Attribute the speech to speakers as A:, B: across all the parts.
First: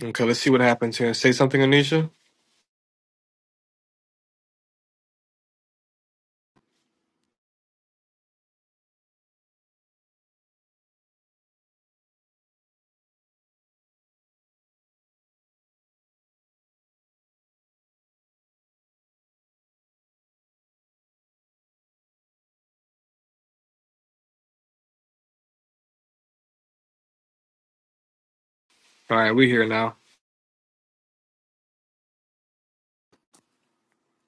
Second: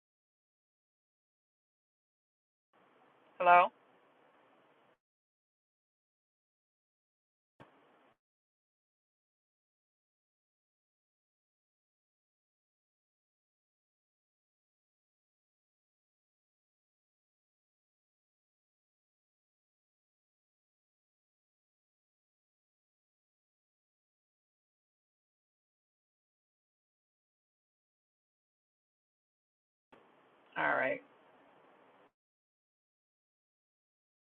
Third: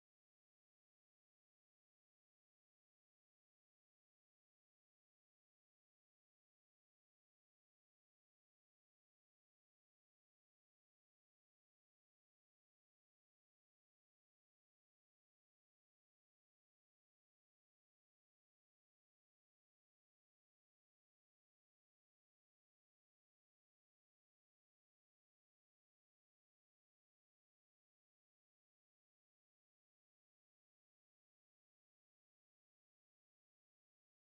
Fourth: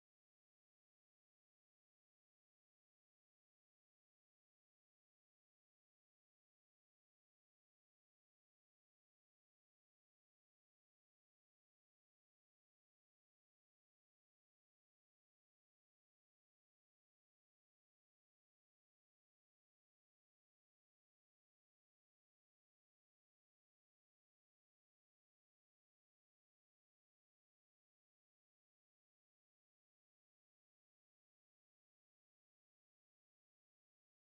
A: Okay, let's see what happens here. Say something, Anisha.
B: Hello?
A: All right, we here now.
B: All right.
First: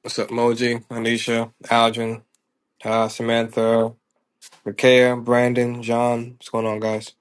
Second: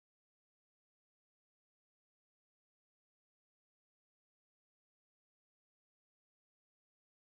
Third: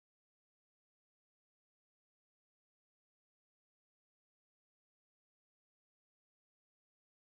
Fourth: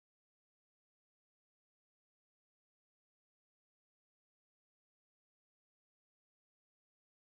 A: What's up, Moji, Anisha, Algin, uh, Samantha, Rakea, Brandon, John. What's going on, guys?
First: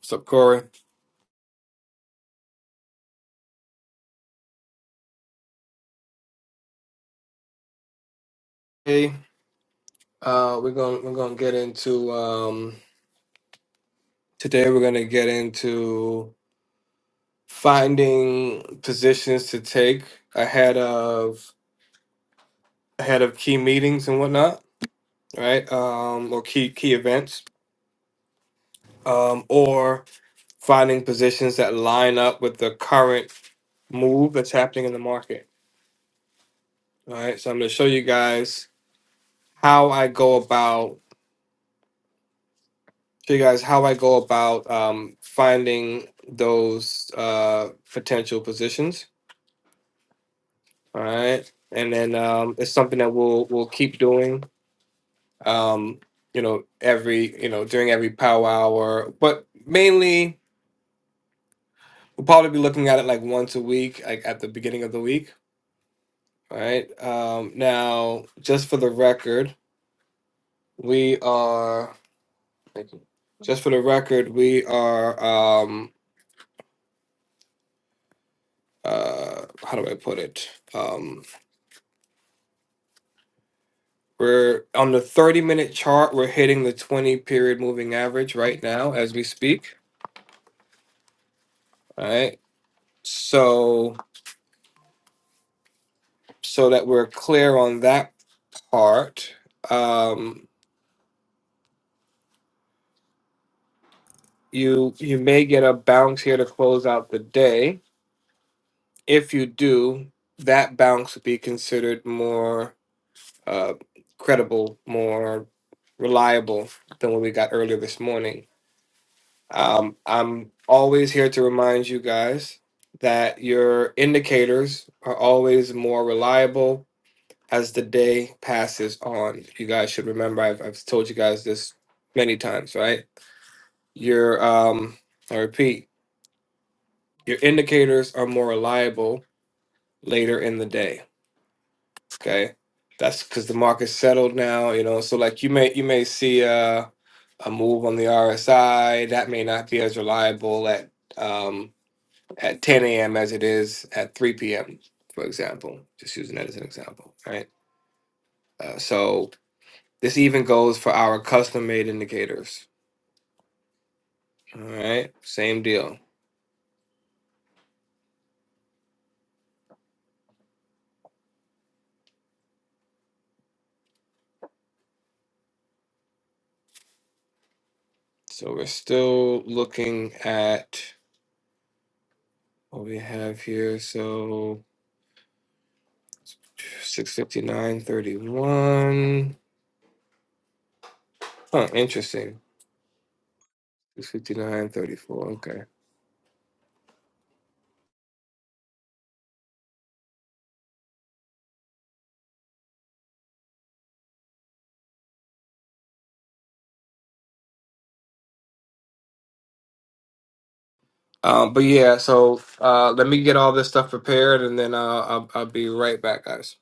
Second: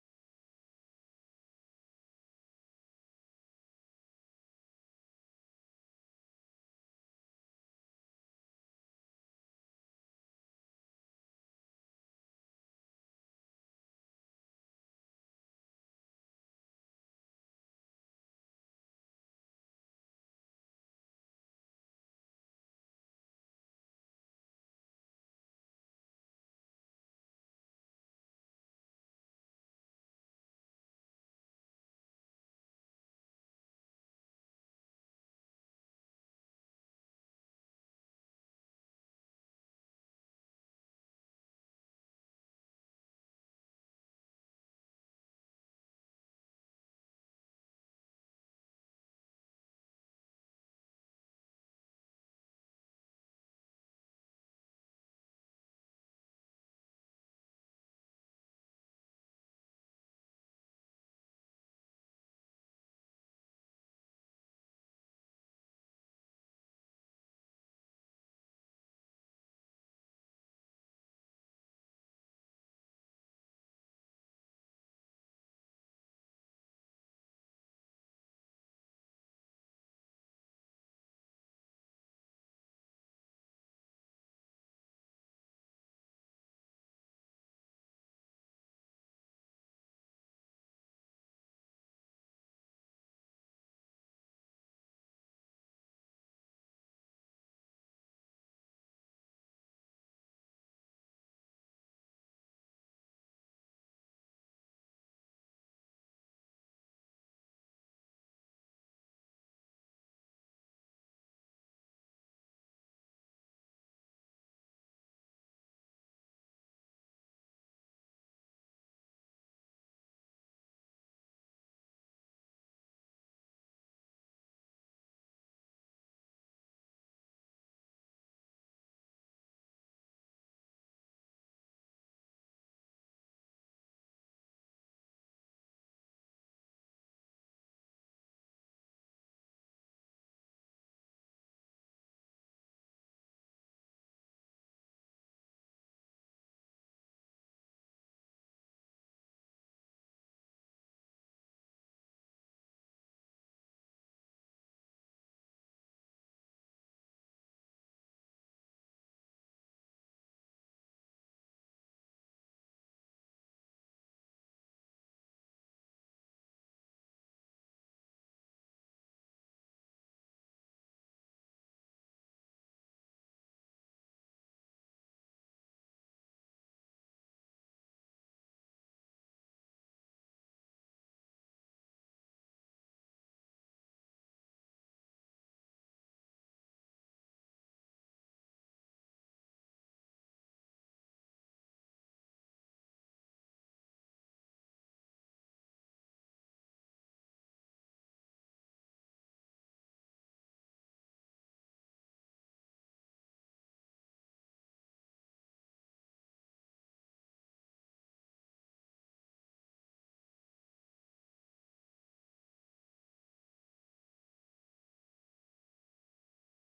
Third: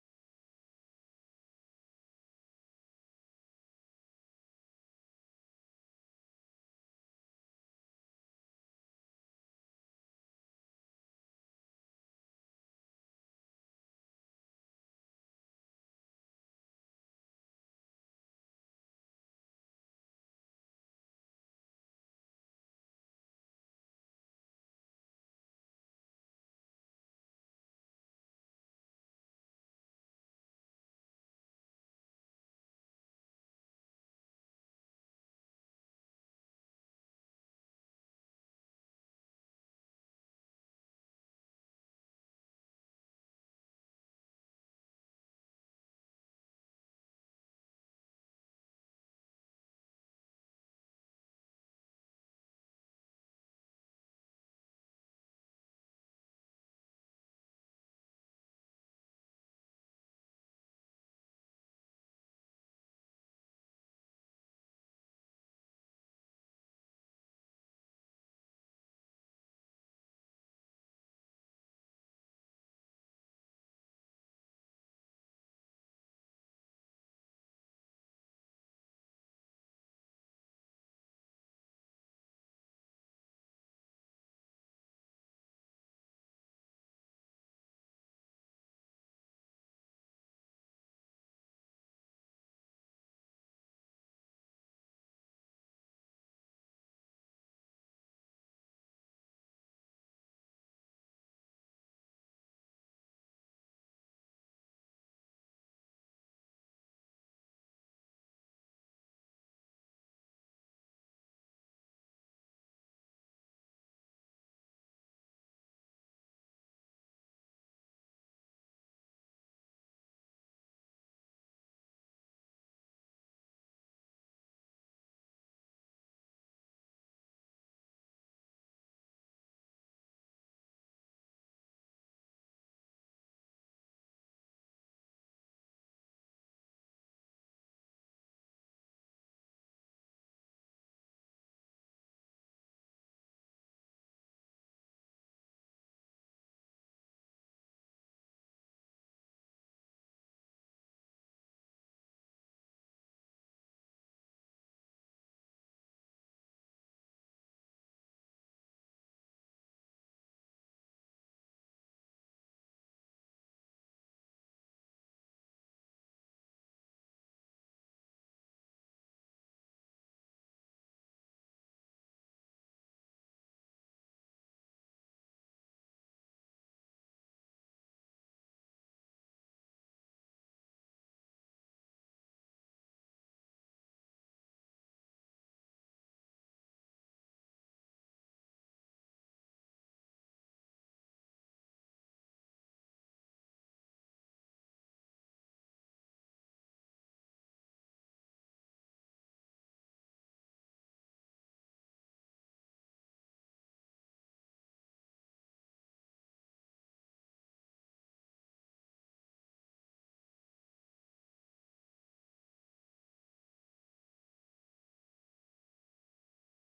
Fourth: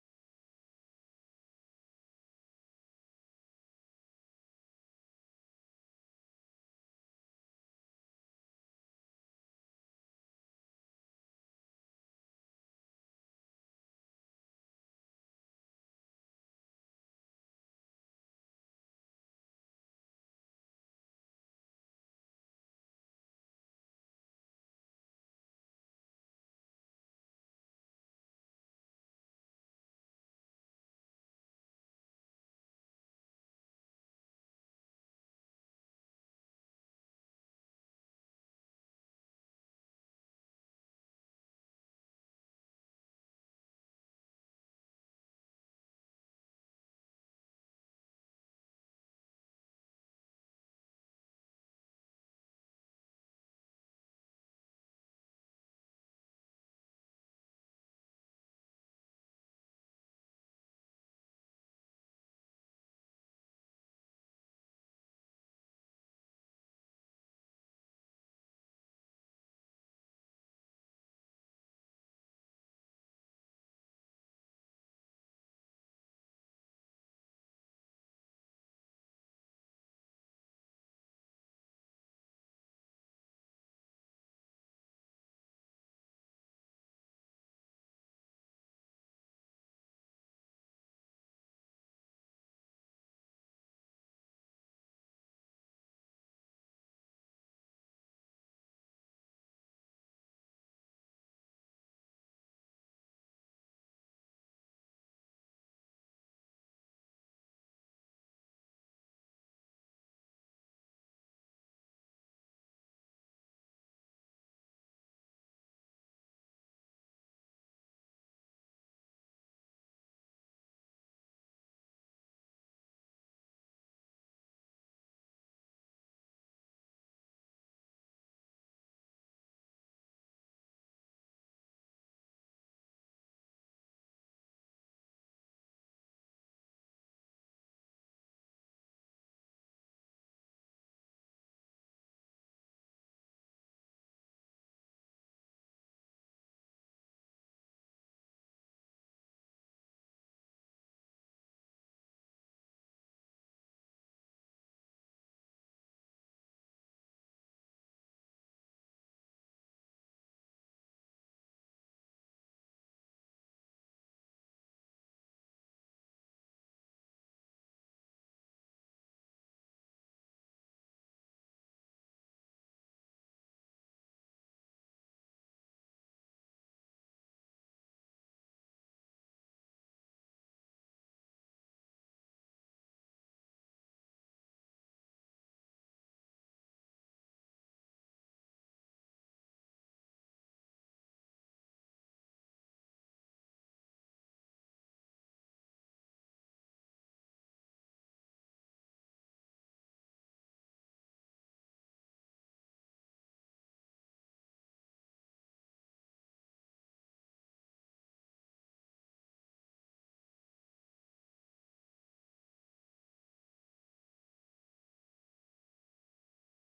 A: What's up, Corey? Hey, uh, we're gonna we're gonna get into um, today. We're gonna get into finding positions to take ahead of ahead of key meetings and whatnot, right? Um, or key key events, um, or finding positions that line up with the current move that's happening in the market. All right, so I'm going to show you guys how I go about show you guys how I go about um, finding those uh, potential positions. All right, and then um, it's something that we'll we'll keep doing. Um, you know, every you know during every power hour, but mainly we'll probably be looking at it like once a week, like at the beginning of the week. All right. Um, now, just for the record, we are Thank you. Just for the record, we are um uh how do I put it? Um we're on the 30 minute chart, we're hitting the 20 period moving average right now as we speak. All right. So so that we're clear on that part, um you you may get a bounce here to close out the day. If you do, that bounce would be considered more uh, credible, more reliable than what we got earlier this morning. Um, I'm always here to remind you guys that your indicators are always more reliable as the day passes on. You guys should remember, I've, I've told you guys this many times, right? Your, um, I repeat, your indicators are more reliable later in the day Okay, that's because the market's settled now, you know. So like you may you may see uh, a move on the RSI that may not be as reliable at um, at 10 a.m. as it is at 3 p.m. For example, just using that as an example, right? Uh, so this even goes for our custom made indicators. All right, same deal. So we're still looking at what we have here. So 659.31. Huh, interesting. Six fifty nine thirty four. Okay. Um, but yeah, so uh, let me get all this stuff prepared, and then uh, I'll I'll be right back, guys.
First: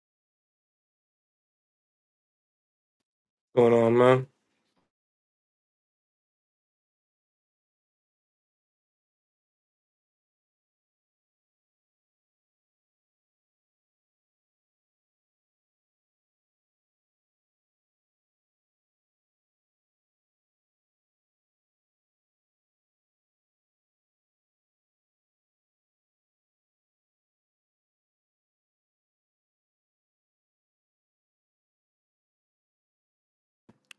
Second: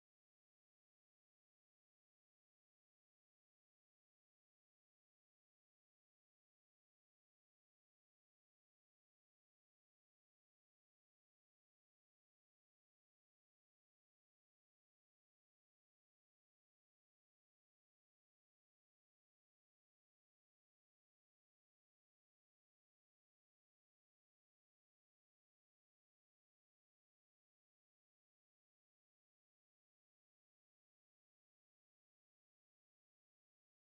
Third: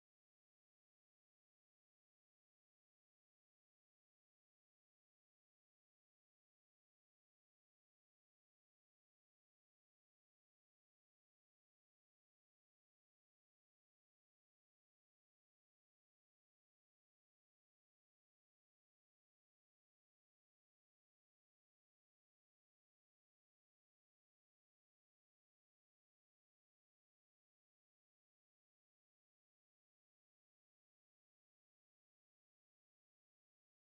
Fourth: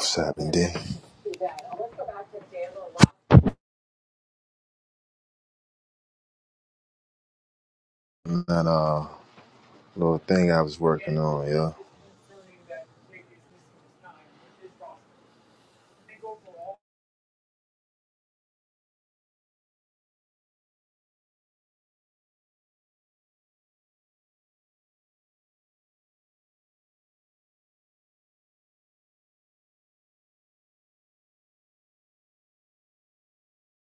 C: Seven day.
A: What's going on, man?
C: That uh little thing I was working on, yeah.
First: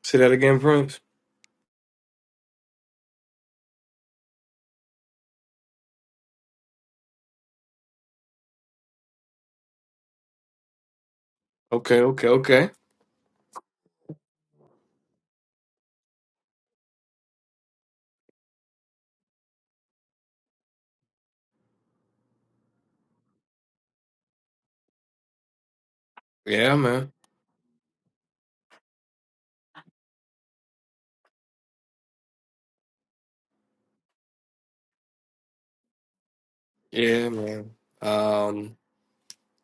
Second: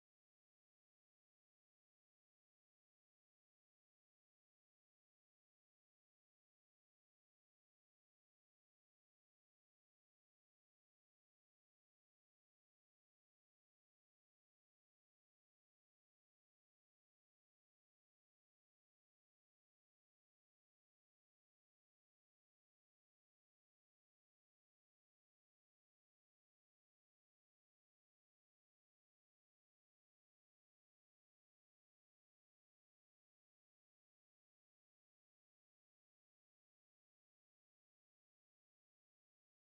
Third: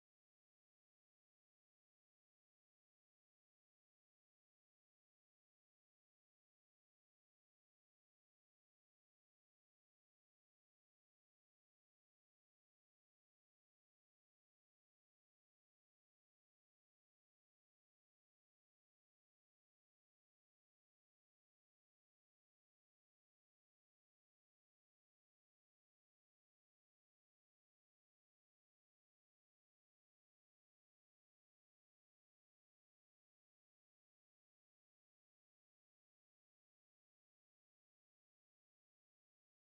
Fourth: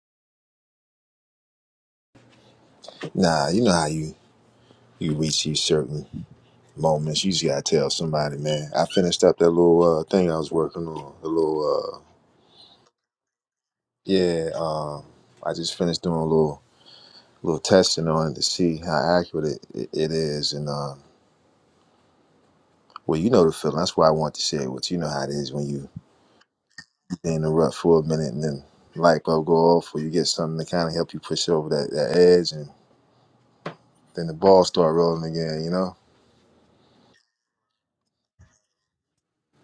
A: Say that again, Prince.
C: Nah, you know how you you reach these certain moments. You just gotta tell somebody, man. I finished up that little uh thing I was working on. The little
A: Okay,
C: uh
A: okay, okay.
C: yeah, um I just finished doing a little little testing on it to see how accurate it, it, it is and uh well, you know the feeling. That's why I want to share it with you. You know how it is when you
A: Yeah, man.
C: stay in the rut for a minute and then light bulb go off, or you get something to kind of help you push over that, that edge, and then the ball start rolling again. You know,
A: Yeah, man. Um,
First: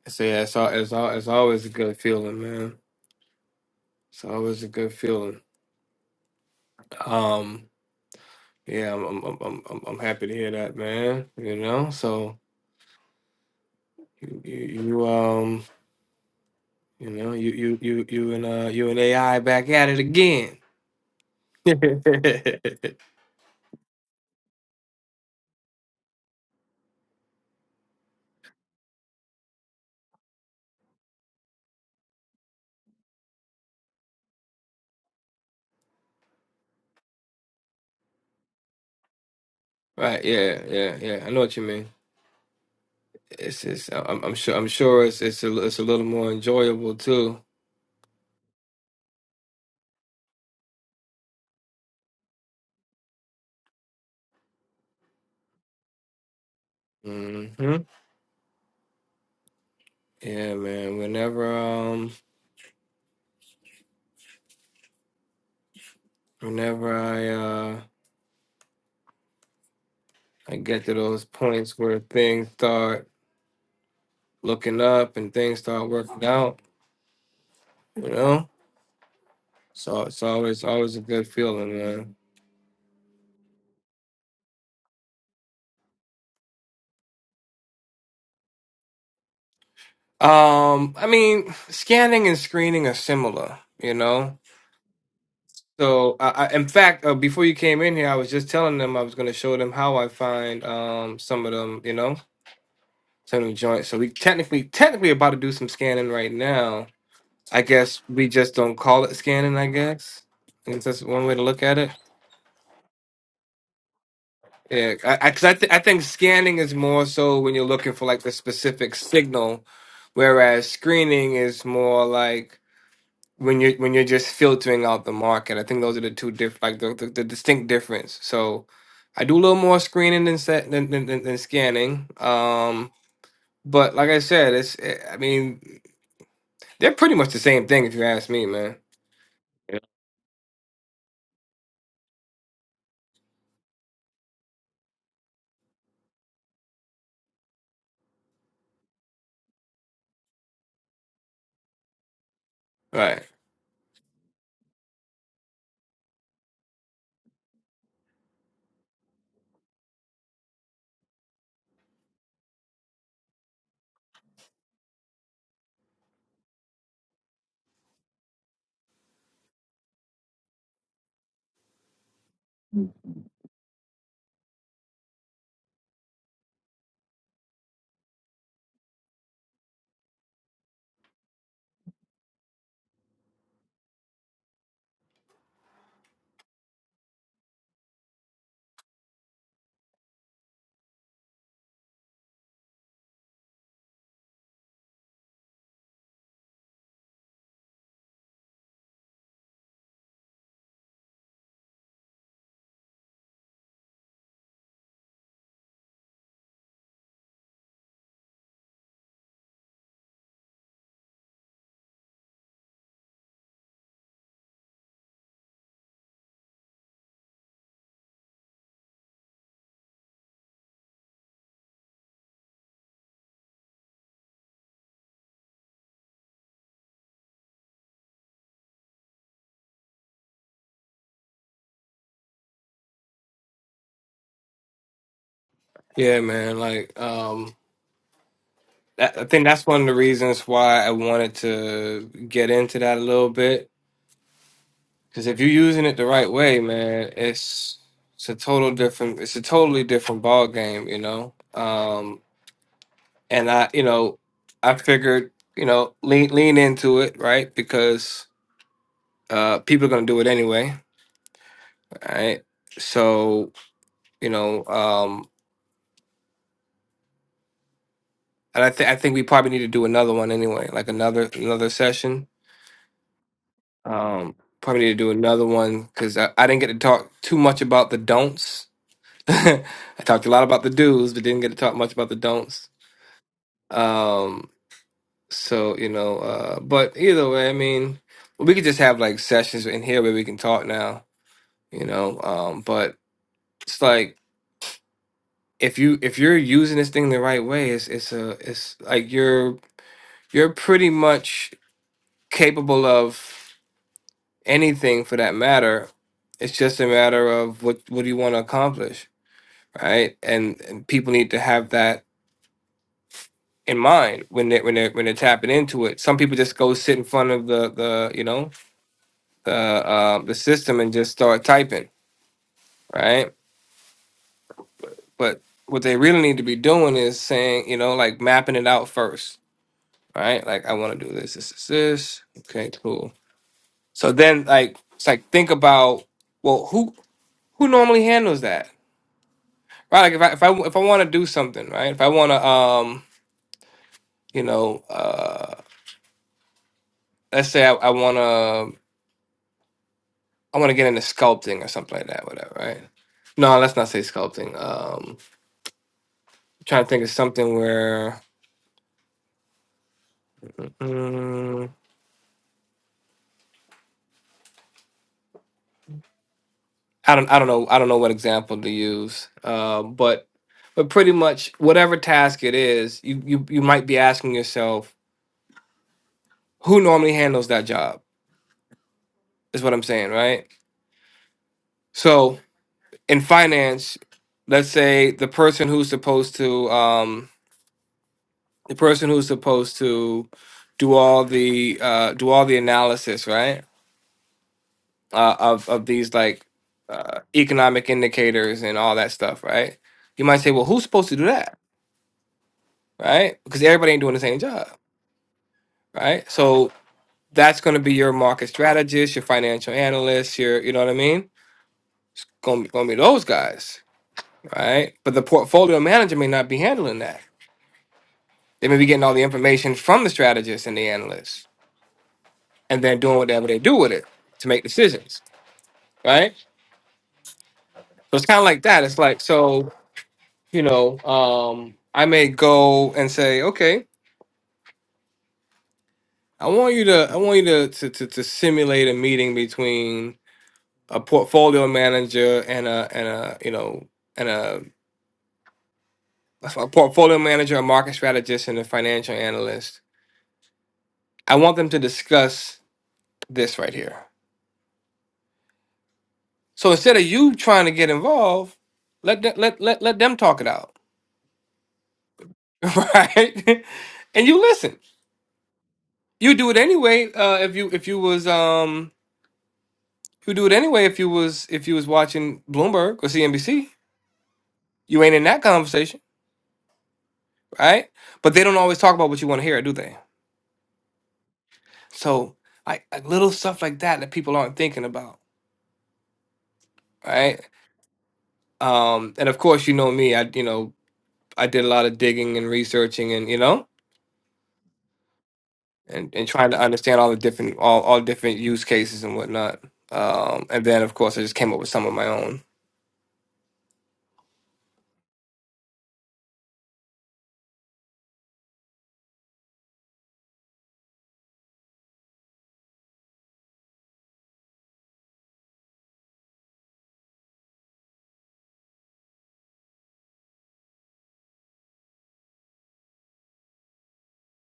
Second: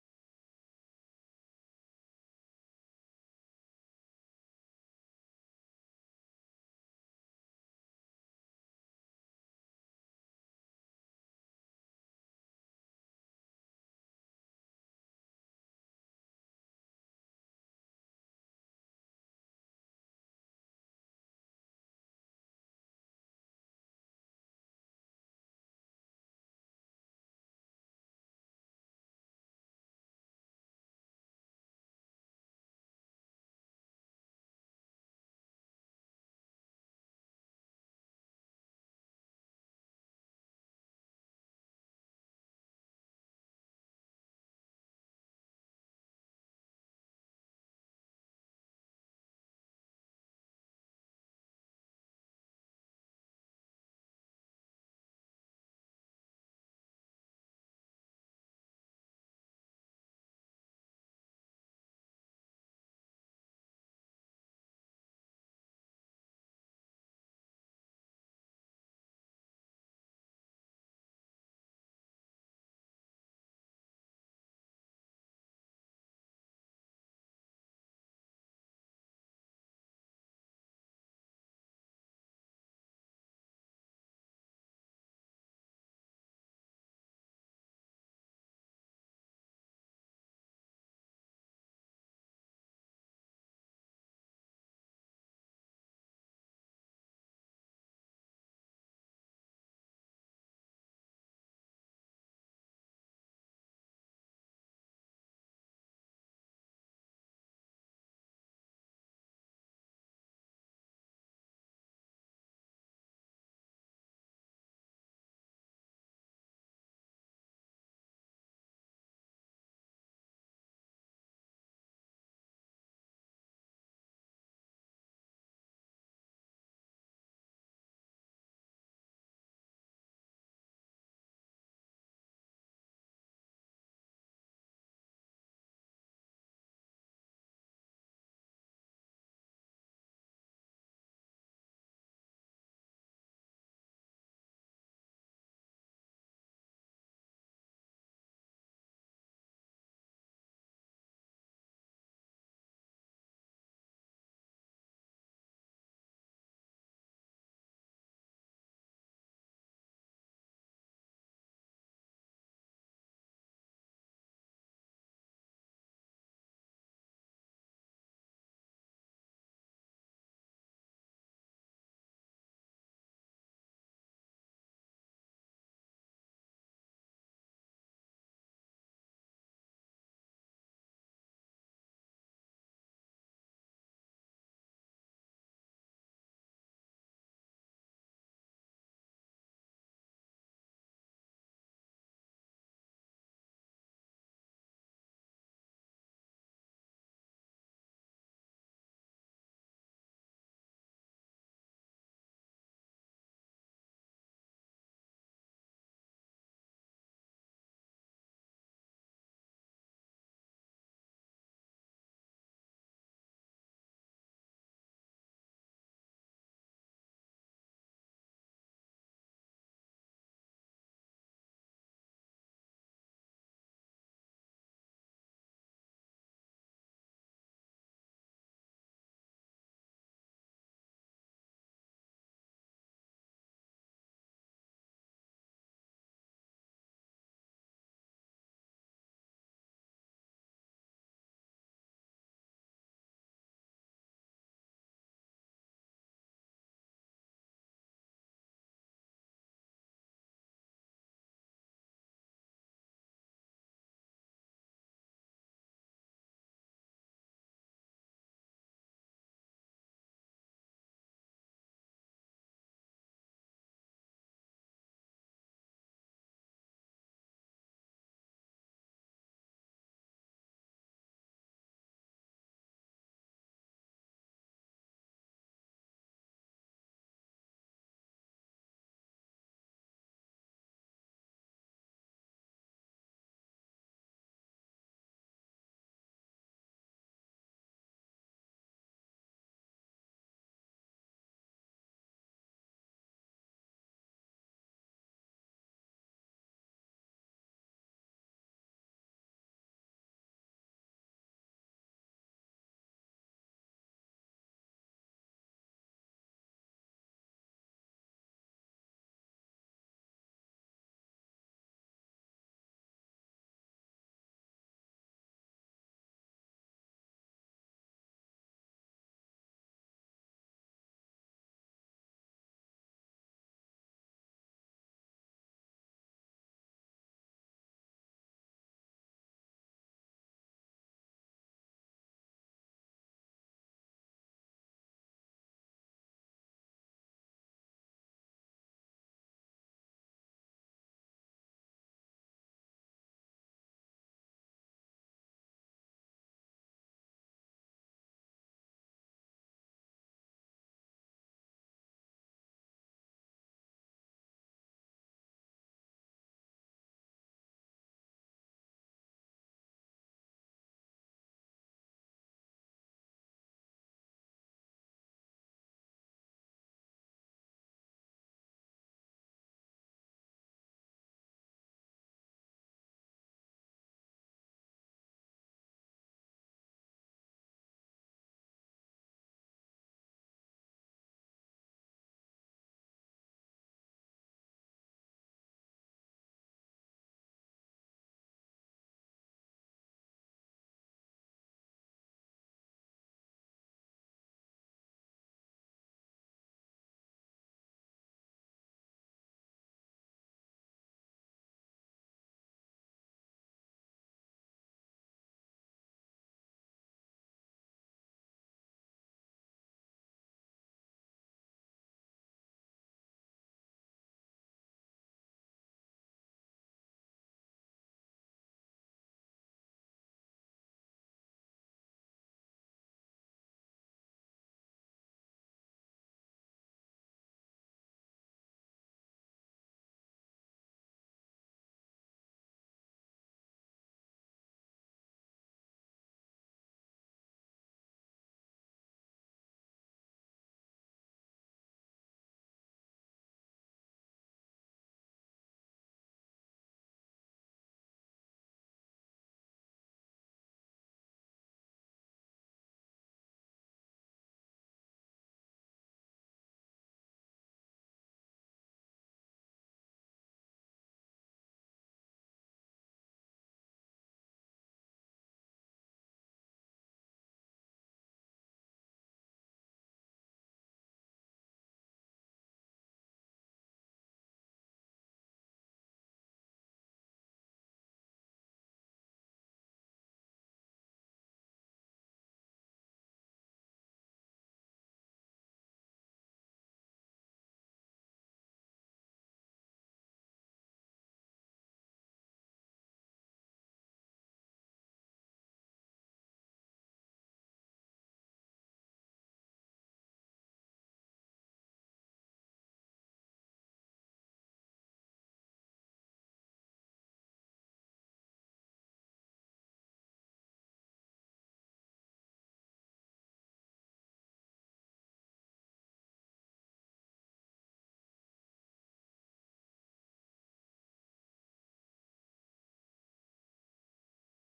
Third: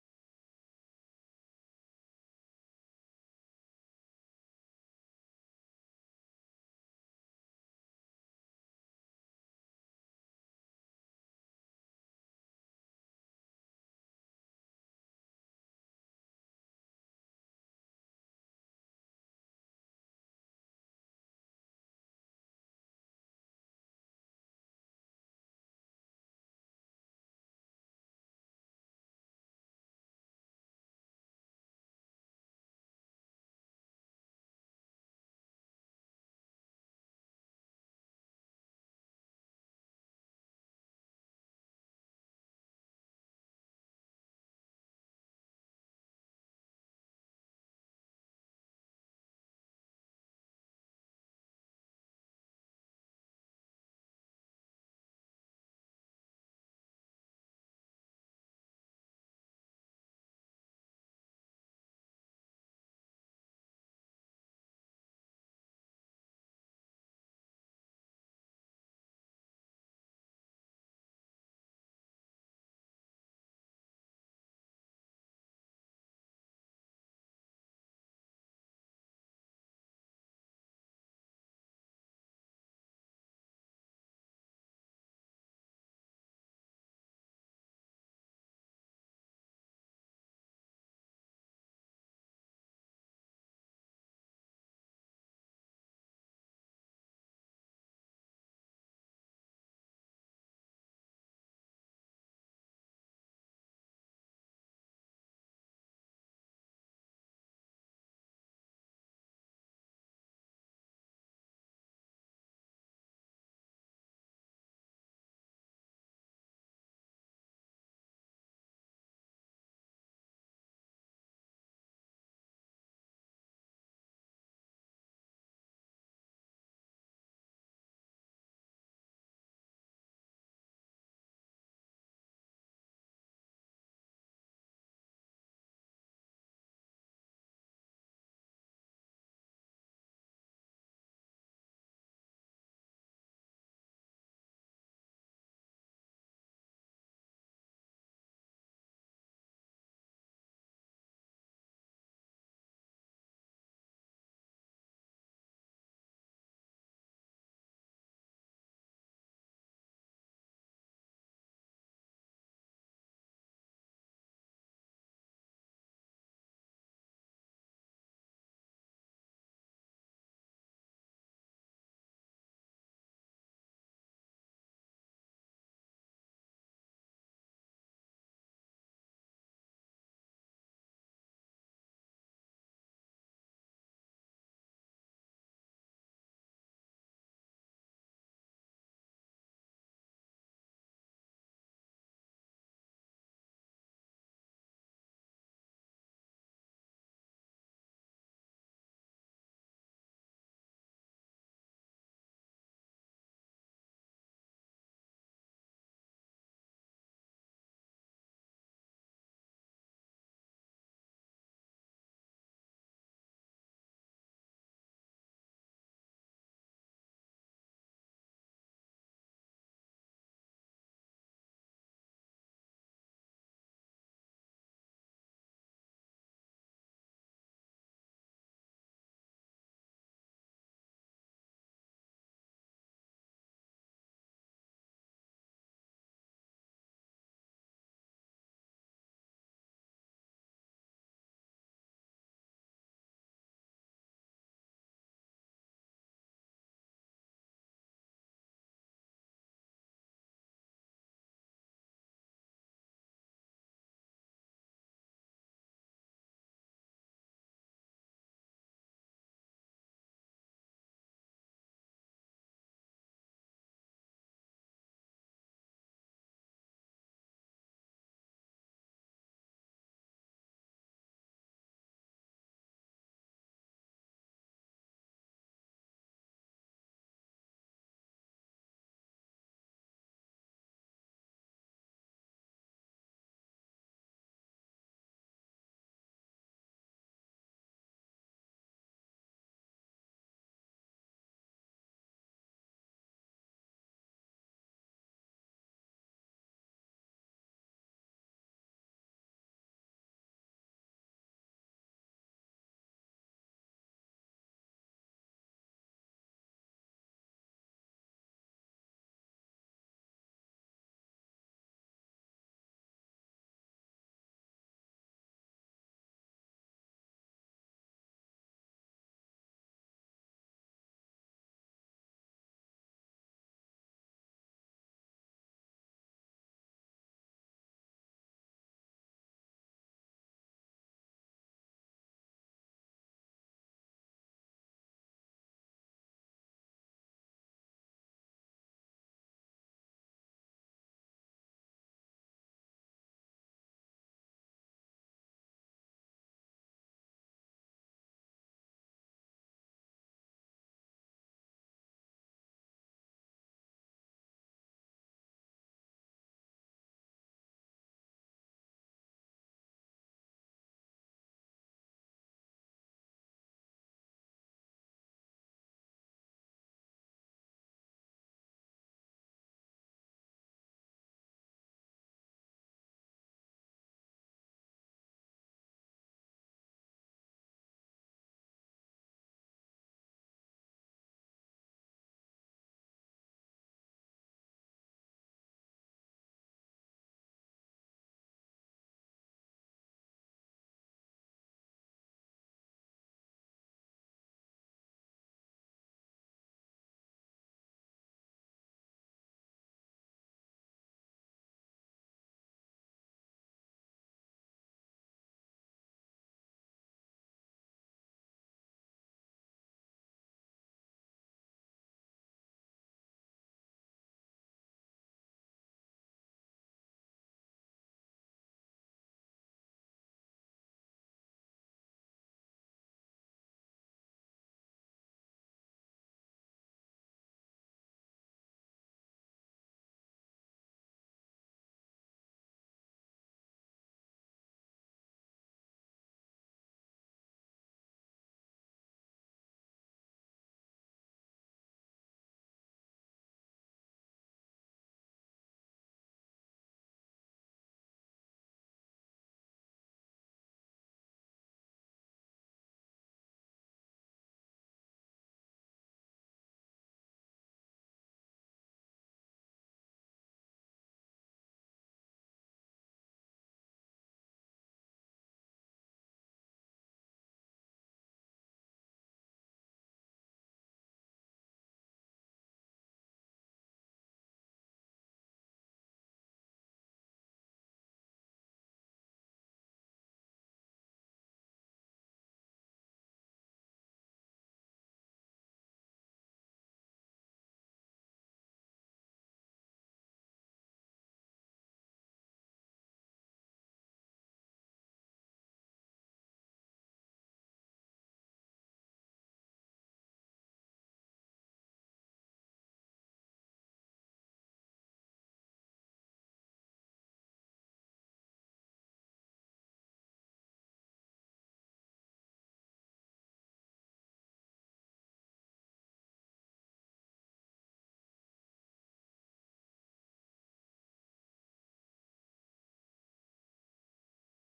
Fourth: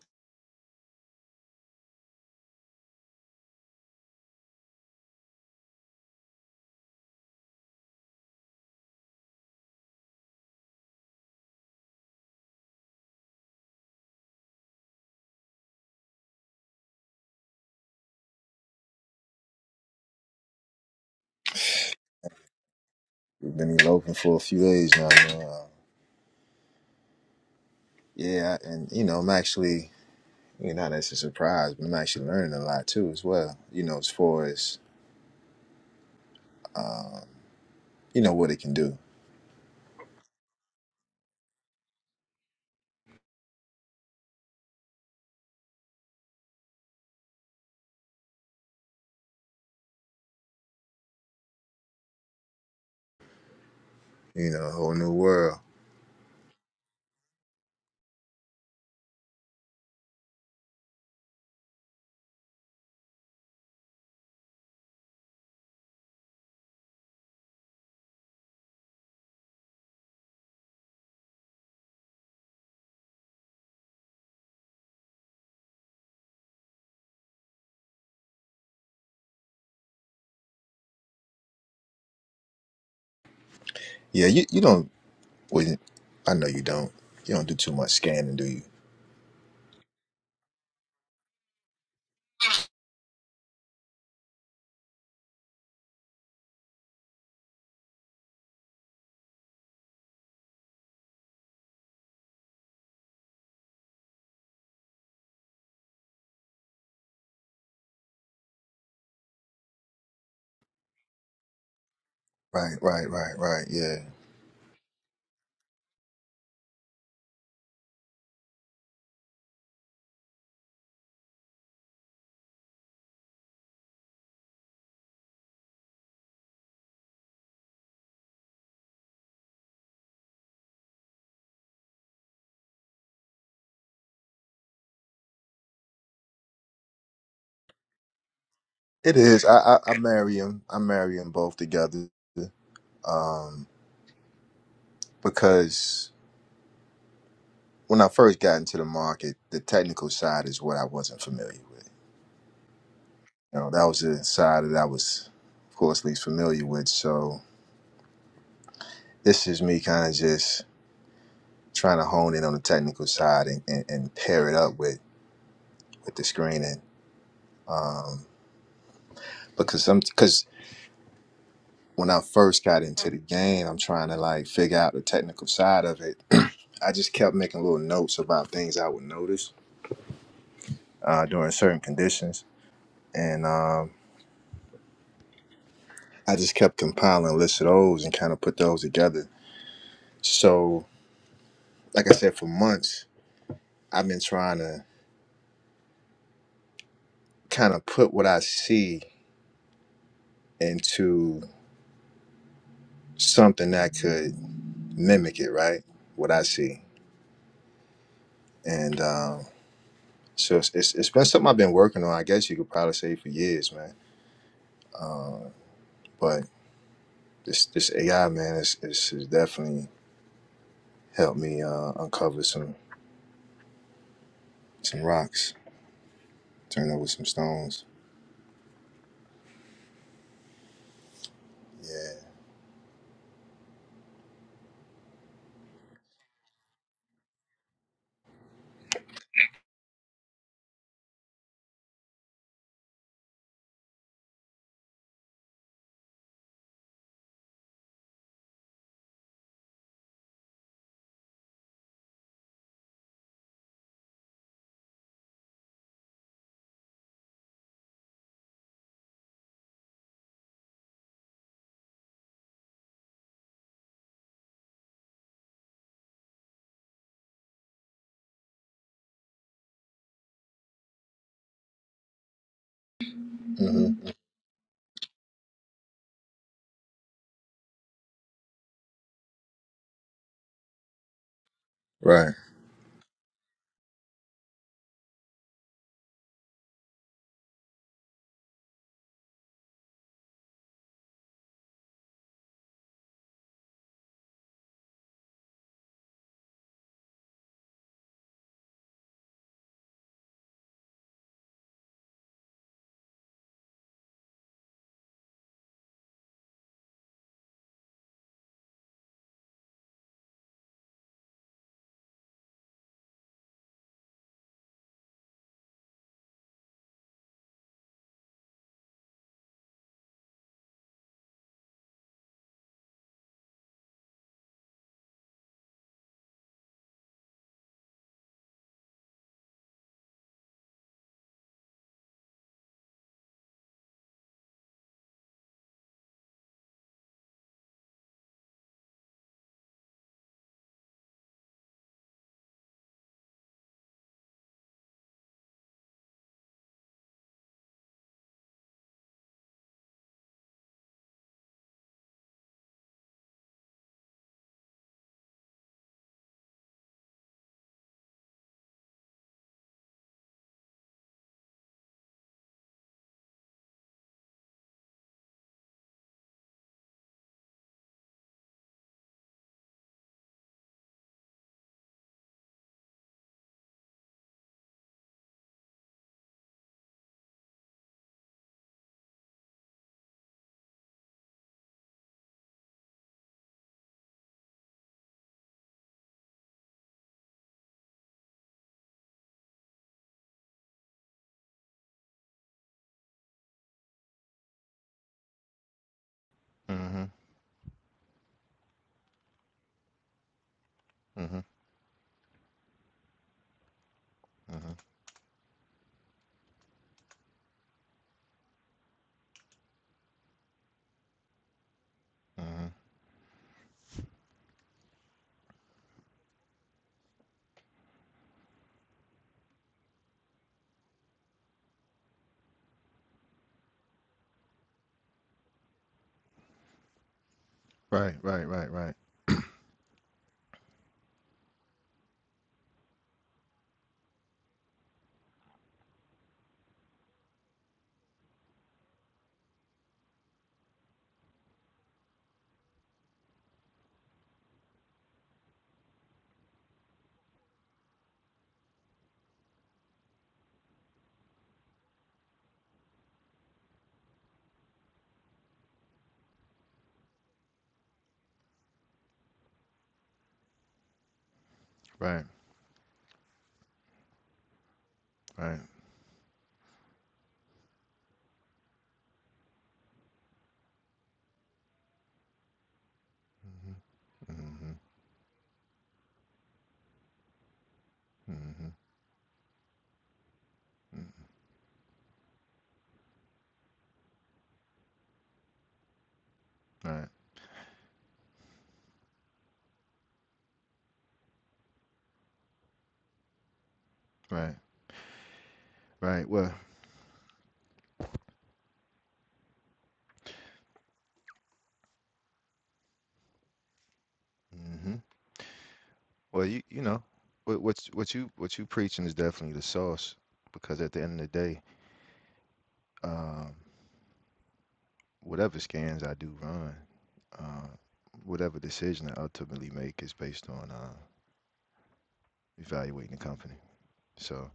A: so yeah, it's all, it's all, it's always a good feeling, man. It's always a good feeling. Um, yeah, I'm I'm I'm I'm, I'm I'm happy to hear that, man. You know, so you you, you um. You know, you you you you and uh you and AI back at it again.
C: We've been eloping for a few days now, man. Uh, yeah, and you know, I'm actually, you know, that's a surprise, but I'm actually learning a lot too as well. You know, as far as you know what it can do.
A: Right? Yeah, yeah, yeah. I know what you mean. It's just I'm I'm sure I'm sure it's it's a it's a little more enjoyable too.
C: You know, a whole new world.
A: hmm Yeah, man. Whenever um whenever I uh I get to those points where things start looking up and things start working out, you know, so it's always always a good feeling, man.
C: Yeah, you you don't. Well, you- I know you don't. You don't do too much scanning, do you?
A: Um, I mean, scanning and screening are similar, you know. So, I, I, in fact, uh, before you came in here, I was just telling them I was going to show them how I find um, some of them, you know, some of the joints. So we technically, technically about to do some scanning right now. I guess we just don't call it scanning. I guess I guess that's one way to look at it.
C: Right, right, right, right. Yeah,
A: Yeah, because I, I, 'cause I, th- I think scanning is more so when you're looking for like the specific signal, whereas screening is more like when you're when you're just filtering out the market. I think those are the two diff like the, the, the distinct difference. So I do a little more screening than set than, than, than, than scanning. Um, but like I said, it's eh, I mean they're pretty much the same thing if you ask me, man.
C: it is. I I, I marry them. I marry them both together because when I first got into the market, the technical side is what I wasn't familiar with.
A: Right?
C: You know, that was the side that I was, of course, least familiar with. So this is me kind of just trying to hone in on the technical side and, and, and pair it up with with the screening. Um, because some because when I first got into the game, I'm trying to like figure out the technical side of it. I just kept making little notes about things I would notice uh, during certain conditions, and um, I just kept compiling lists of those and kind of put those together. So, like I said, for months I've been trying to kind of put what I see into something that could mimic it, right? What I see. And um, so it's, it's, it's been something I've been working on, I guess you could probably say for years, man. But this this AI, man, is, is, is definitely helped me uh, uncover some, some rocks, turn over some stones. Yeah.
A: Yeah, man. Like um, that, I think that's one of the reasons why I wanted to get into that a little bit because if you're using it the right way, man, it's it's a total different. It's a totally different ball game, you know. Um. and I, you know, I figured, you know, lean lean into it, right? Because uh, people are gonna do it anyway, right? So, you know, um, and I think I think we probably need to do another one anyway, like another another session.
C: hmm
A: Um, probably need to do another one because I, I didn't get to talk too much about the don'ts. I talked a lot about the do's, but didn't get to talk much about the
C: Right.
A: don'ts. Um, so you know, uh, but either way, I mean, we could just have like sessions in here where we can talk now you know um but it's like if you if you're using this thing the right way it's it's a it's like you're you're pretty much capable of anything for that matter it's just a matter of what what do you want to accomplish right and, and people need to have that in mind when they when they when they're tapping into it some people just go sit in front of the the you know the uh, the system and just start typing right but what they really need to be doing is saying you know like mapping it out first right? Like I want to do this, this, this, this. Okay, cool. So then, like, it's like think about well, who who normally handles that, right? Like if I if I if I want to do something, right? If I want to, um, you know, uh, let's say I, I want to I want to get into sculpting or something like that, whatever, right? No, let's not say sculpting. Um, I'm trying to think of something where. mm, I don't I don't know I don't know what example to use, um, but but pretty much whatever task it is, you you you might be asking yourself who normally handles that job is what I'm saying, right? So in finance, let's say the person who's supposed to um, the person who's supposed to do all the uh, do all the analysis, right, uh, of of these like
C: Mm-hmm.
A: uh, economic indicators and all that stuff, right? You might say, well, who's supposed to do
C: Mm-hmm.
A: that? right? Because everybody ain't doing the same job,
C: Mm-hmm.
A: right? So that's going to be your market strategist, your financial analyst, your you know what I mean. It's going to be,
C: Mm-hmm.
A: going to be those guys, right? But the portfolio manager may not be handling that. They may be getting all the information from the strategist and the analyst, and then doing whatever they do with it to make decisions, right?
C: Right.
A: So it's kind of
C: Right.
A: like
C: Right.
A: that.
C: Right.
A: It's like so you know um, I may go and say, okay, I want you to I want you to to to, to simulate a meeting between a portfolio manager and a and a you know and a, a portfolio manager, a market strategist, and a financial analyst. I want them to discuss this right here. So instead of you trying to get involved, let them, let let let them talk it out,
C: right.
A: right? and you listen.
C: Right.
A: You do it anyway. Uh, if you if you was um you do it anyway if you was if you was watching Bloomberg or CNBC.
C: Mm-hmm. Mm-hmm.
A: You ain't in that conversation, right? But they don't always talk about what you want to hear, do they?
C: Mm-hmm.
A: So like, like little stuff like that that people aren't thinking about,
C: Right.
A: right? Um, and of course, you know me. I you know I did a lot of digging and researching, and you know,
C: Right.
A: and, and
C: Right.
A: trying
C: Well,
A: to understand all the different all all different use cases and whatnot. Um, and then of course, I just came up with some of my own,
C: hmm well, you you know, what what's what you what you preaching is definitely the sauce because at the end of the day, um, whatever scans I do run, uh, whatever decision I ultimately make is based on uh, evaluating the company. So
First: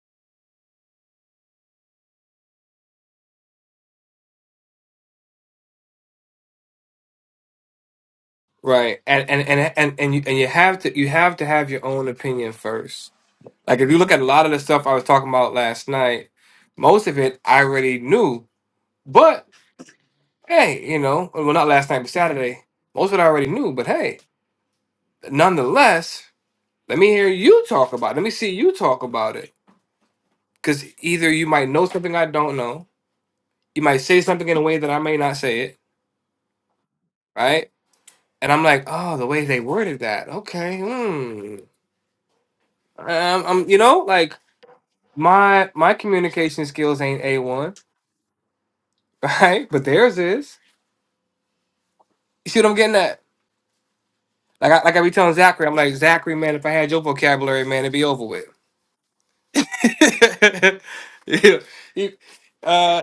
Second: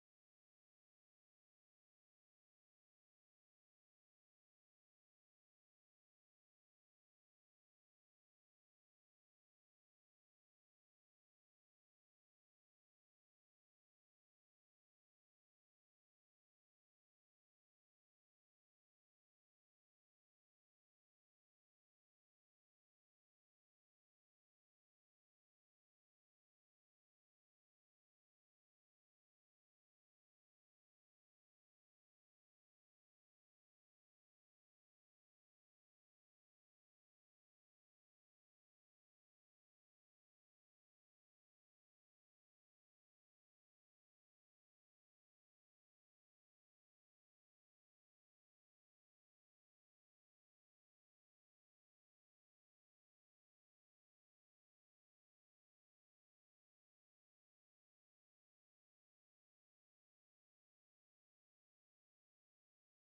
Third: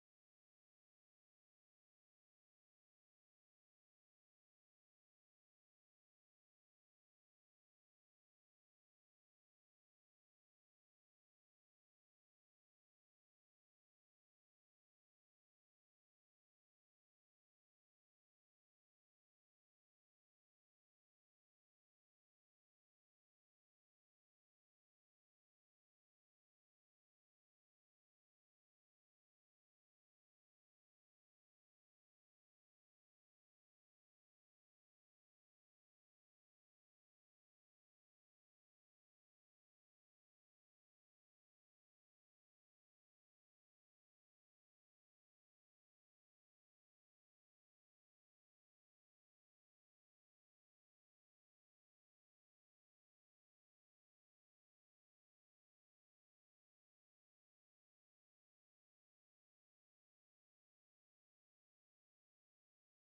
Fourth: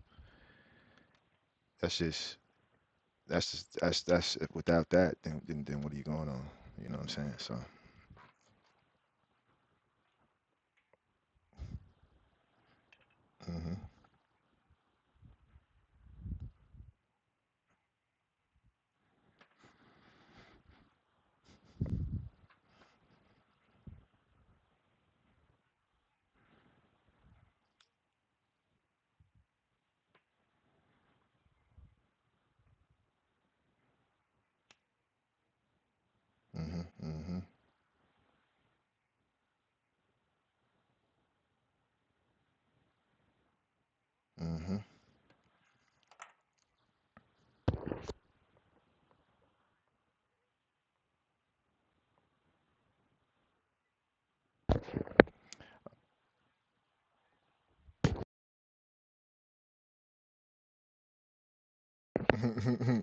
C: that's just that's just that's that's if without that, then then, then what are you going on? You know what I'm saying? So.
A: right? And and and and and you, and you have to you have to have your own opinion first.
C: hmm
A: Like if you look at a lot of the stuff I was talking about last night, most of it I already knew, but hey, you know, well, not last night, but Saturday, most of it I already knew, but hey, nonetheless, let me hear you talk about it. Let me see you talk about it. Because either you might know something I don't know, you might say something in a way that I may not say it,
C: hmm hmm
A: right? And I'm like, oh, the way they worded that, okay, hmm. Um, I'm, you know, like
C: hmm
A: my my communication skills ain't a one, right? But theirs is. You see what I'm getting at? Like I like I be telling Zachary, I'm like Zachary, man, if I had your vocabulary, man, it'd be over with. yeah, he,
C: hmm
A: uh,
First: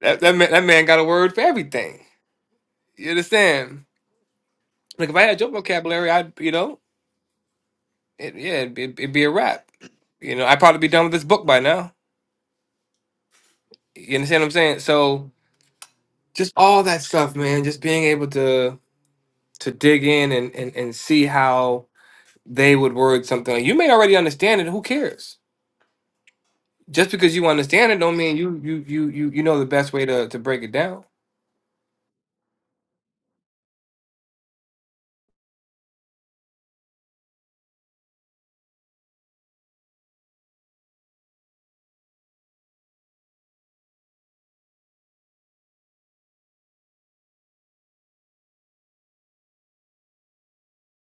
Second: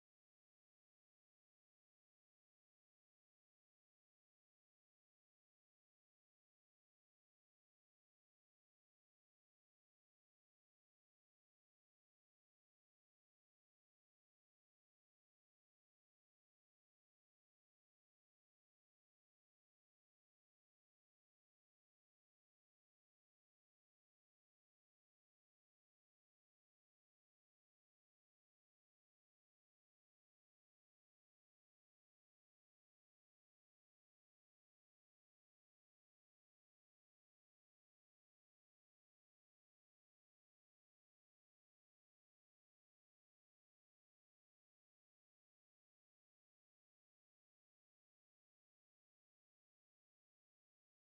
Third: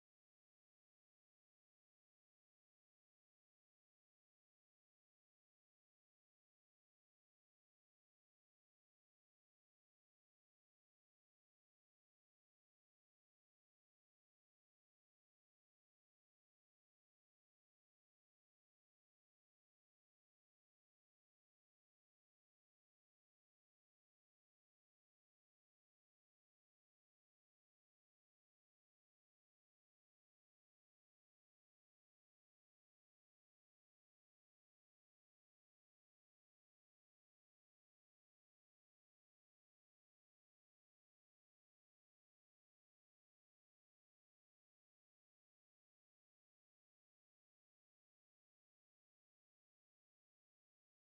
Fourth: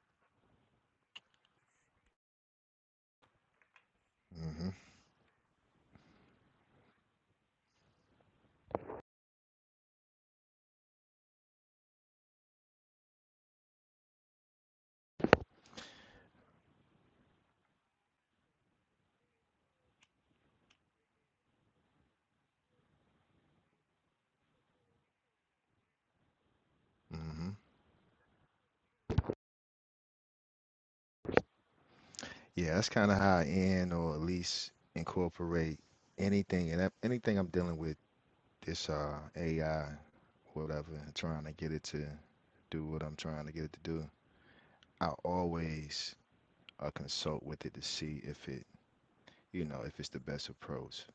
A: that, that man, that man got a word for everything. You understand?
C: hmm
A: Like if I had your vocabulary, I'd you know, it, yeah, it'd be, it'd be a wrap. You know, I'd probably be done with this book by now. You understand what I'm saying? So just all that stuff, man. Just being able to to dig in and and, and see how they would word something. You may already understand it. Who cares? Just because
C: hmm
A: you understand it, don't mean you you you you you know the best way to to break it down.
C: Yeah, that's kind of how I end or at least incorporate anything and that- anything I'm dealing with this uh AI, whatever, and trying to get it to do what I'm trying to get it to do. I always uh, consult with it to see if it, you know, if it's the best approach.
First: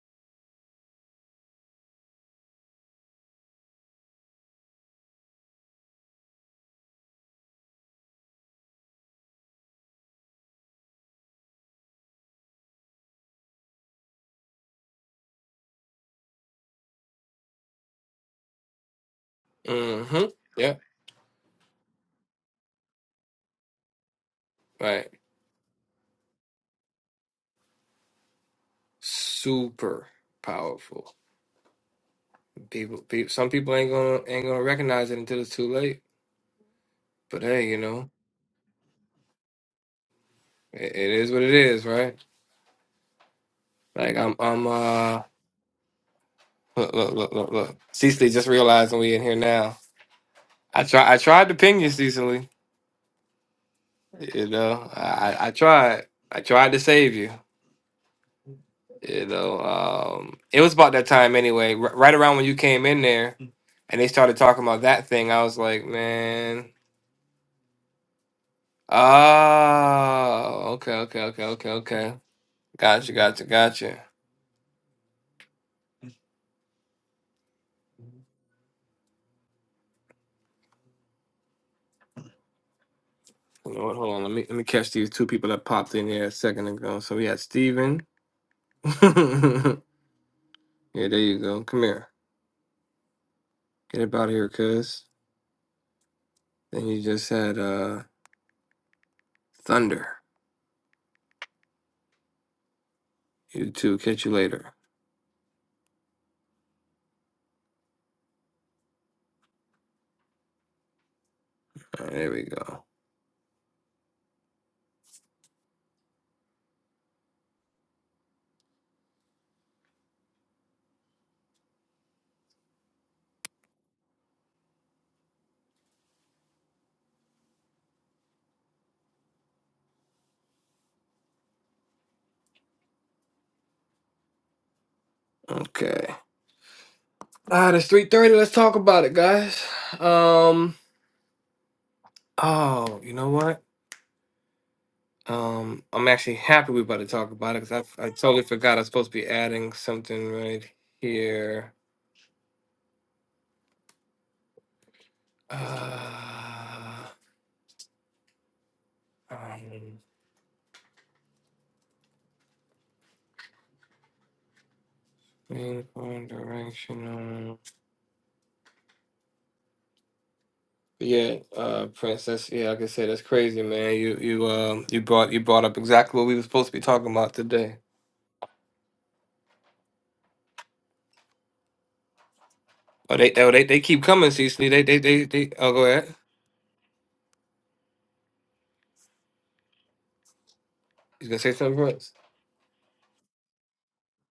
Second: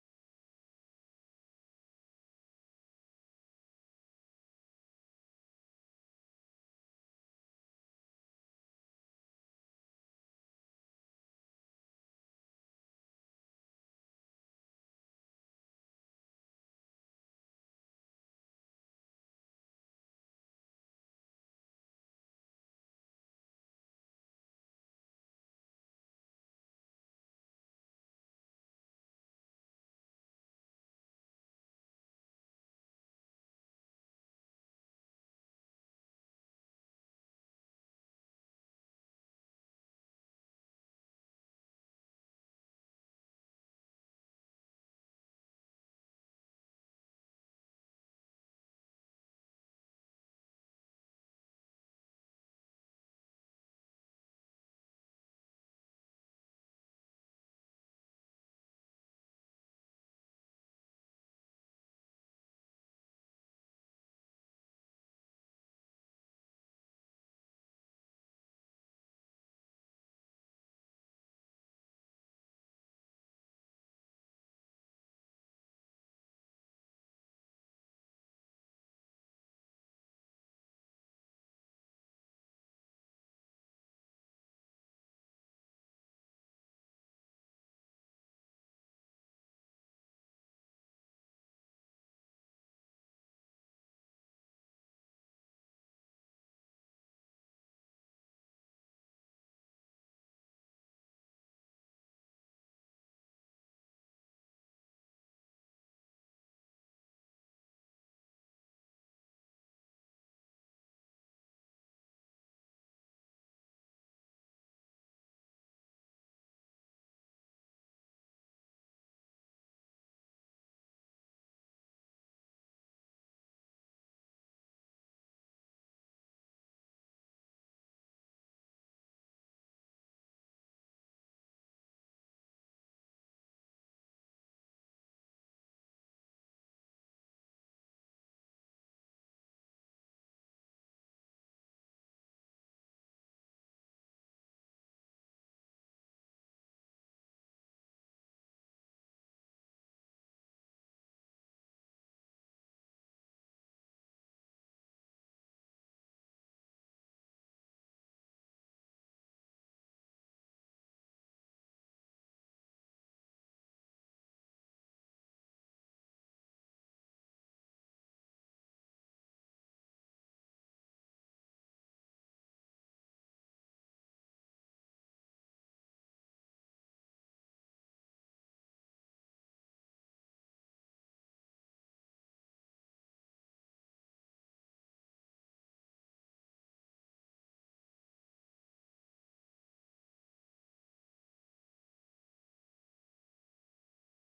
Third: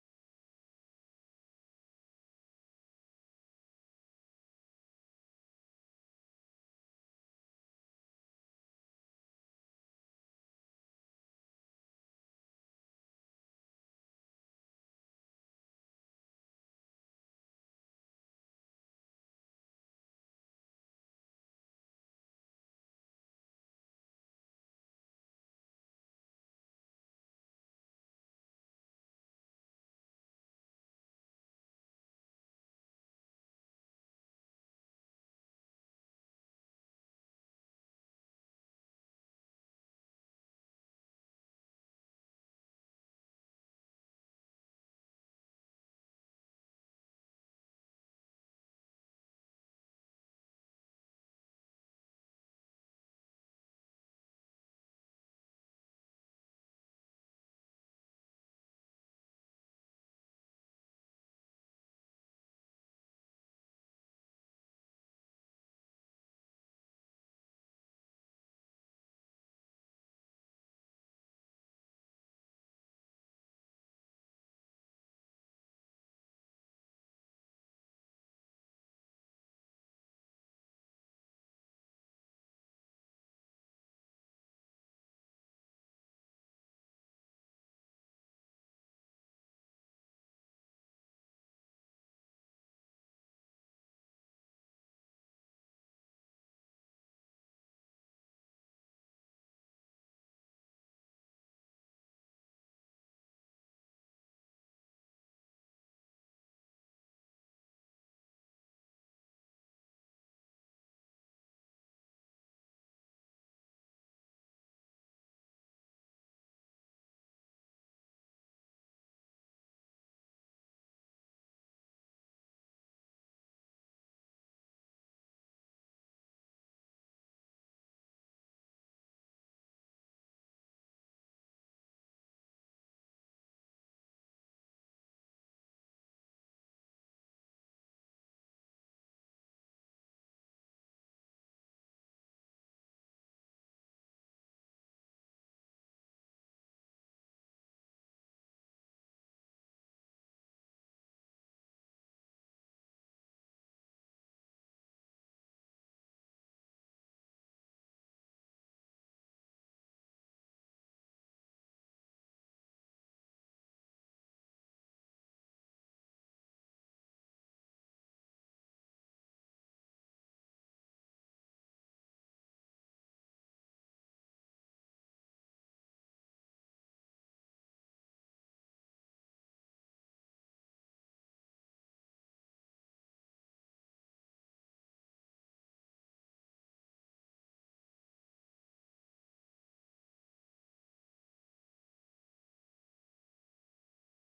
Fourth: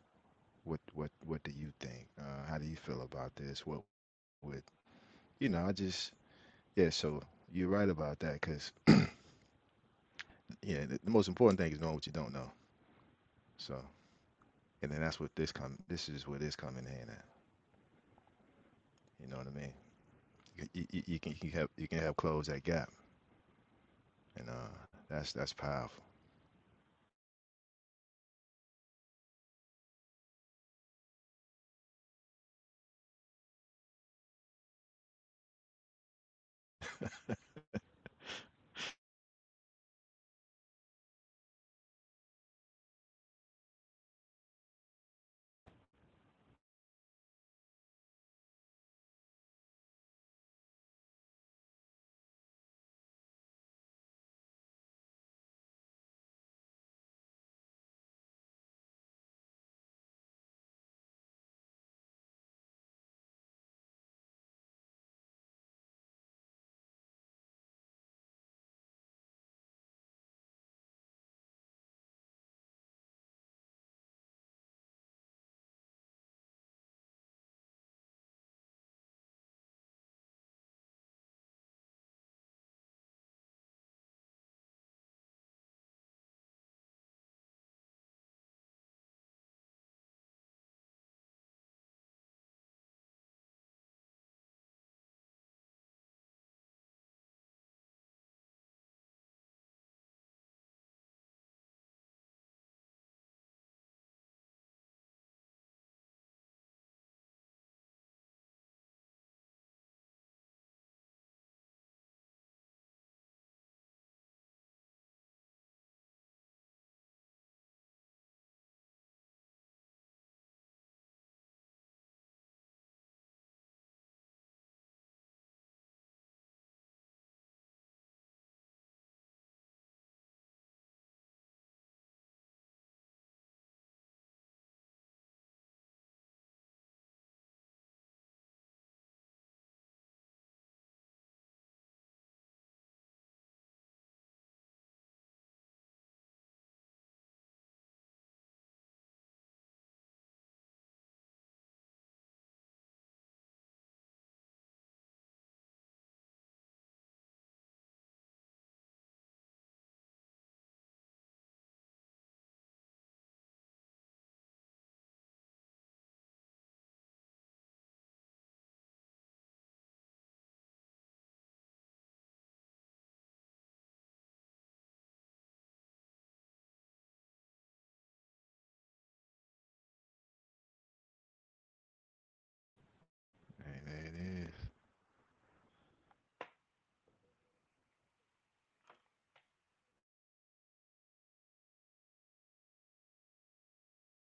C: What what what do you think? Uh, how do you feel about this? What would, you know, I just yeah, so you're right about that, cause yeah, the, the most important thing is knowing what you don't know. So, and then that's what this come this is where this come in handy. You know what I mean?
A: hmm Yeah.
C: You, you, you can you have you can help close that gap, and uh,
A: Right.
C: that's that's powerful.
A: super powerful. People, people some people ain't gonna ain't gonna recognize it until it's too late. But hey, you know, it, it is what it is, right? Like I'm I'm uh look look look look look. Cecily just realizing we in here now. I try I tried to ping you, Cecily. You know, I I I tried I tried to save you. You know, um, it was about that time anyway. R- right around when you came in there, and they started talking about that thing, I was like, man. Ah, okay, okay, okay, okay, okay. Gotcha, gotcha, gotcha. Hold on, hold on. Let me let me catch these two people that popped in here a second ago. So we had Steven. yeah, there you go. Come here. Get up out of here, cuz. Then you just had uh Thunder. You too. Catch you later. All right, there we go. Okay. Ah, it's 3:30. Let's talk about it, guys. Um, oh, you know what? Um, I'm actually happy we're about to talk about it because I, I totally forgot I was supposed to be adding something right here. Uh, um, main point, directional. Yeah, uh, Princess. Yeah, like I said, that's crazy, man. You you um you brought you brought up exactly what we were supposed to be talking about today. Oh, they oh, they they keep
C: And
A: coming,
C: it
A: Cecily. They they they they. Oh, go ahead. You gonna say something, Prince?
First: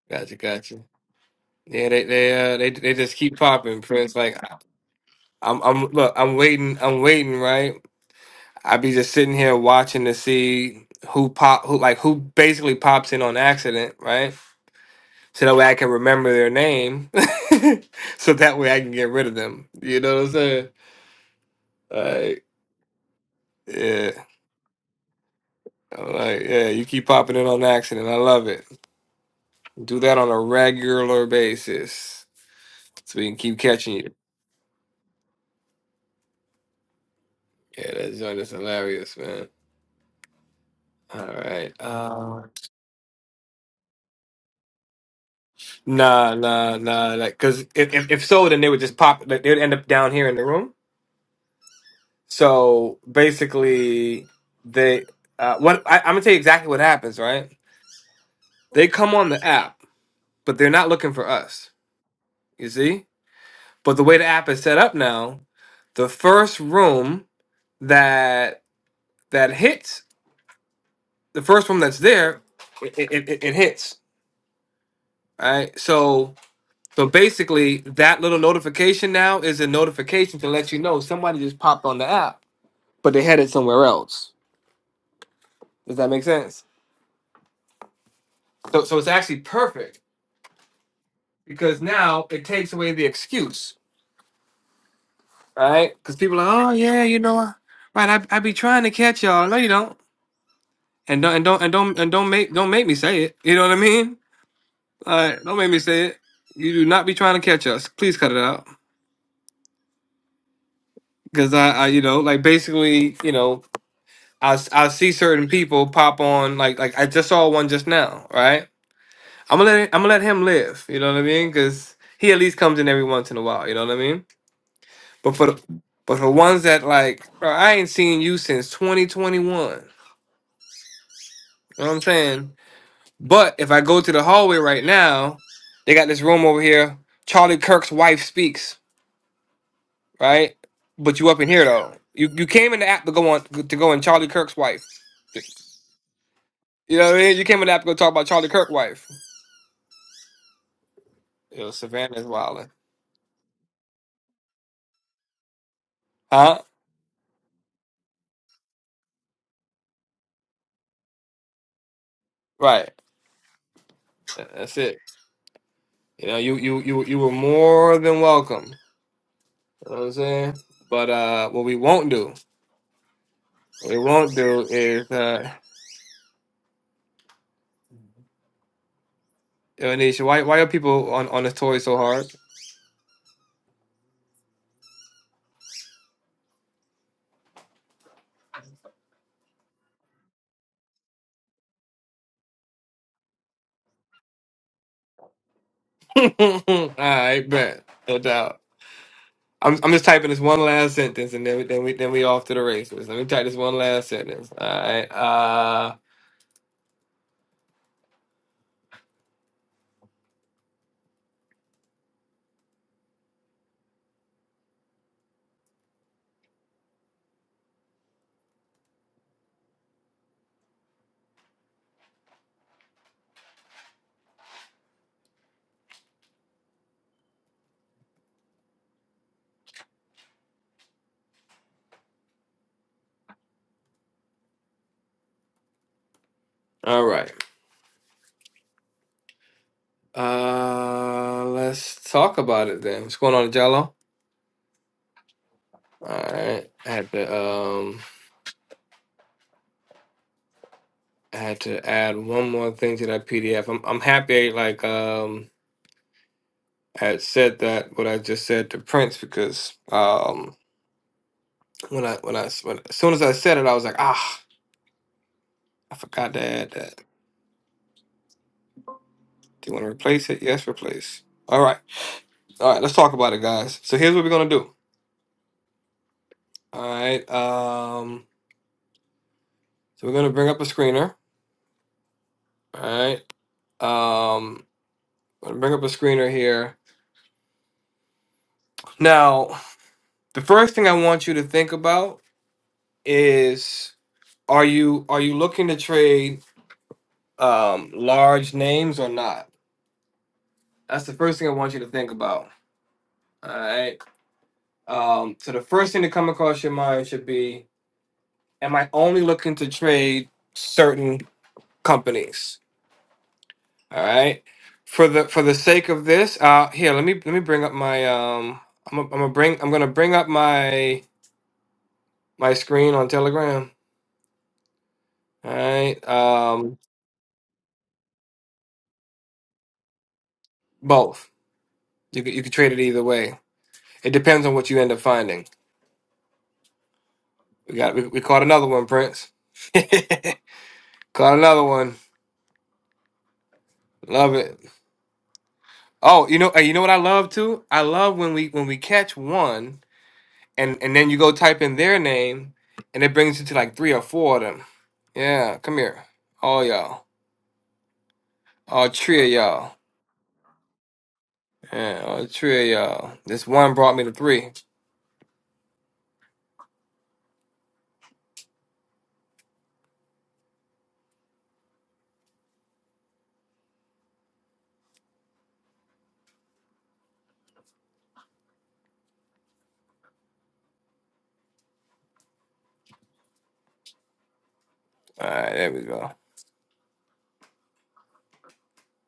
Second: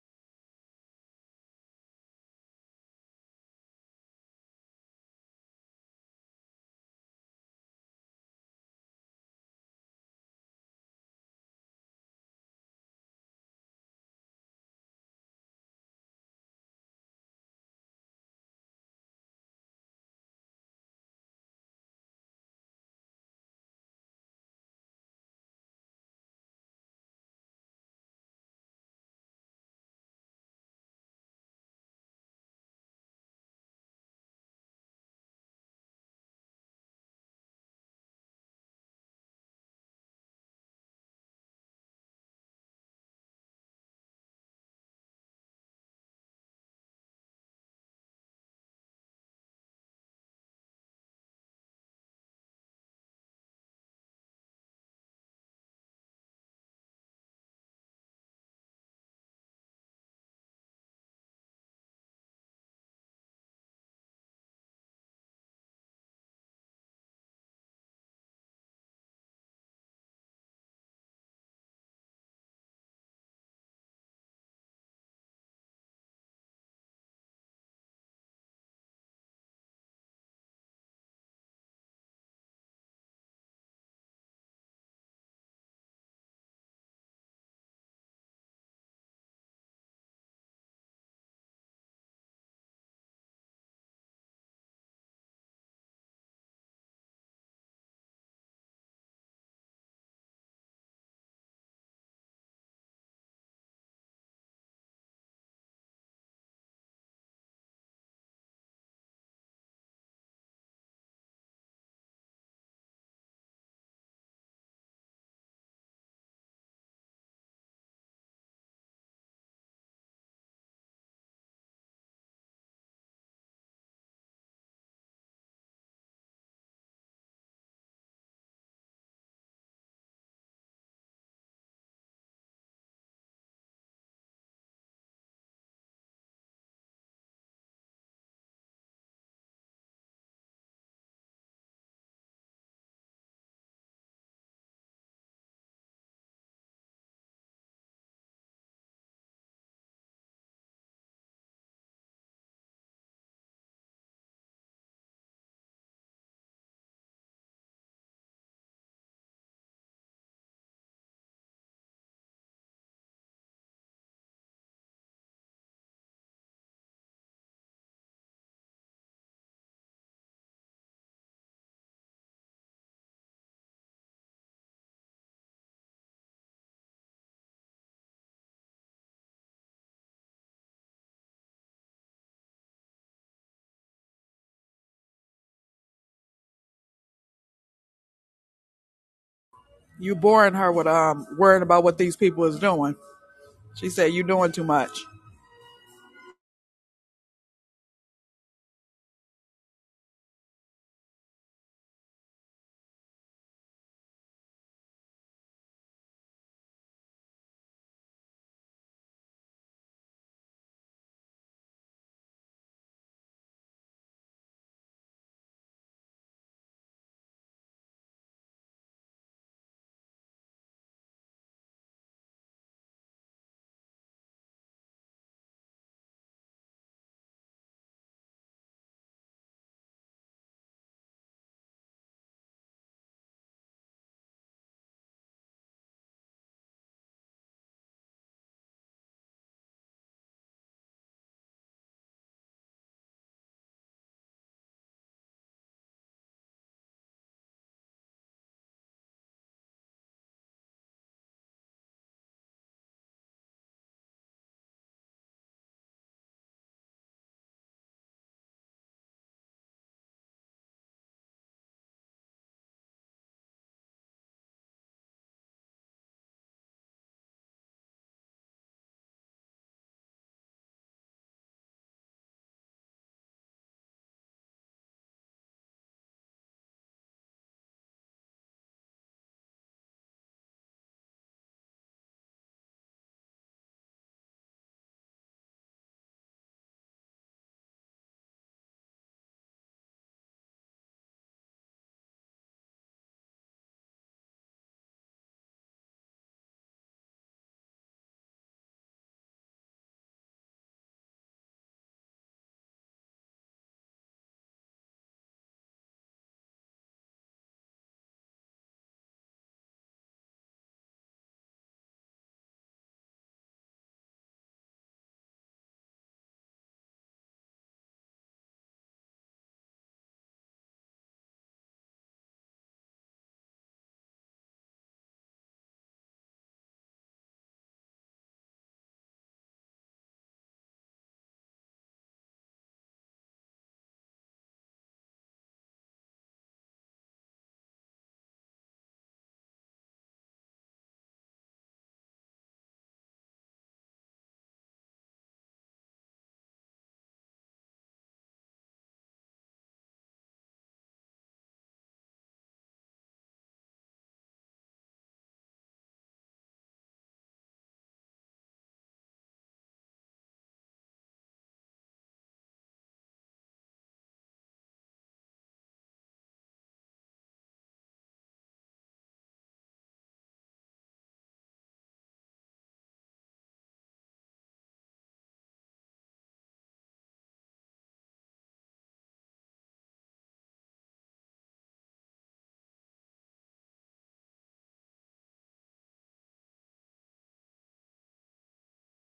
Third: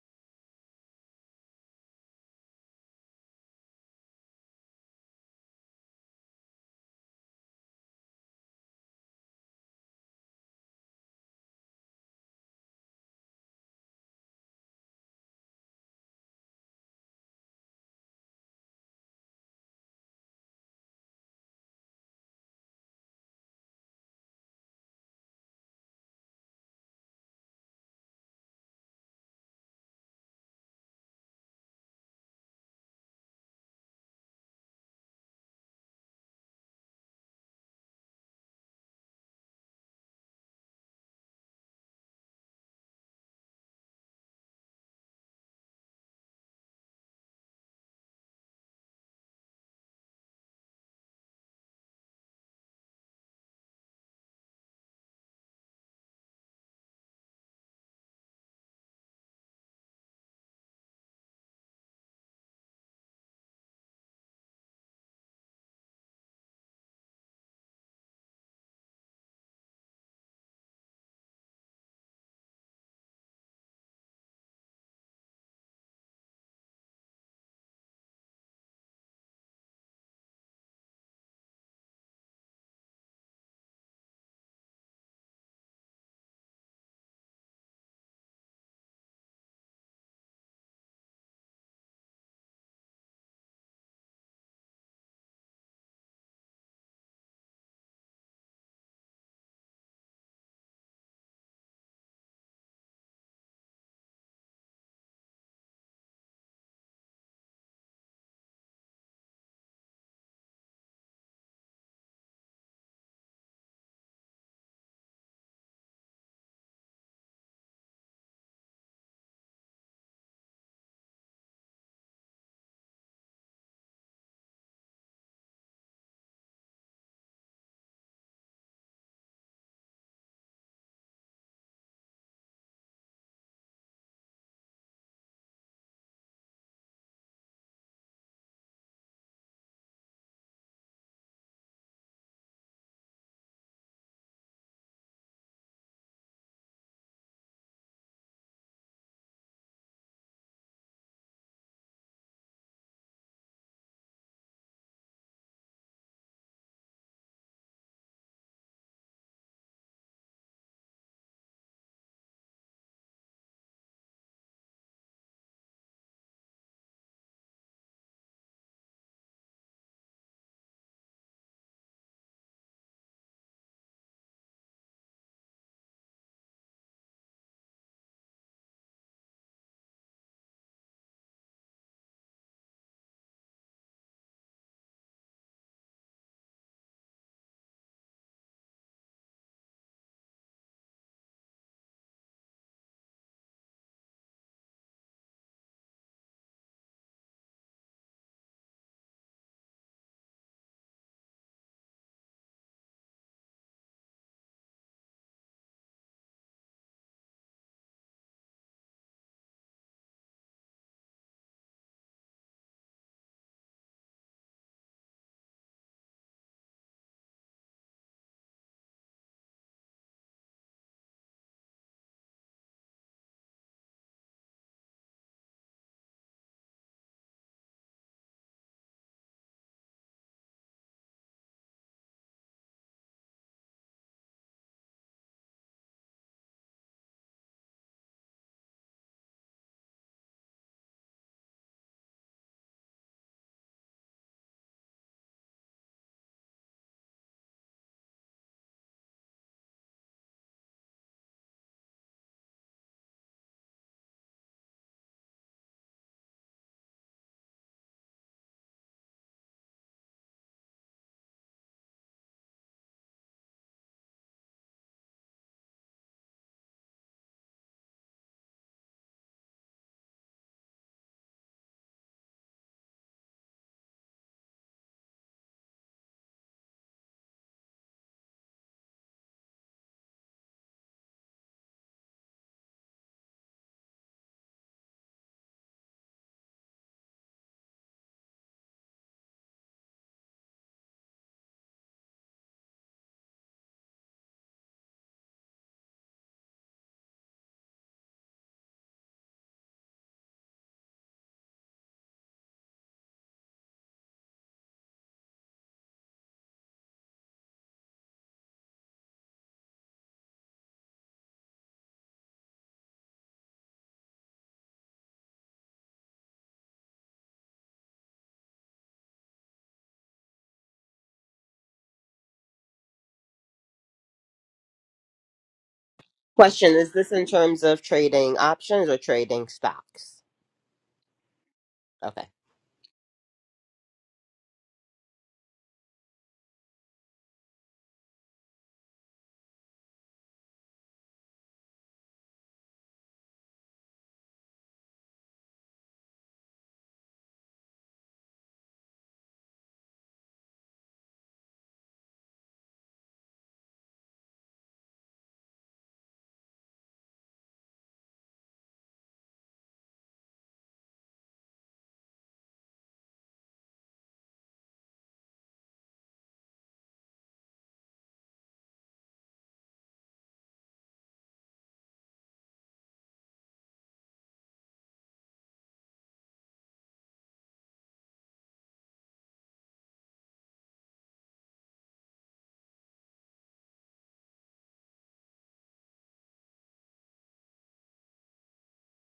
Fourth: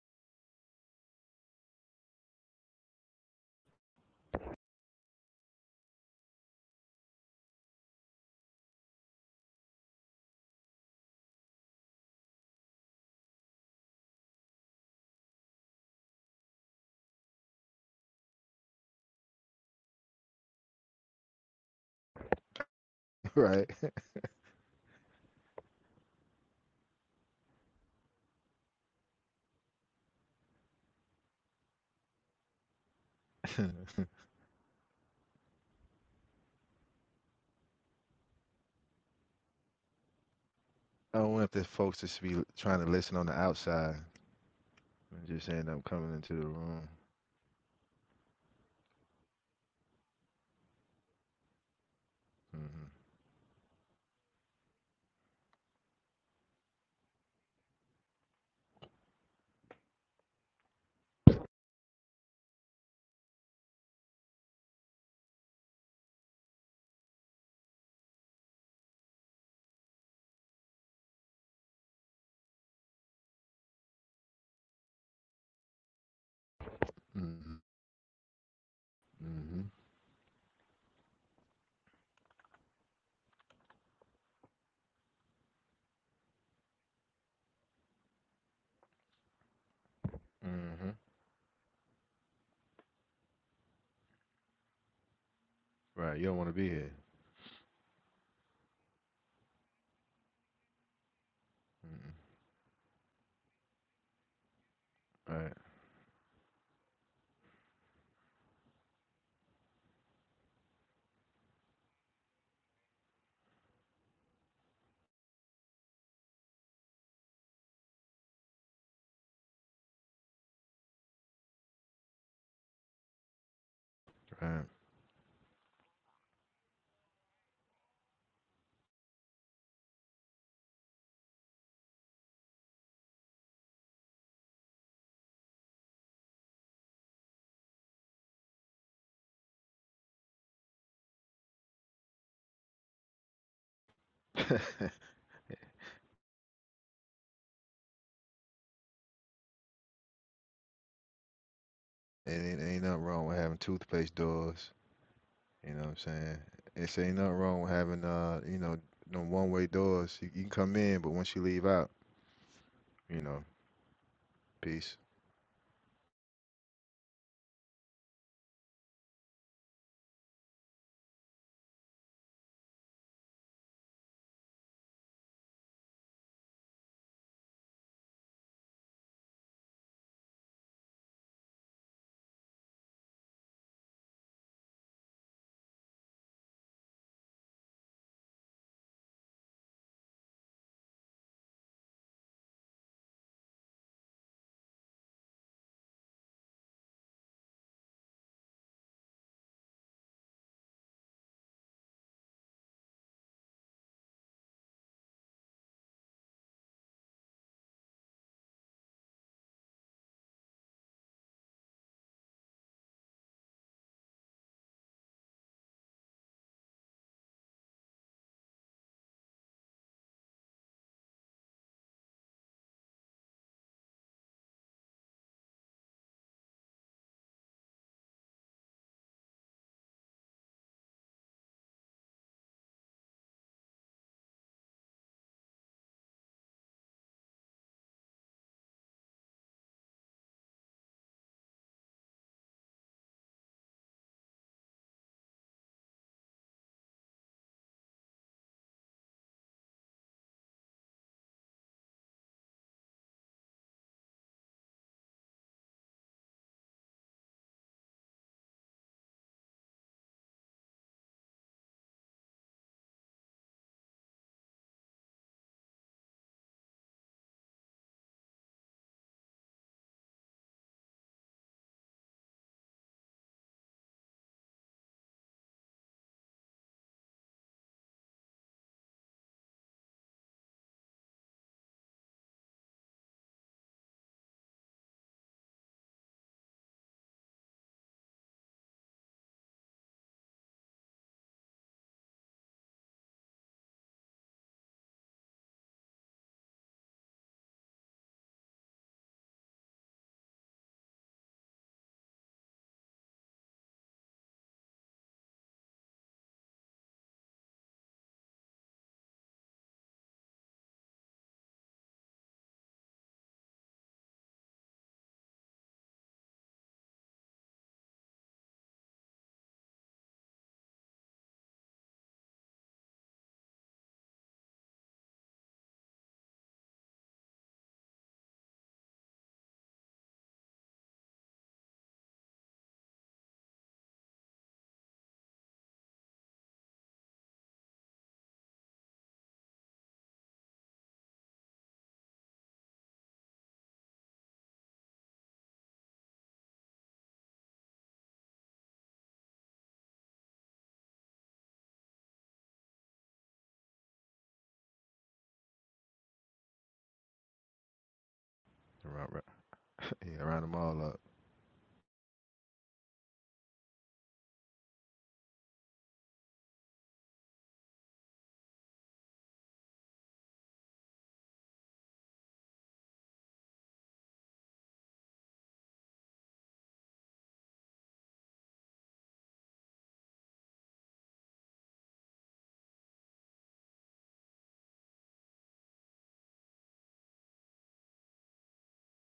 A: Gotcha, gotcha. Yeah, they they uh they they just keep popping, Prince. Like I'm I'm look, I'm waiting, I'm waiting, right? I be just sitting here watching to see who pop who like who basically pops in on accident, right? So that way I can remember their name. so that way I can get rid of them. You know what I'm saying? Like,
C: is right.
A: yeah. I'm like, yeah, you keep popping in on accident. I love it. Do that on a regular basis. So we can keep catching you. Yeah, that joint is hilarious, man.
C: I
A: All
C: don't want the
A: right.
C: folks to be
A: Uh,
C: trying to listen on the outside and just end up coming into
A: Nah,
C: the
A: nah,
C: room.
A: nah. Like, cause if, if if so, then they would just pop. Like, they'd end up down here in the room. So
C: Mm-hmm.
A: basically, they uh, what I, I'm gonna tell you exactly what happens. Right? They come on the app, but they're not looking for us. You see? But the way the app is set up now, the first room that that hits, the first room that's there, it it, it, it hits. Right? So so
C: Mm-hmm.
A: basically, that little notification now is a
C: Mm-hmm.
A: notification to let you know somebody just popped on the app but they had it somewhere else. Does that make sense? So, so it's actually perfect
C: Mm-hmm.
A: because now it takes away the excuse, right? Because
C: Right. You don't
A: people are,
C: want to
A: like,
C: be
A: oh
C: here.
A: yeah, you know, I- right? I I be trying to catch y'all. No, you don't. And don't and don't and don't and don't make don't make me say it. You know what I mean? Like,
C: Mm-mm.
A: don't make me say it. You do not be trying to catch us. Please cut it out. Because I, I, you know, like basically, you know, I, s- I see certain people pop on. Like, like I just saw one just now, right? I'm gonna let I'm gonna let him live. You know what I mean? Because he at least comes in every once in a while. You know what I mean?
C: Right. Right.
A: But for the, but for ones that like, bro, I ain't seen you since 2021. You know what I'm saying? But if I go to the hallway right now, they got this room over here. Charlie Kirk's wife speaks. Right? But you up in here though. You you came in the app to go on to go in Charlie Kirk's
C: and
A: wife. You know what I mean? You came in the app to go talk about Charlie Kirk's wife. Yo, Savannah's
C: it ain't
A: wildin'.
C: ain't nothing wrong with having toothpaste doors. You know what I'm saying?
A: Huh?
C: It's ain't nothing wrong with having uh, you know, no one way doors. You, you can come in, but once you leave out,
A: Right.
C: you know.
A: That's it.
C: Peace.
A: You know, you you you you were more than welcome. You know what I'm saying? But uh, what we won't do, what we won't do is uh, yo, Nisha, why why are people on on this toy so hard?
B: You boring her with um worrying about what these people is doing. She said you doing too much.
A: All right, bet, no doubt. I'm I'm just typing this one last sentence, and then we, then we then we off to the races. Let me type this one last sentence. All right, uh, all right. Uh, let's talk about it then. What's going on, Jello? All right, I had to um. I had to add one more thing to that PDF. I'm I'm happy like um had said that what I just said to Prince because um when I when I s- when, as soon as I said it I was like ah I forgot to add that. Do you want to replace it? Yes, replace. All right, all right. Let's talk about it, guys. So here's what we're gonna do. All right. Um. So we're gonna bring up a screener. All right. Um. I'm gonna bring up a screener here. Now, the first thing I want you to think about is Are you are you looking to trade um large names or not? That's the first thing I want you to think about. All right. Um, so the first thing to come across your mind should be: Am I only looking to trade certain companies? All right. For the for the sake of this, uh, here let me let me bring up my um. I'm gonna, I'm gonna bring I'm gonna bring up my my screen on Telegram. All right.
D: Question
A: Um,
D: Is this in terms of trading options or trading stocks?
A: both. You
D: Okay.
A: could, you could trade it either way. It depends on what you end up finding. We got we, we caught another one, Prince. caught another one. Love it. Oh, you know, hey, you know what I love too? I love when we when we catch one and and then you go type in their name and it brings you to like three or four of them. Yeah, come here. All y'all. All
C: Around,
A: three of y'all.
C: yeah, round them all up.
A: Yeah, all three of y'all. This one brought me to three. Alright, there we go.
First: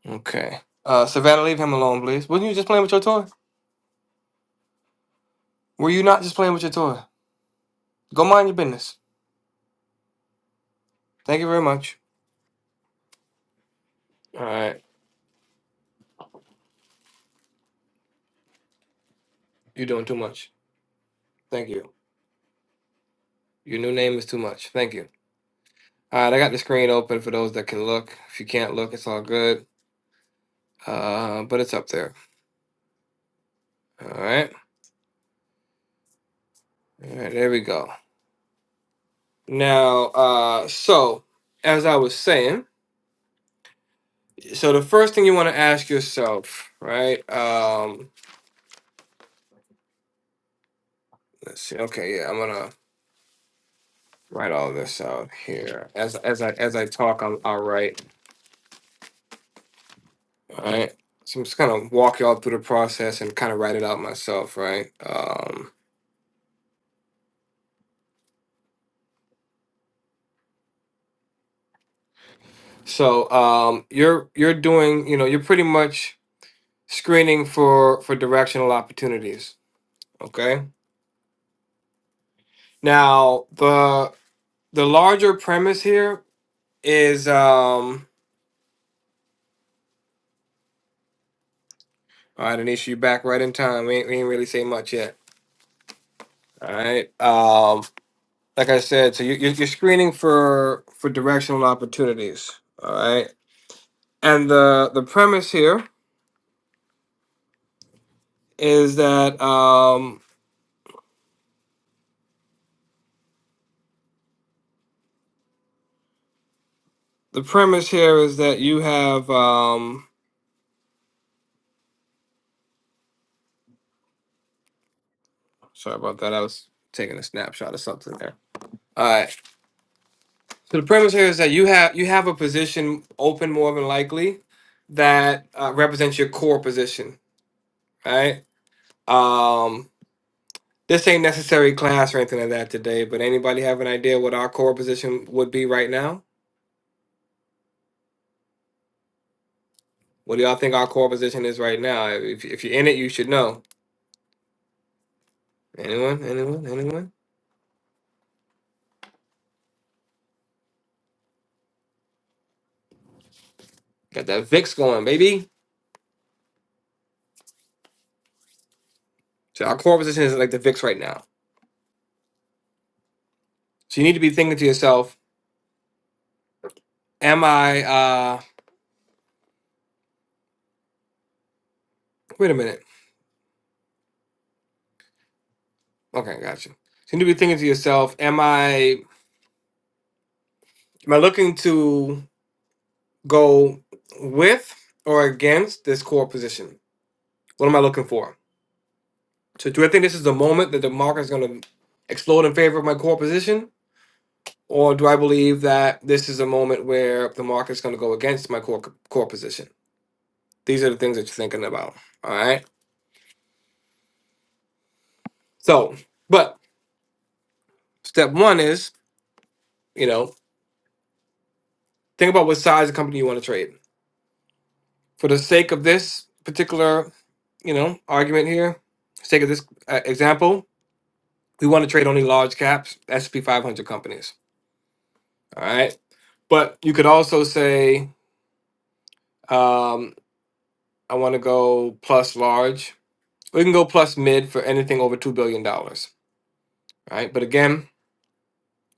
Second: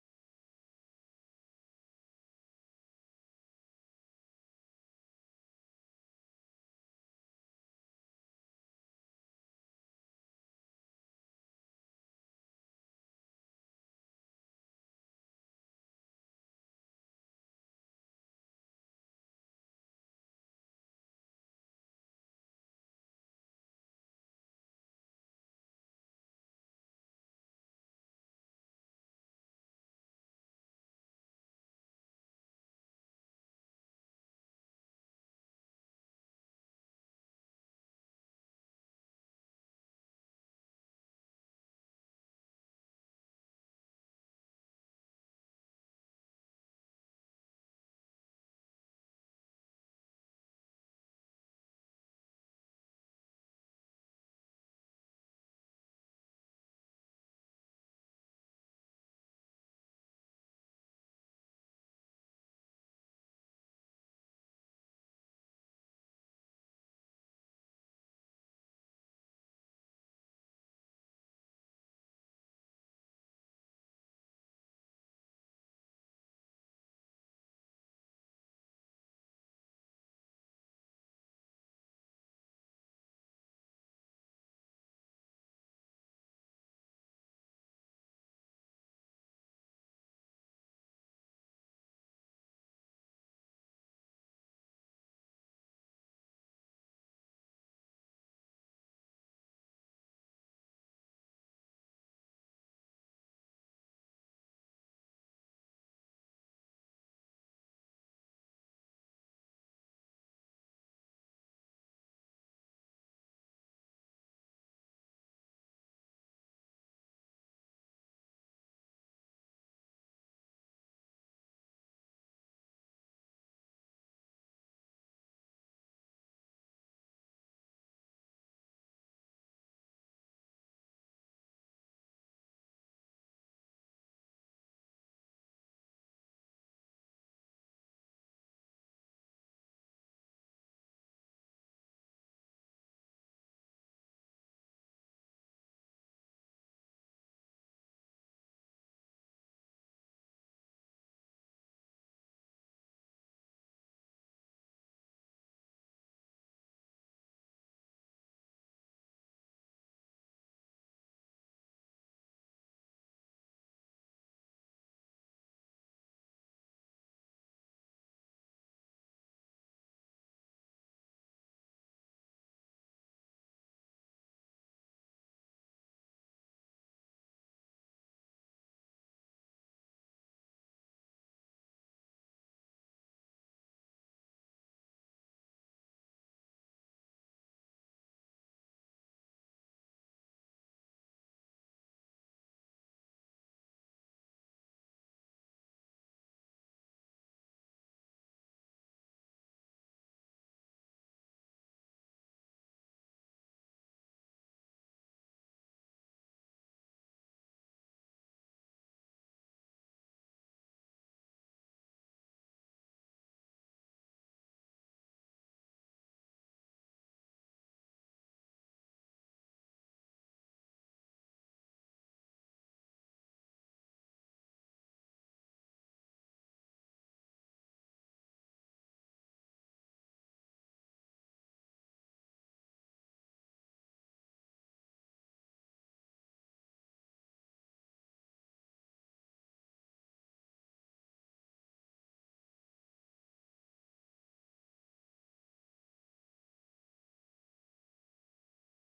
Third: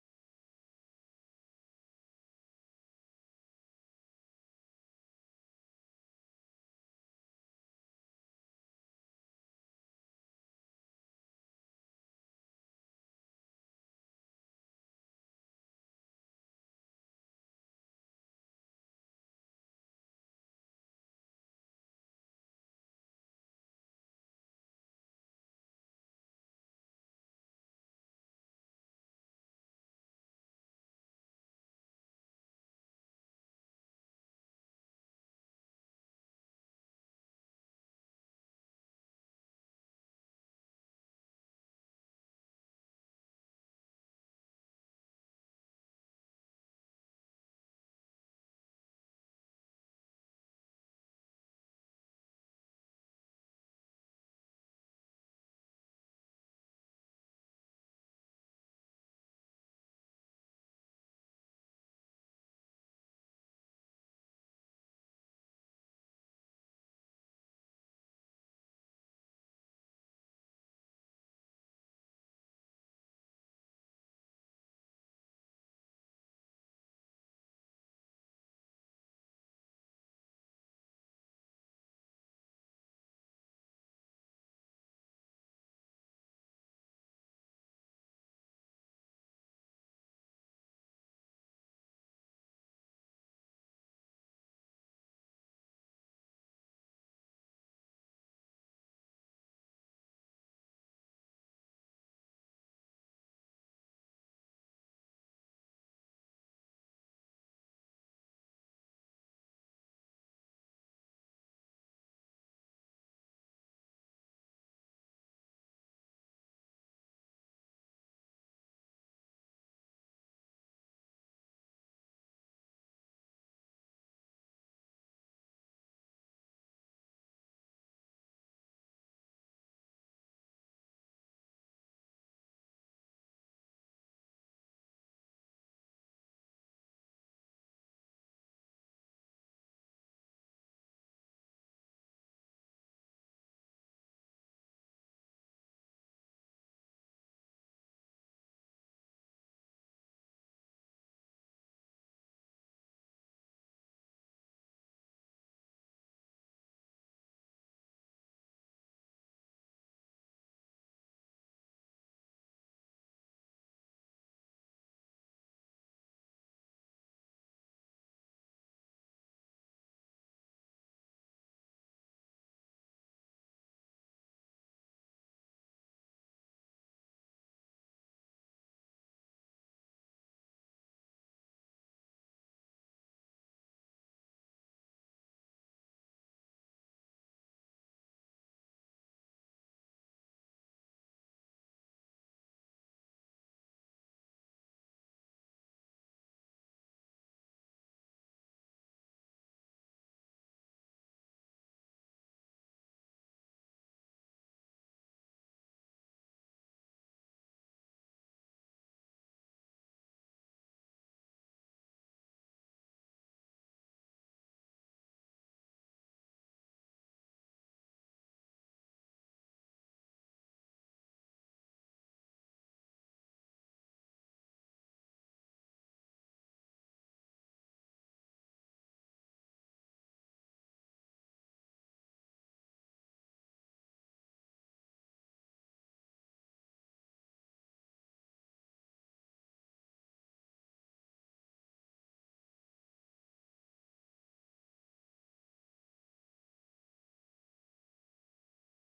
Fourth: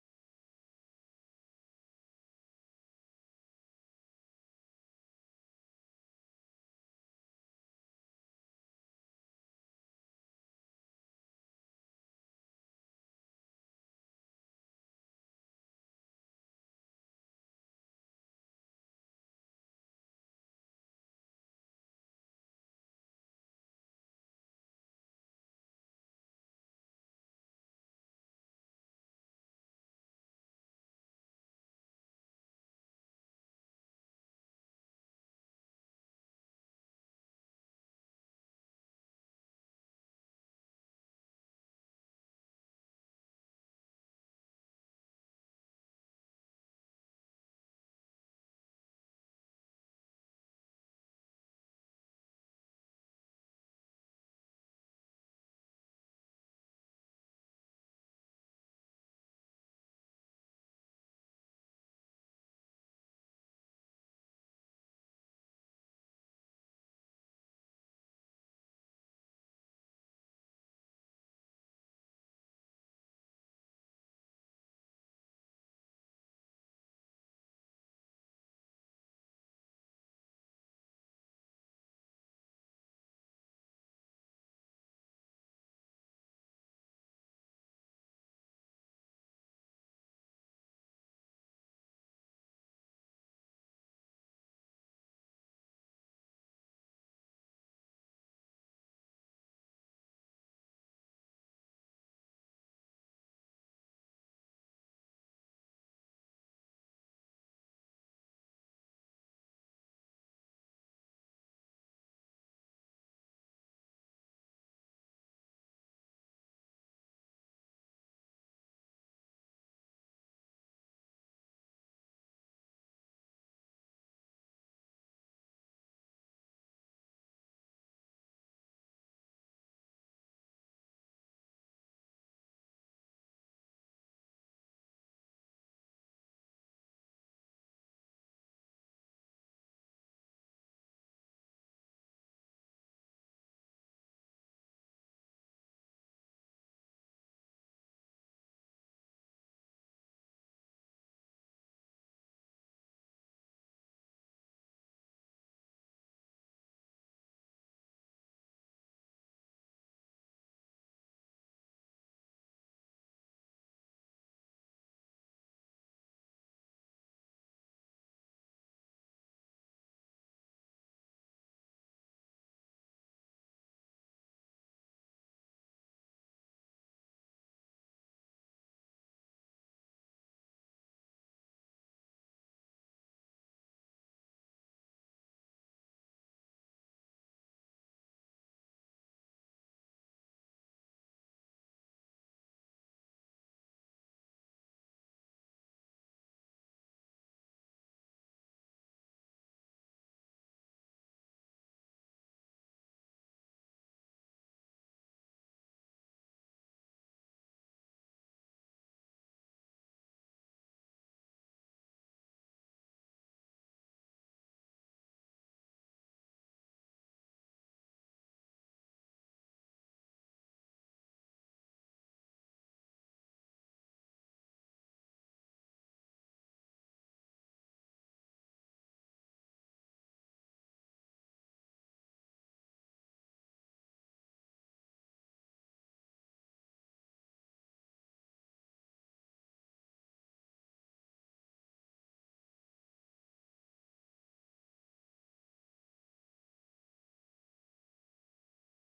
A: Okay. Uh Savannah, leave him alone, please. Wasn't you just playing with your toy? Were you not just playing with your toy? Go mind your business. Thank you very much. All right. You're doing too much. Thank you. Your new name is too much. Thank you. All right, I got the screen open for those that can look. If you can't look, it's all good. Uh, but it's up there. All right. All right, there we go. Now, uh, so as I was saying, so the first thing you want to ask yourself, right? Um, let's see. Okay, yeah, I'm gonna write all this out here. As as I as I talk, I'll, I'll write. All right. So I'm just gonna walk y'all through the process and kind of write it out myself, right? Um, So um, you're you're doing you know you're pretty much screening for for directional opportunities. Okay. Now the the larger premise here is um, all right, Anisha, you back right in time. We ain't, we ain't really say much yet. All right. Um, like I said, so you you're you're screening for for directional opportunities. All right. And the the premise here is that um, the premise here is that you have um, Sorry about that. I was taking a snapshot of something there. All right. So the premise here is that you have you have a position open more than likely that uh, represents your core position, right? Um, this ain't necessary class or anything like that today, but anybody have an idea what our core position would be right now? What do y'all think our core position is right now? If, if you're in it, you should know. Anyone? Anyone? Anyone? Got that VIX going, baby. So our core position is like the VIX right now. So you need to be thinking to yourself, am I? Uh, Wait a minute. Okay, gotcha. So you need to be thinking to yourself, am I am I looking to go with or against this core position? What am I looking for? So do I think this is the moment that the market is gonna explode in favor of my core position? Or do I believe that this is a moment where the market's gonna go against my core core position? These are the things that you're thinking about. All right. So, but step one is, you know, think about what size of company you want to trade For the sake of this particular, you know, argument here, sake of this uh, example, we want to trade only large caps S&P 500 companies. All right, but you could also say um, I want to go plus large. We can go plus mid for anything over two billion dollars. All right, but again,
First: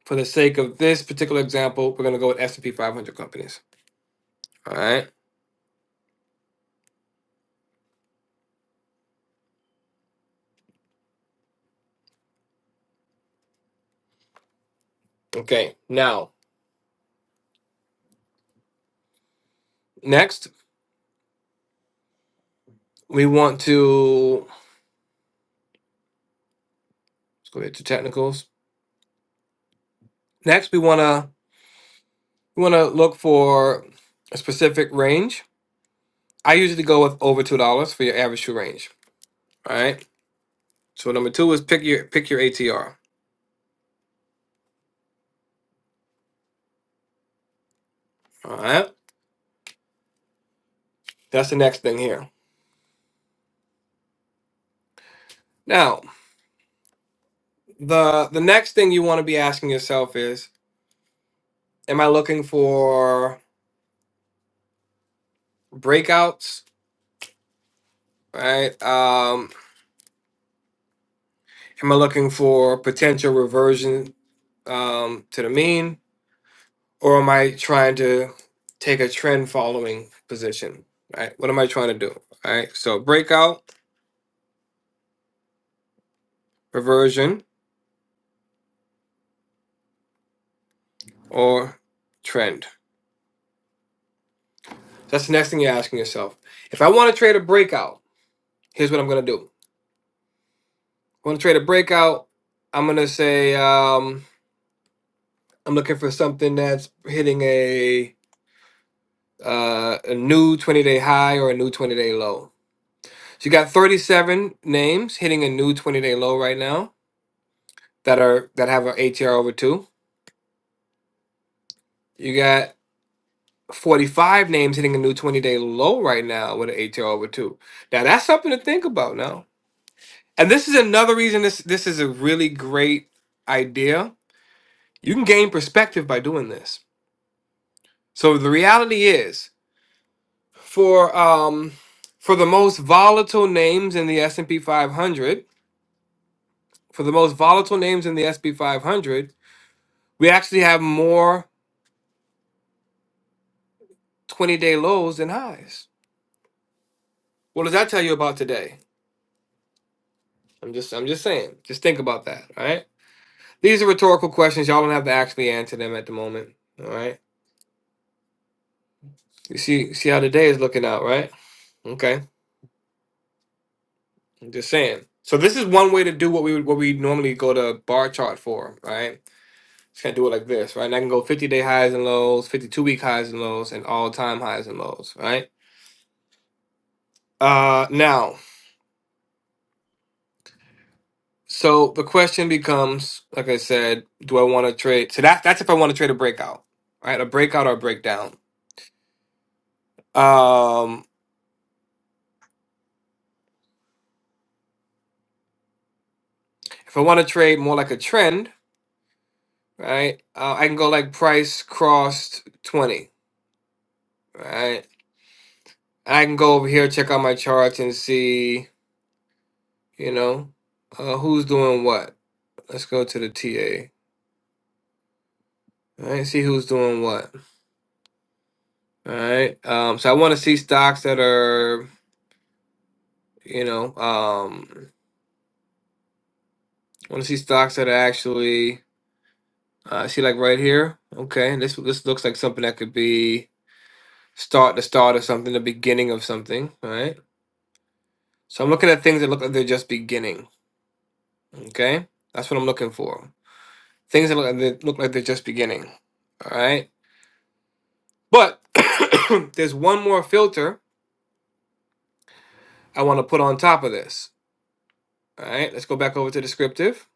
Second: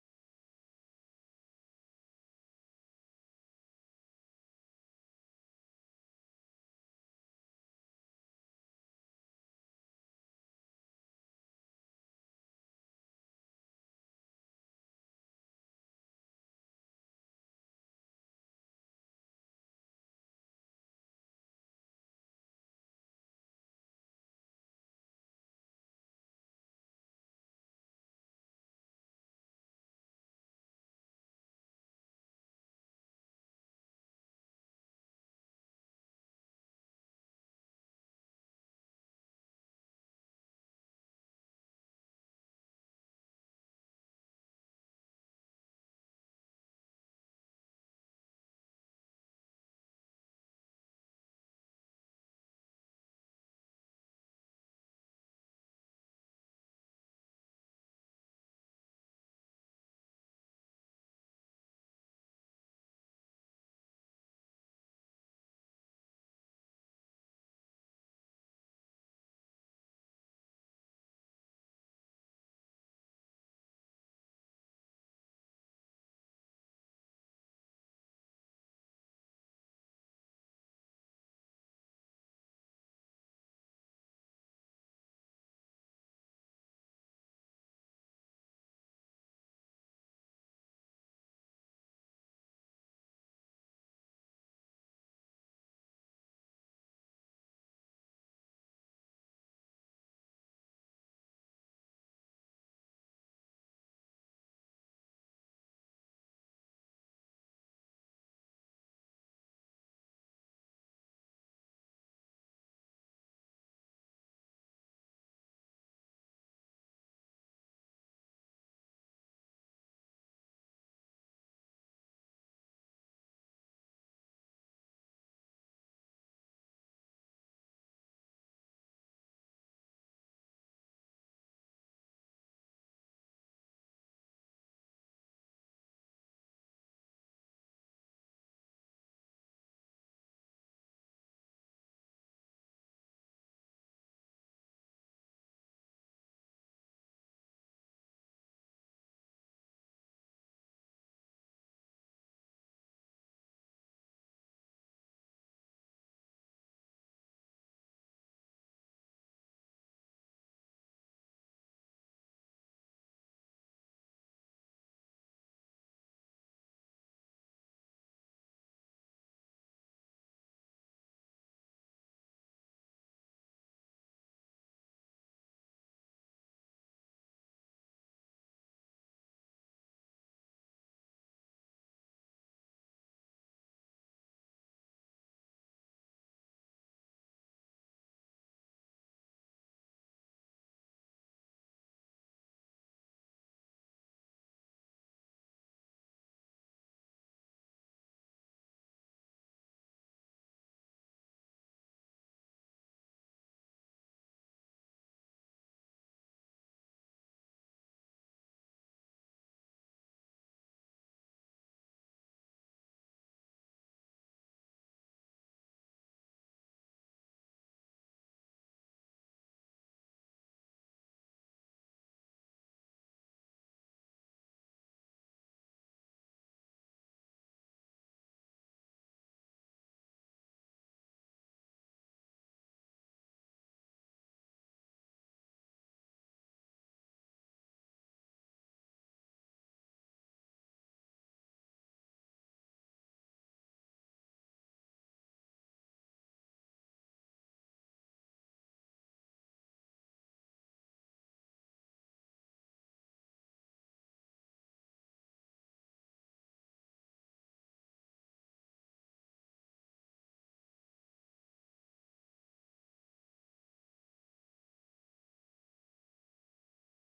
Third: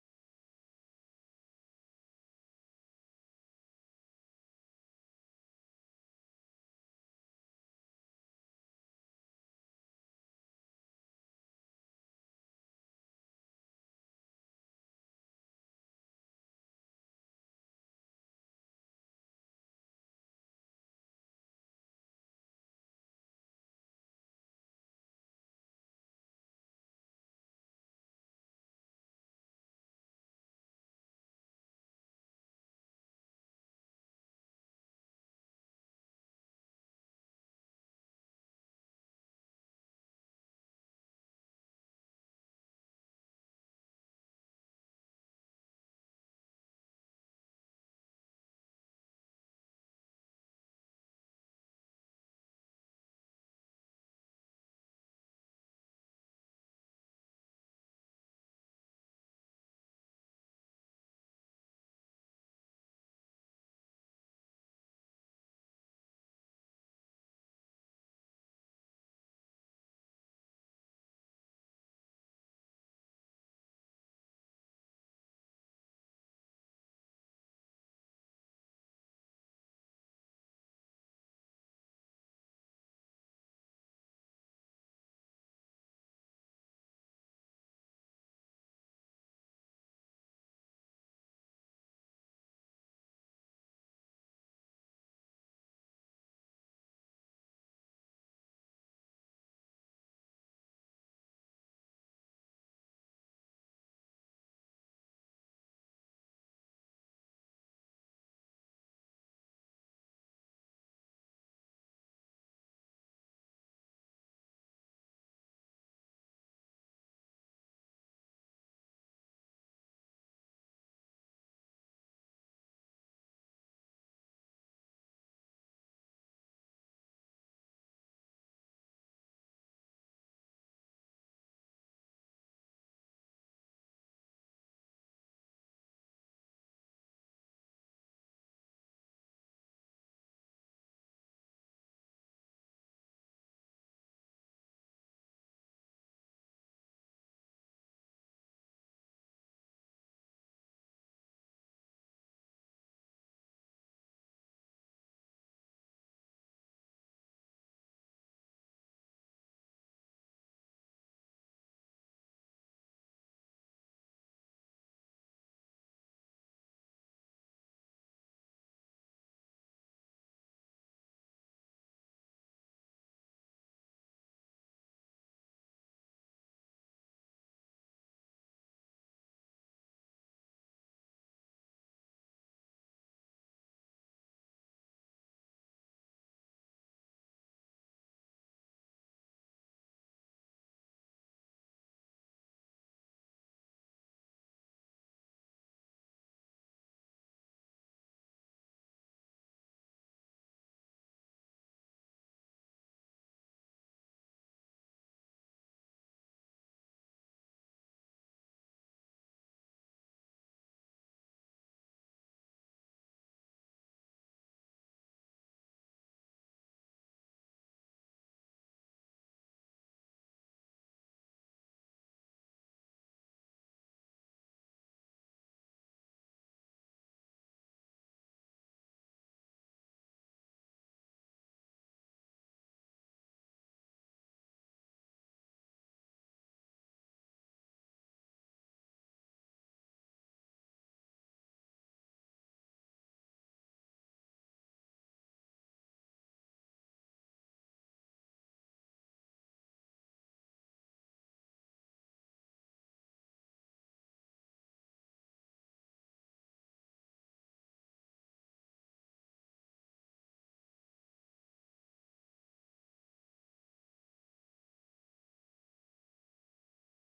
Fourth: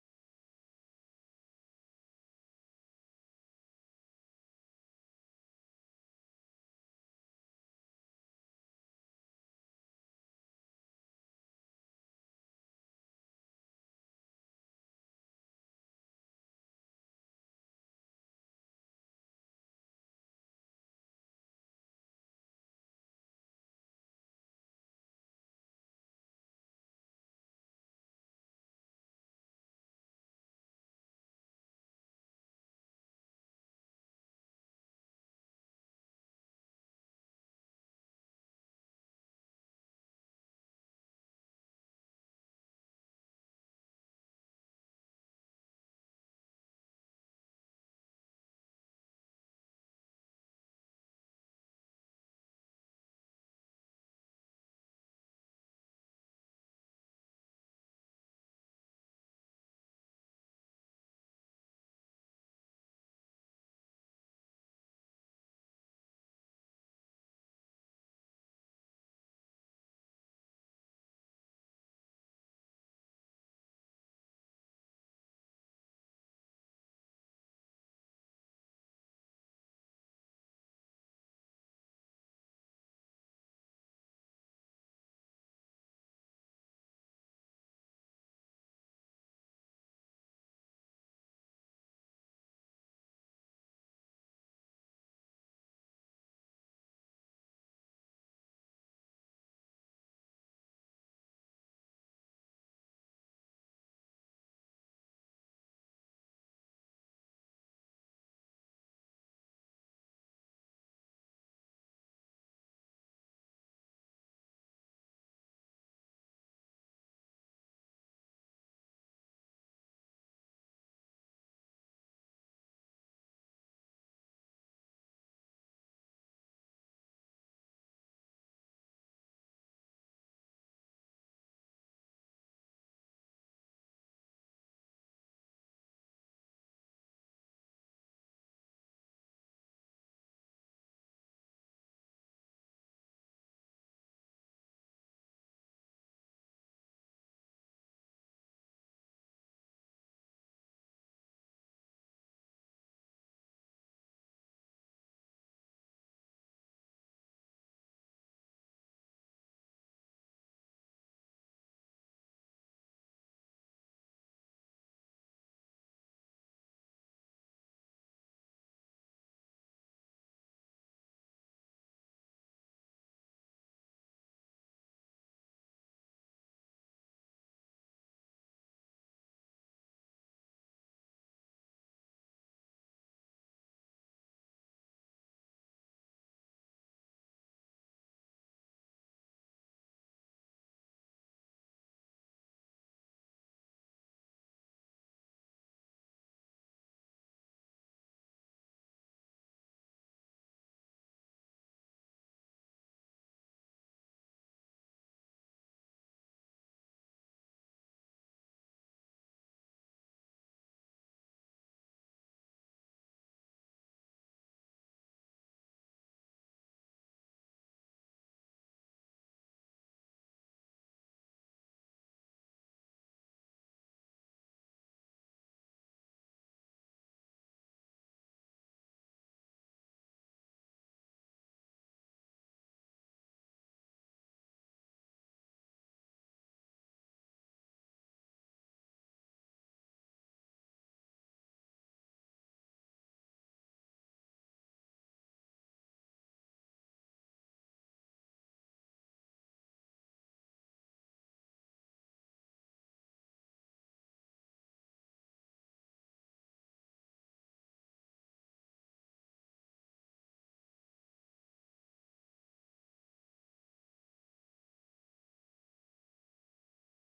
A: for the sake of this particular example, we're going to go with S&P 500 companies. All right. Okay. Now, next we want to let's go ahead to technicals. Next, we want to You want to look for a specific range. I usually go with over two dollars for your average shoe range. All right. So number two is pick your pick your ATR. All right. That's the next thing here. Now the the next thing you want to be asking yourself is, am I looking for breakouts? Right. Um, am I looking for potential reversion um, to the mean, or am I trying to take a trend following position? Right. What am I trying to do? All right. So breakout. reversion, or trend. That's the next thing you're asking yourself. If I want to trade a breakout, here's what I'm going to do. I want to trade a breakout. I'm going to say um, I'm looking for something that's hitting a uh, a new 20 day high or a new 20 day low. So you got 37 names hitting a new 20 day low right now that are that have an ATR over two. You got 45 names hitting a new 20 day low right now with an ATR over two. Now that's something to think about now And this is another reason this this is a really great idea. You can gain perspective by doing this. So the reality is for um for the most volatile names in the S&P 500, for the most volatile names in the S&P 500, we actually have more 20-day lows than highs. What does that tell you about today? I'm just I'm just saying. Just think about that, all right? These are rhetorical questions. Y'all don't have to actually answer them at the moment, all right? You see see how today is looking out, right? Okay. I'm just saying. So this is one way to do what we would what we normally go to bar chart for, right? Just gonna do it like this, right? And I can go 50 day highs and lows, 52 week highs and lows, and all time highs and lows, right? Uh now, so the question becomes, like I said, do I want to trade? So that that's if I want to trade a breakout, right? A breakout or a breakdown. Um, if I want to trade more like a trend, right? Uh, I can go like price crossed 20, right? I can go over here, check out my charts and see. You know, uh, who's doing what? Let's go to the TA. All right, see who's doing what. All right. Um, so I want to see stocks that are, you know, um, I want to see stocks that are actually, uh, see like right here. Okay, this this looks like something that could be start the start of something, the beginning of something. All right. So I'm looking at things that look like they're just beginning. Okay, that's what I'm looking for. Things that look like they look like they're just beginning. All right. But there's one more filter I want to put on top of this. All right, let's go back over to descriptive.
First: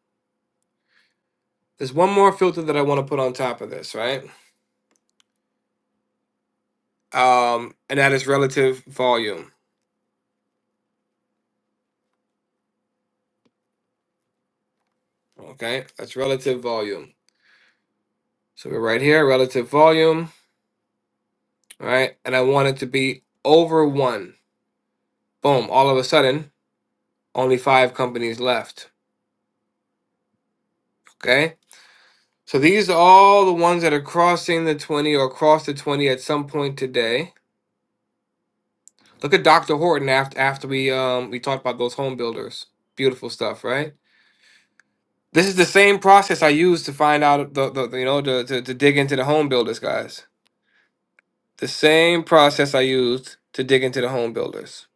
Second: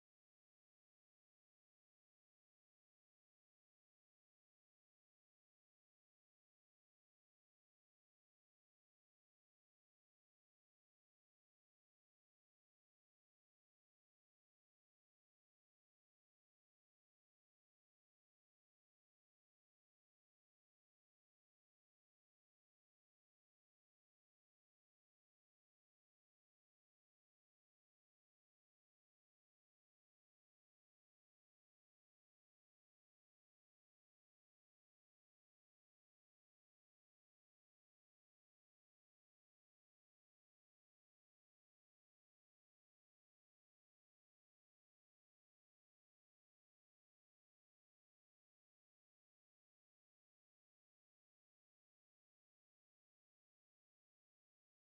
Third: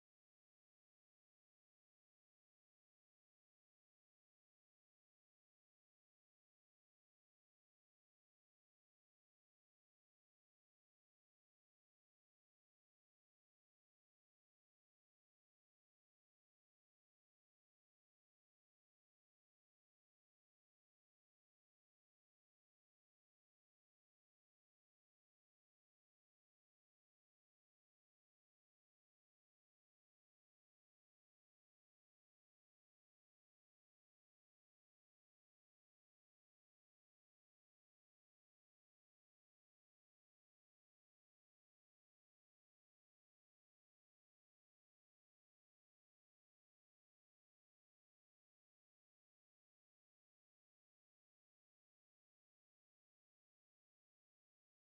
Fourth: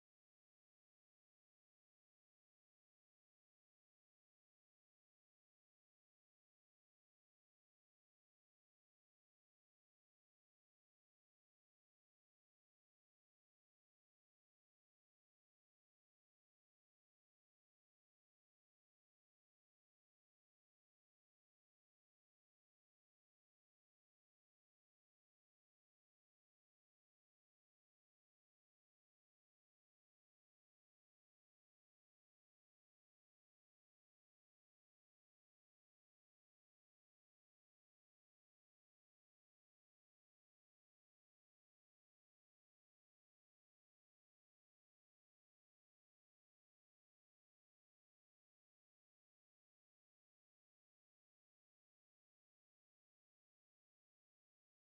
A: There's one more filter that I want to put on top of this, right? Um, and that is relative volume. Okay, that's relative volume. So we're right here, relative volume, Right, And I want it to be over one. Boom, all of a sudden, only five companies left. Okay, so these are all the ones that are crossing the 20 or across the 20 at some point today. Look at Dr. Horton after, after we um, we talked about those home builders. Beautiful stuff, right? This is the same process I used to find out the, the you know to, to, to dig into the home builders, guys. The same process I used to dig into the home builders.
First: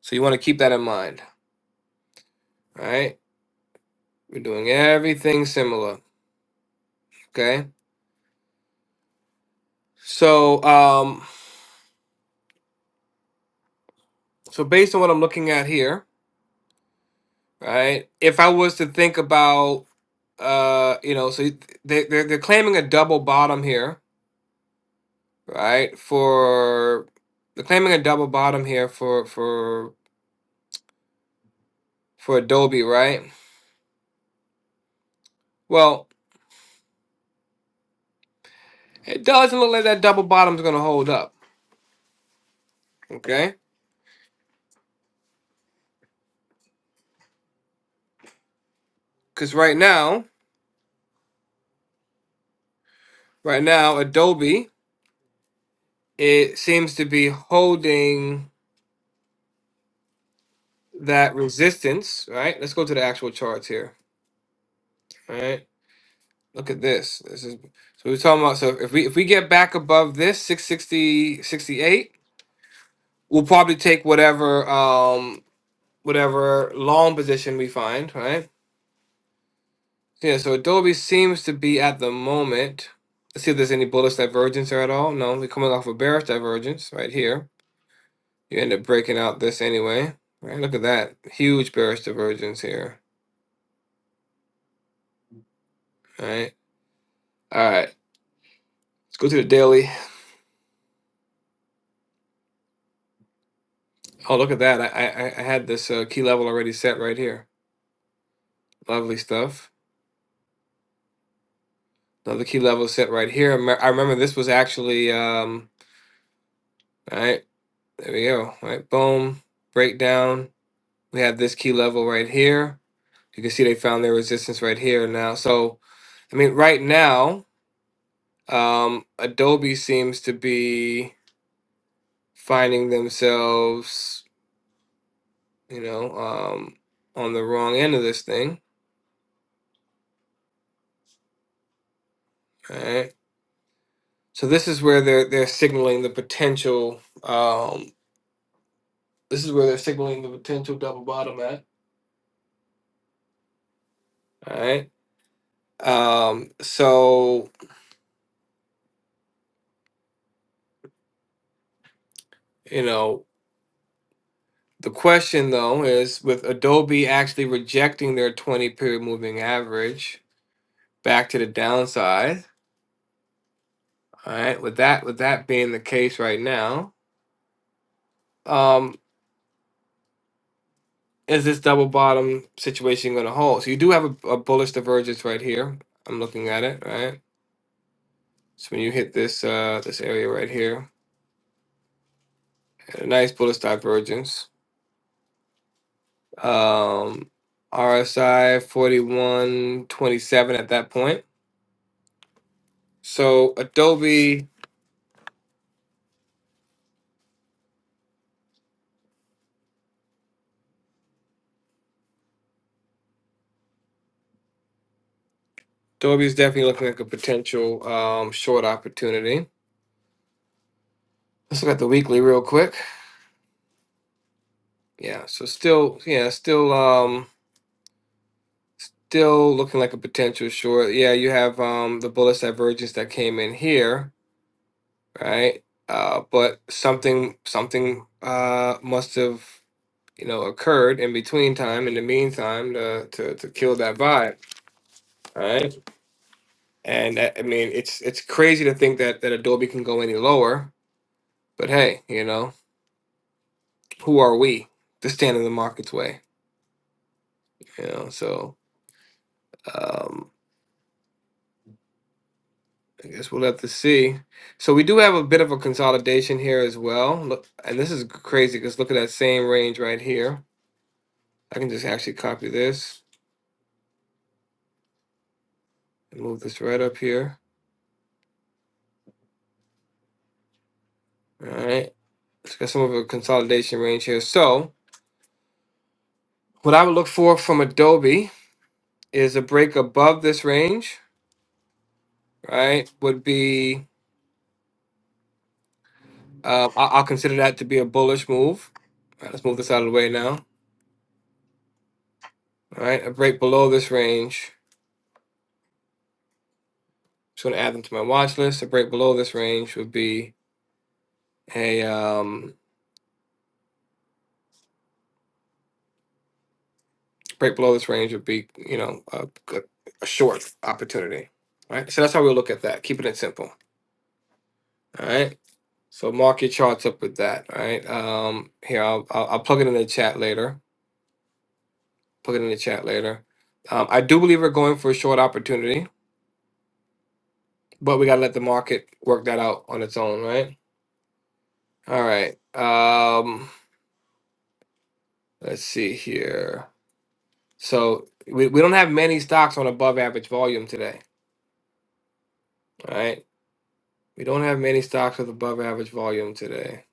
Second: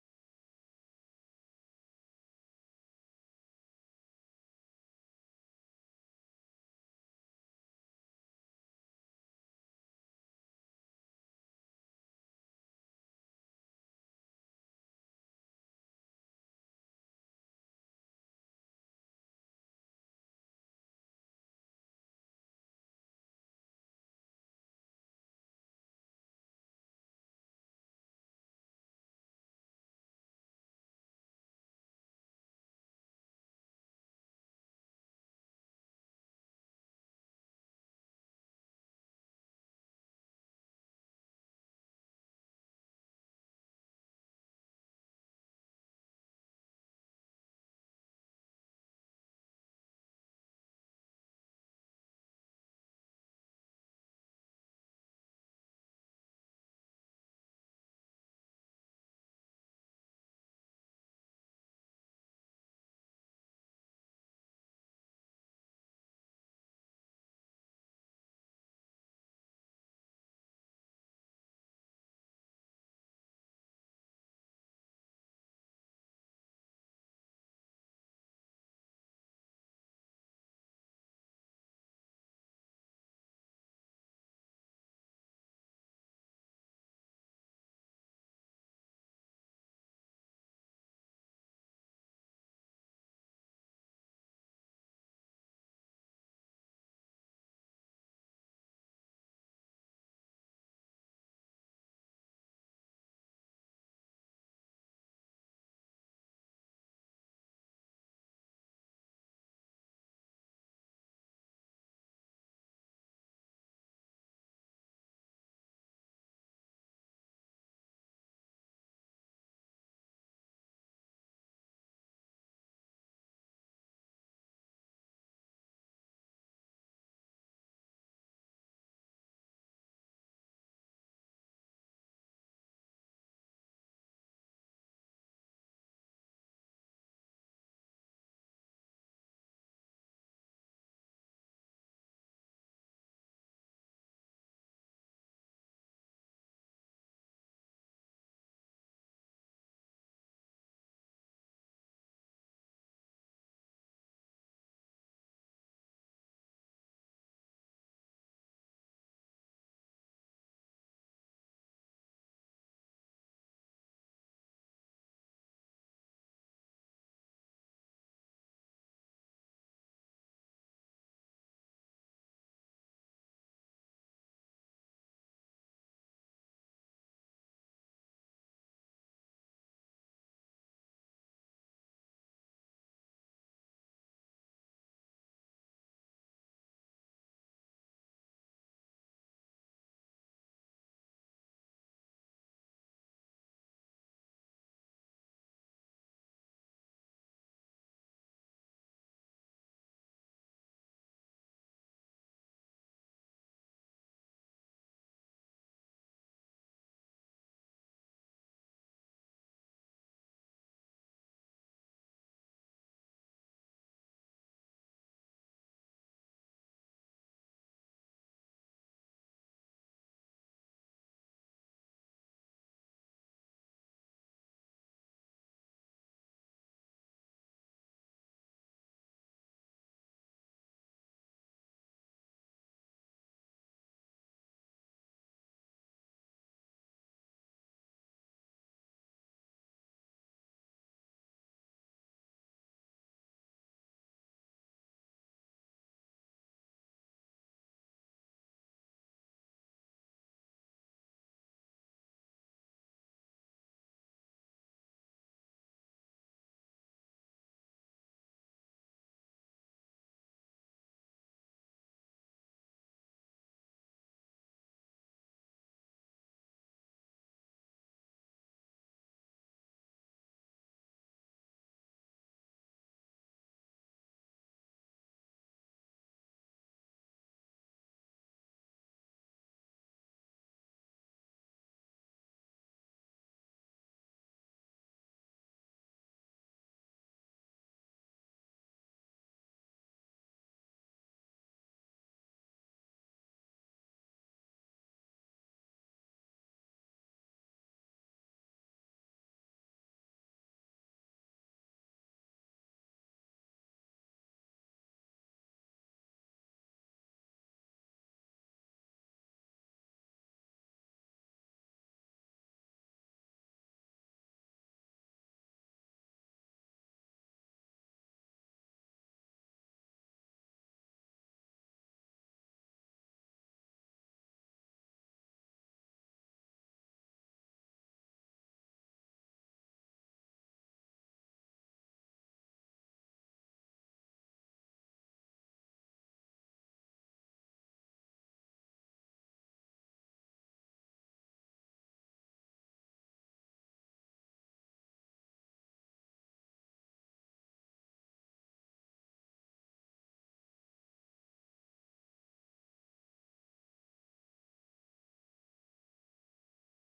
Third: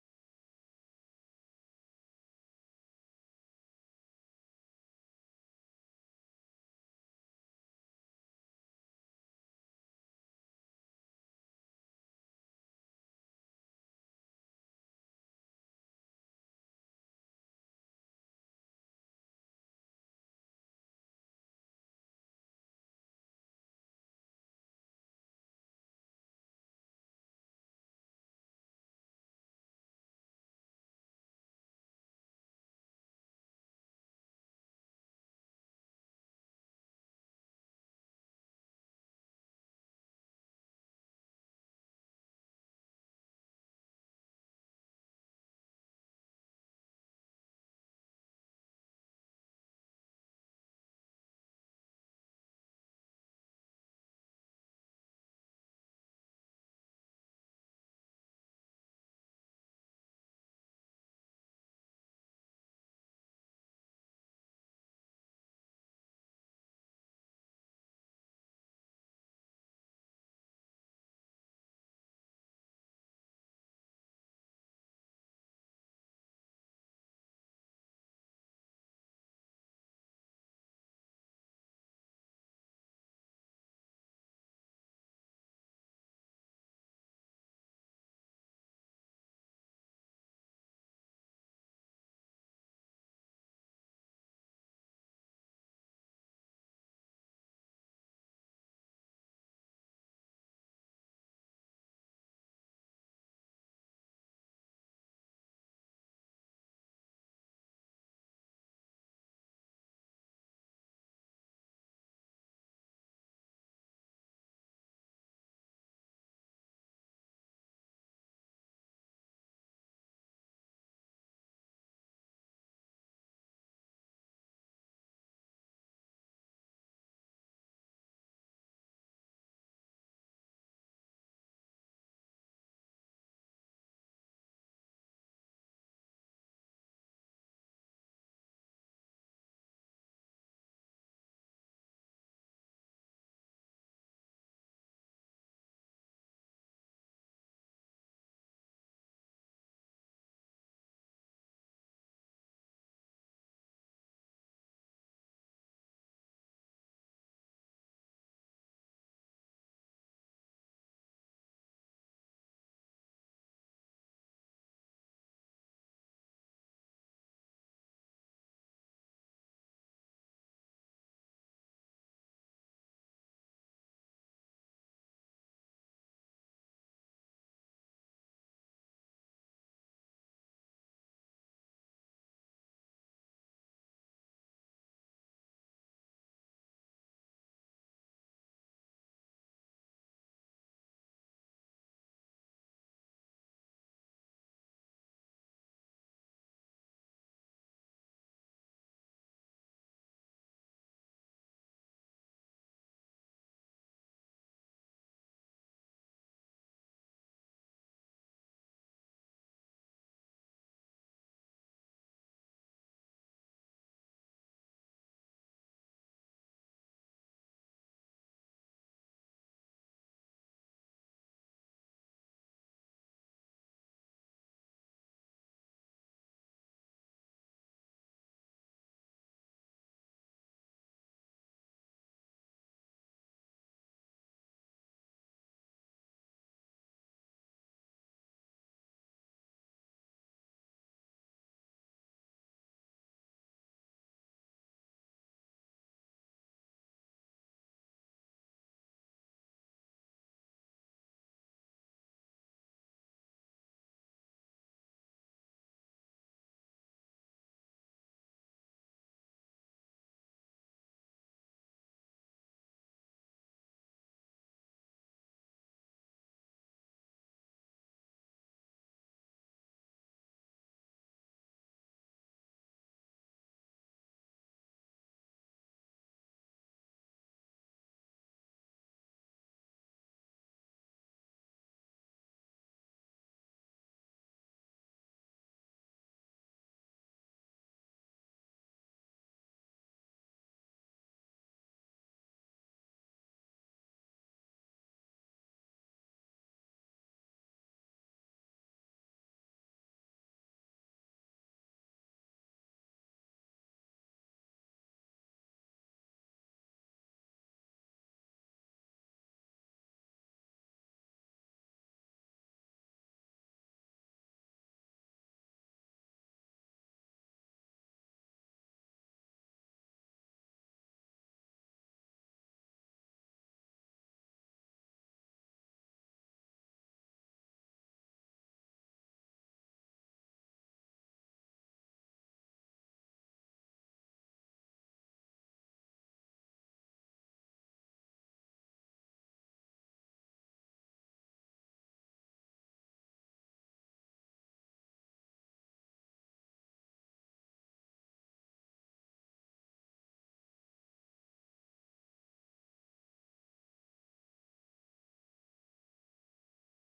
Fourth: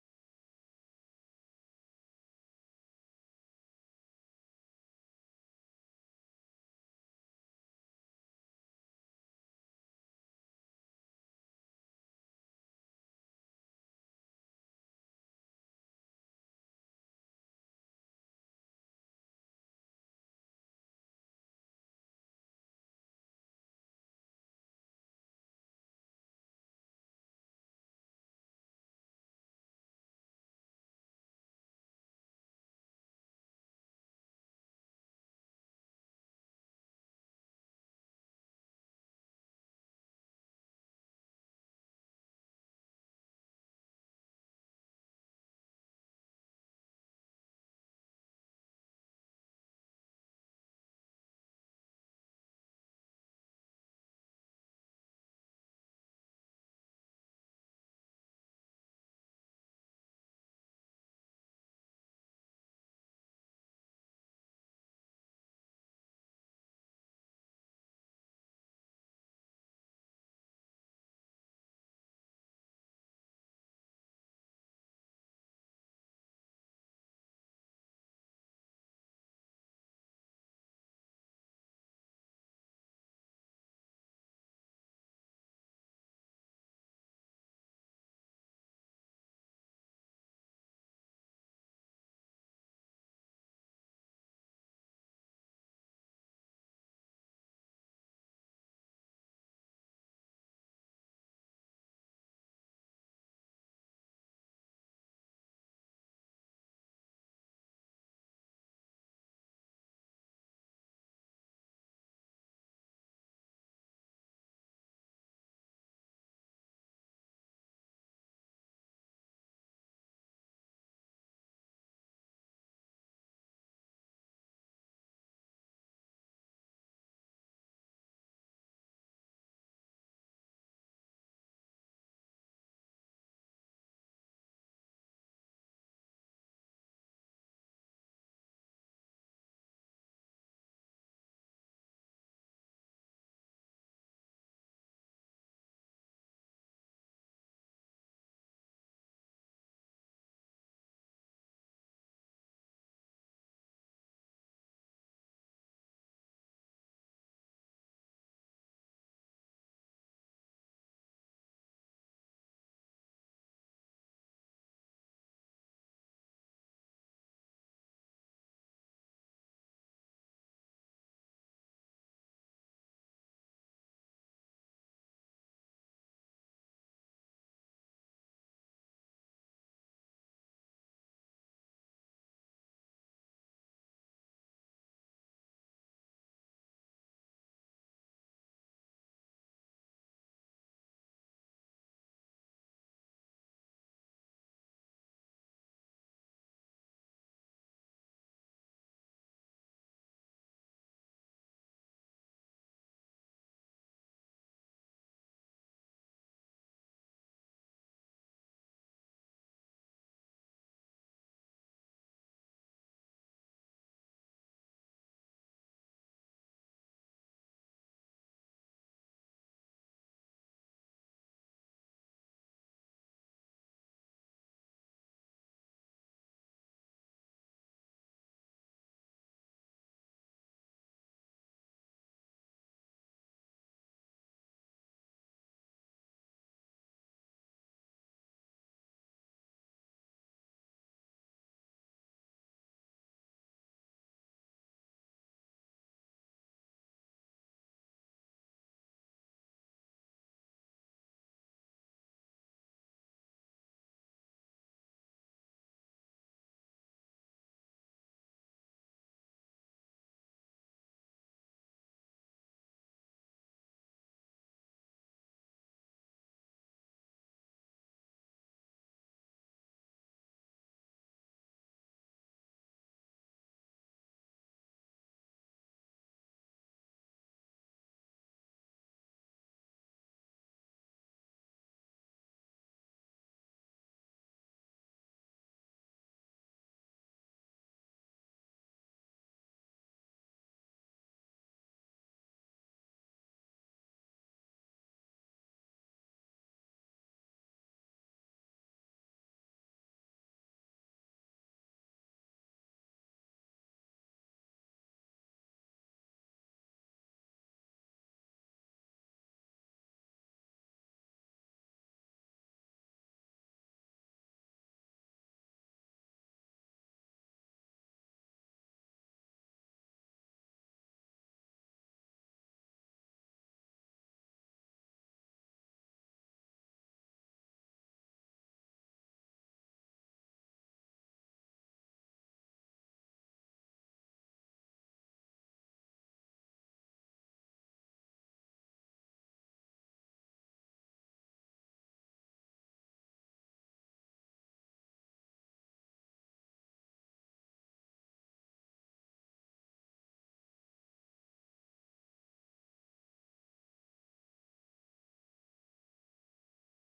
A: So you want to keep that in mind, all right? We're doing everything similar, okay? So um so based on what I'm looking at here, right? If I was to think about uh you know so you- they they're, they're claiming a double bottom here, right? For they're claiming a double bottom here for for for Adobe, right? Well, it doesn't look like that double bottom's gonna hold up. Okay, because right now, right now, Adobe it seems to be holding that resistance. Right. Let's go to the actual charts here. All right. Look at this. This is so we're talking about. So if we if we get back above this six sixty sixty-eight, we'll probably take whatever um whatever long position we find. Right Yeah, so Adobe seems to be at the moment. Let's see if there's any bullish divergence there at all. No, we're coming off a bearish divergence right here. You end up breaking out this anyway. Right, look at that. Huge bearish divergence here. All right. All right. Let's go to the daily. Oh, look at that. I I, I had this uh, key level already set right here. Lovely stuff. Another key level set right here. I me- I remember this was actually um all right. There we go. All right, boom. Breakdown. We have this key level right here You can see they found their resistance right here now. So, I mean, right now, um, Adobe seems to be finding themselves, you know, um, on the wrong end of this thing, right? So this is where they're they're signaling the potential. Um, this is where they're signaling the potential double bottom at, all right? Um, so you know, the question though is with Adobe actually rejecting their twenty period moving average back to the downside. All right, with that with that being the case right now, um, is this double bottom situation going to hold? So you do have a, a bullish divergence right here. I'm looking at it, right? So when you hit this uh, this area right here, a nice bullish divergence. Um, RSI 4127 at that point. So Adobe Adobe is definitely looking like a potential um, short opportunity. Let's look at the weekly real quick. Yeah, so still, yeah, still, um, still looking like a potential short. Yeah, you have um the bullish divergence that came in here, right? Uh, but something, something, uh, must have, you know, occurred in between time, in the meantime, to to to kill that vibe, right? And that, I mean, it's it's crazy to think that that Adobe can go any lower, but hey, you know, who are we to stand in the market's way? You know, so. Um, I guess we'll have to see. So we do have a bit of a consolidation here as well. Look, and this is crazy because look at that same range right here. I can just actually copy this and move this right up here. All right. It's got some of a consolidation range here. So what I would look for from Adobe is a break above this range, right? Would be uh, I- I'll consider that to be a bullish move. All right, let's move this out of the way now. All right, a break below this range. Just going to add them to my watch list. A break below this range would be a um, break below this range would be, you know, a, a, short opportunity. All right. So that's how we look at that, keeping it simple. All right. So mark your charts up with that. All right. Um, here, I'll, I'll, I'll plug it in the chat later. Plug it in the chat later. Um, I do believe we're going for a short opportunity, but we got to let the market work that out on its own, right? All right. Um, let's see here. So we, we don't have many stocks on above average volume today. All right. We don't have many stocks with above average volume today.